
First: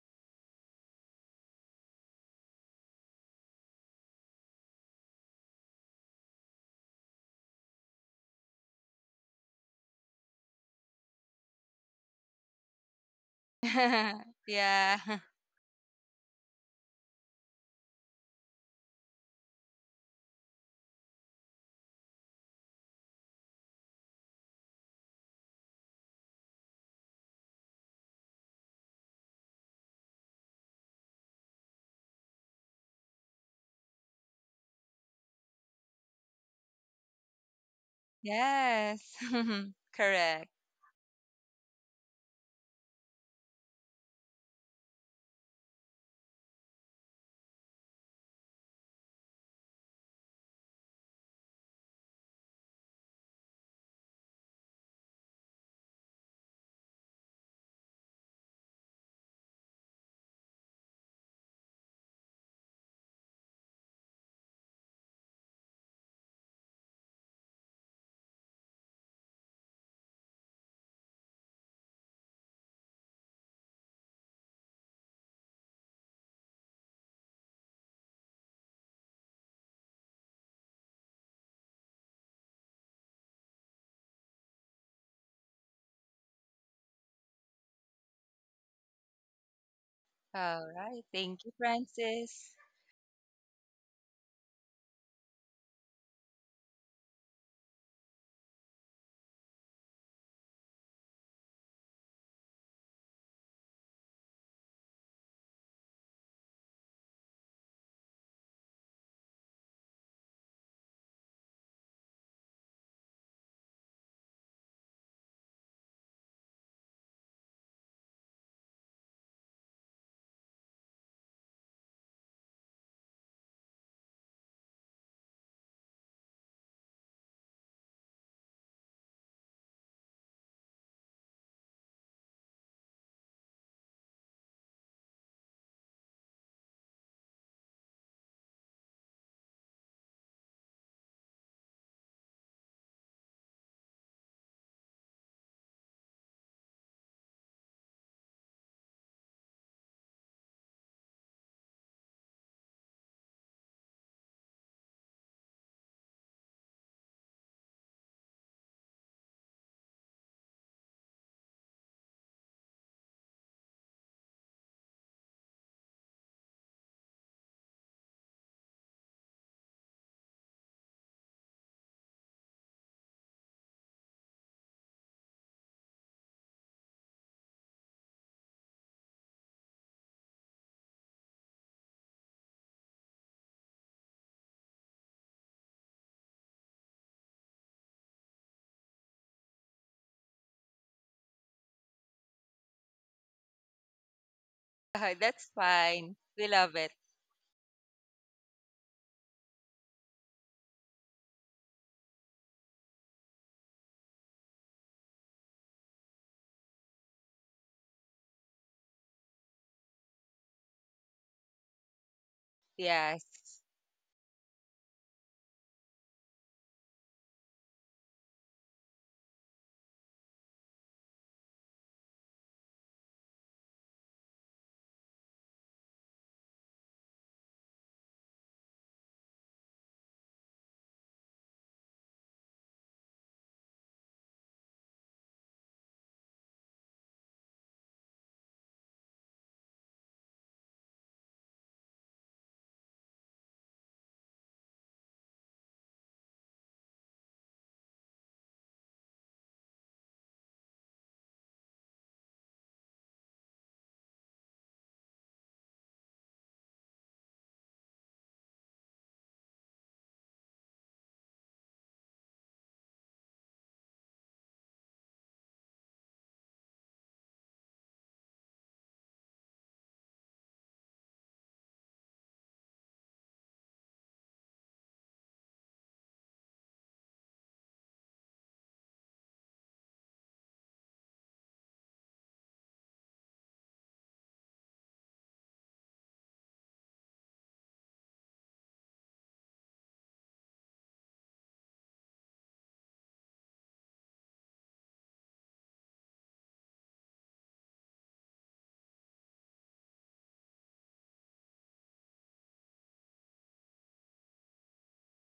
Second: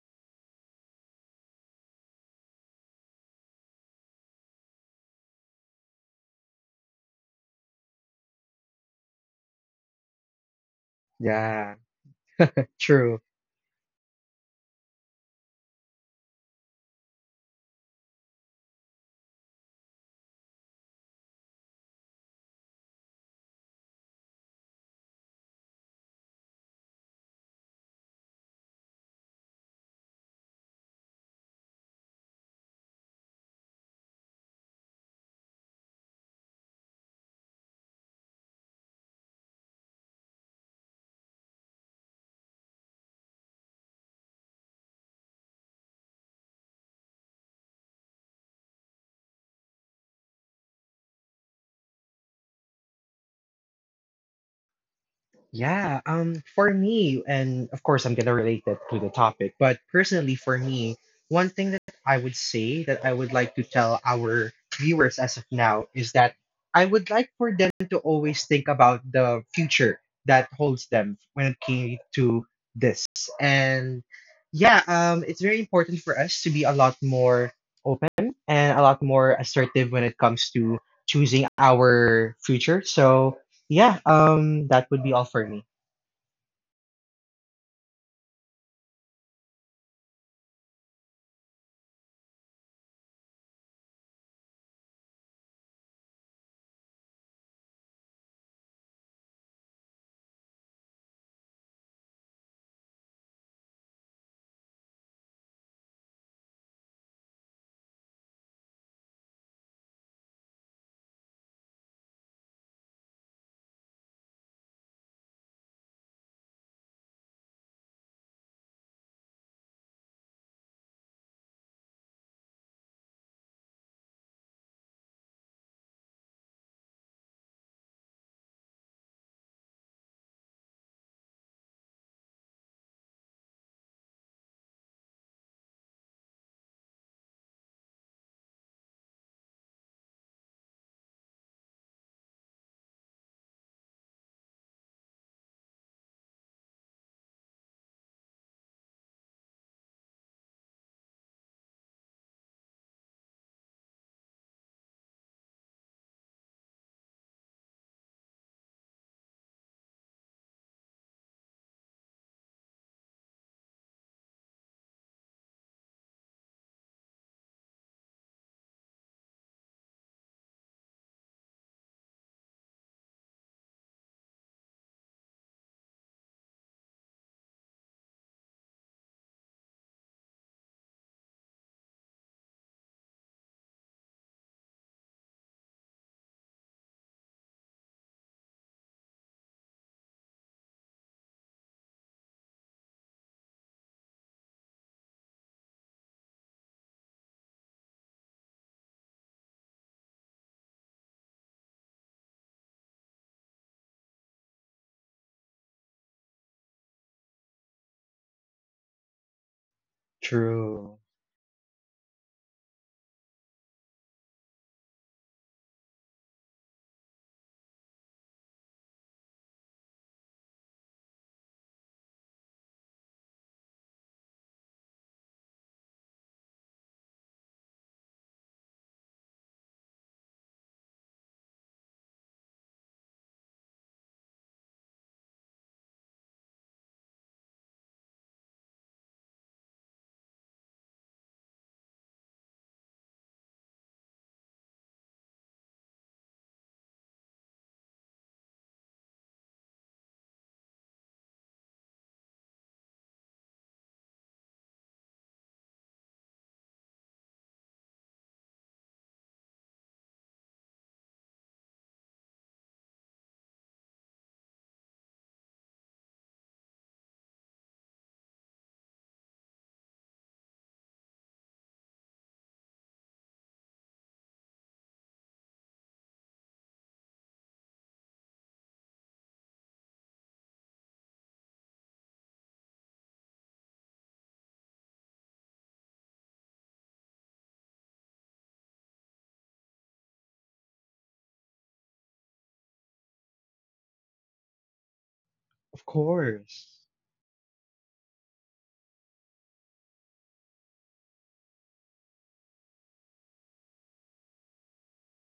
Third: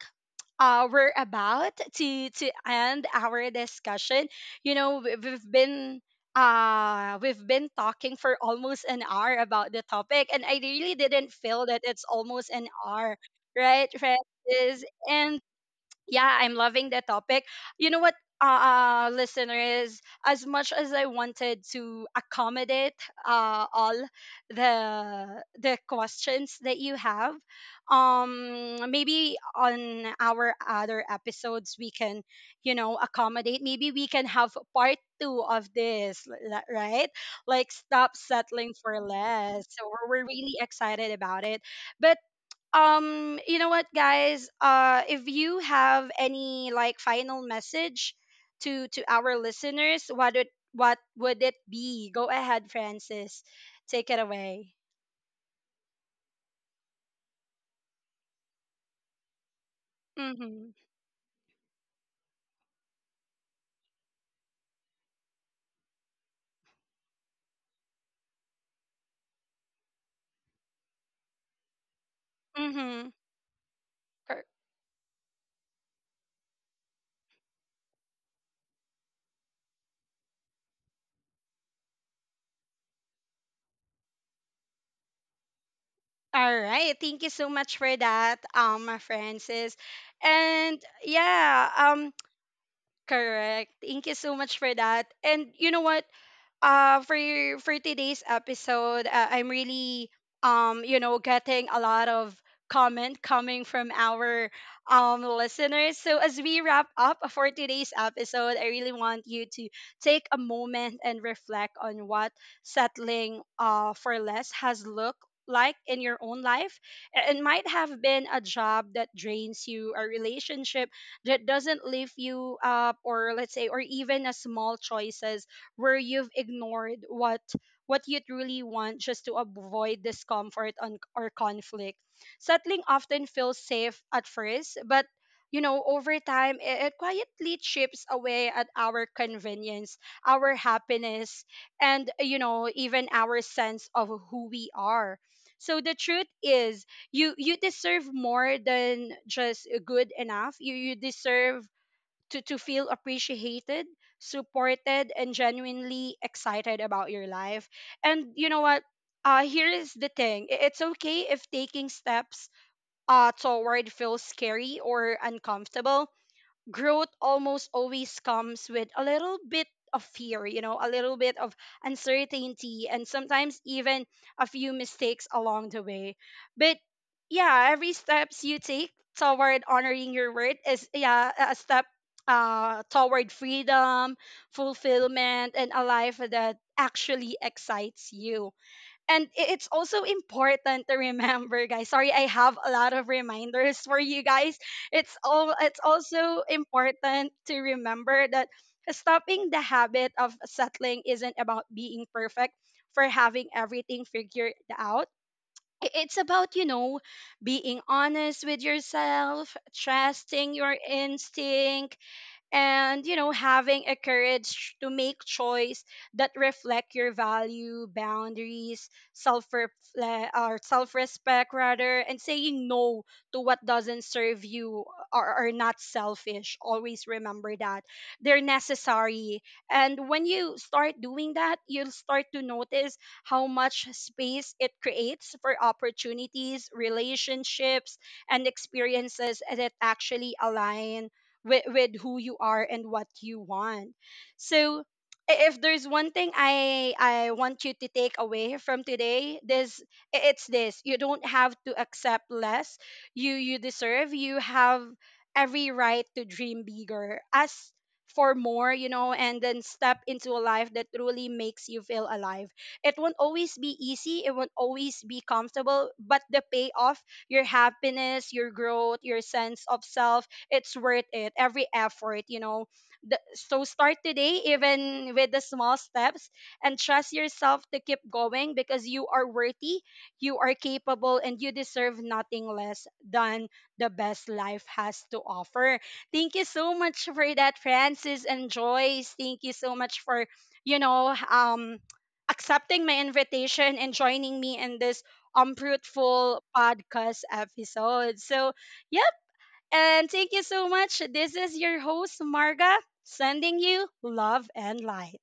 S1: we're about to end our discussion. You know, we've been talking for almost an hour about the topic, and I really didn't feel
S2: Yeah,
S1: that it's almost an hour.
S2: true.
S1: Right, right.
S3: Yeah.
S1: And yeah, I'm loving the topic. You know what, listeners, as much as I wanted to accommodate all the questions that you have, maybe on our other episodes we can, you know, accommodate. Maybe we can have part two of this, right? Like, stop settling for
S3: Yes.
S1: less. So we're
S3: Correct.
S1: really excited about it. But you know what guys, if you have any like final message to our listeners, what would it be? Go ahead, Francis, take it away.
S2: Yeah, for me, and of course, I'm gonna relate that to the topic, but personally, for
S1: Mm-hmm.
S2: me, one thing that I would say that I would like to tell our viewers as of now is that I would like for them to always think about the future that holds them when it came to this.
S1: Mm-hmm.
S2: And yeah, it's very important for us to be a lot more open and a lot more assertive when it comes to choosing our future. So, yeah, that would be all for me.
S1: All right, thank you so much for that, Francis.
S3: All
S1: And
S3: right. Thank you,
S1: yeah,
S3: Francis.
S1: correct, thank you so much for that. And you know what, for for today's episode, I'm really you know getting a lot of comment coming from our listeners. So as we wrap up for today's episode, I really want you to take a moment and reflect on what settling for less has looked like in your own life. It might have been a job that drains you, a relationship that doesn't lift you up, or, let's say, or even a small choices where you've ignored what you truly want just to avoid discomfort on, or conflict. Settling often feels safe at first, but you know, over time, it quietly chips away at our convenience, our happiness, and, you know, even our sense of who we are. So the truth is, you deserve more than just good enough. You deserve to feel appreciated, supported, and genuinely excited about your life. And you know what? Here is the thing. It's okay if taking steps toward feels scary or uncomfortable. Growth almost always comes with a little bit of fear, you know, a little bit of uncertainty, and sometimes even a few mistakes along the way. But yeah, every steps you take toward honoring your word is yeah a step toward freedom, fulfillment, and a life that actually excites you. And it's also important to remember, guys, sorry I have a lot of reminders for you guys.
S3: That's
S1: It's
S3: fine.
S1: also
S3: We love it.
S1: important to remember that stopping the habit of settling isn't about being perfect for having everything figured out. It's about, you know, being honest with yourself, trusting your
S2: True.
S1: instincts, and, you
S3: Yes.
S1: know, having a courage to make choice that reflect your value boundaries self or self-respect rather. And saying no to what doesn't serve you are not selfish, always remember that. They're necessary. And when you start doing that, you'll start to notice how much space it creates for opportunities, relationships, and experiences that actually align with who you are and what you want. So if there's one thing I want you to take away from today, it's this. You don't have to accept less. You deserve. You have every right to dream bigger, ask for more, you know, and then step into a life that truly makes you feel alive. It won't always be easy, it won't always be comfortable, but the payoff, your happiness, your growth, your sense of self, it's worth it every effort, you know. So start today, even with the small steps, and trust yourself to keep going, because you are worthy, you are capable, and you deserve nothing less than the best life has to offer. Thank you so much for that, Francis and Joyce. Thank you so much for, you know, accepting my invitation and joining me in this
S2: Of
S1: fruitful
S2: course.
S1: podcast episode. So yeah, and thank you so much. This is your host, Marga, sending you love and light.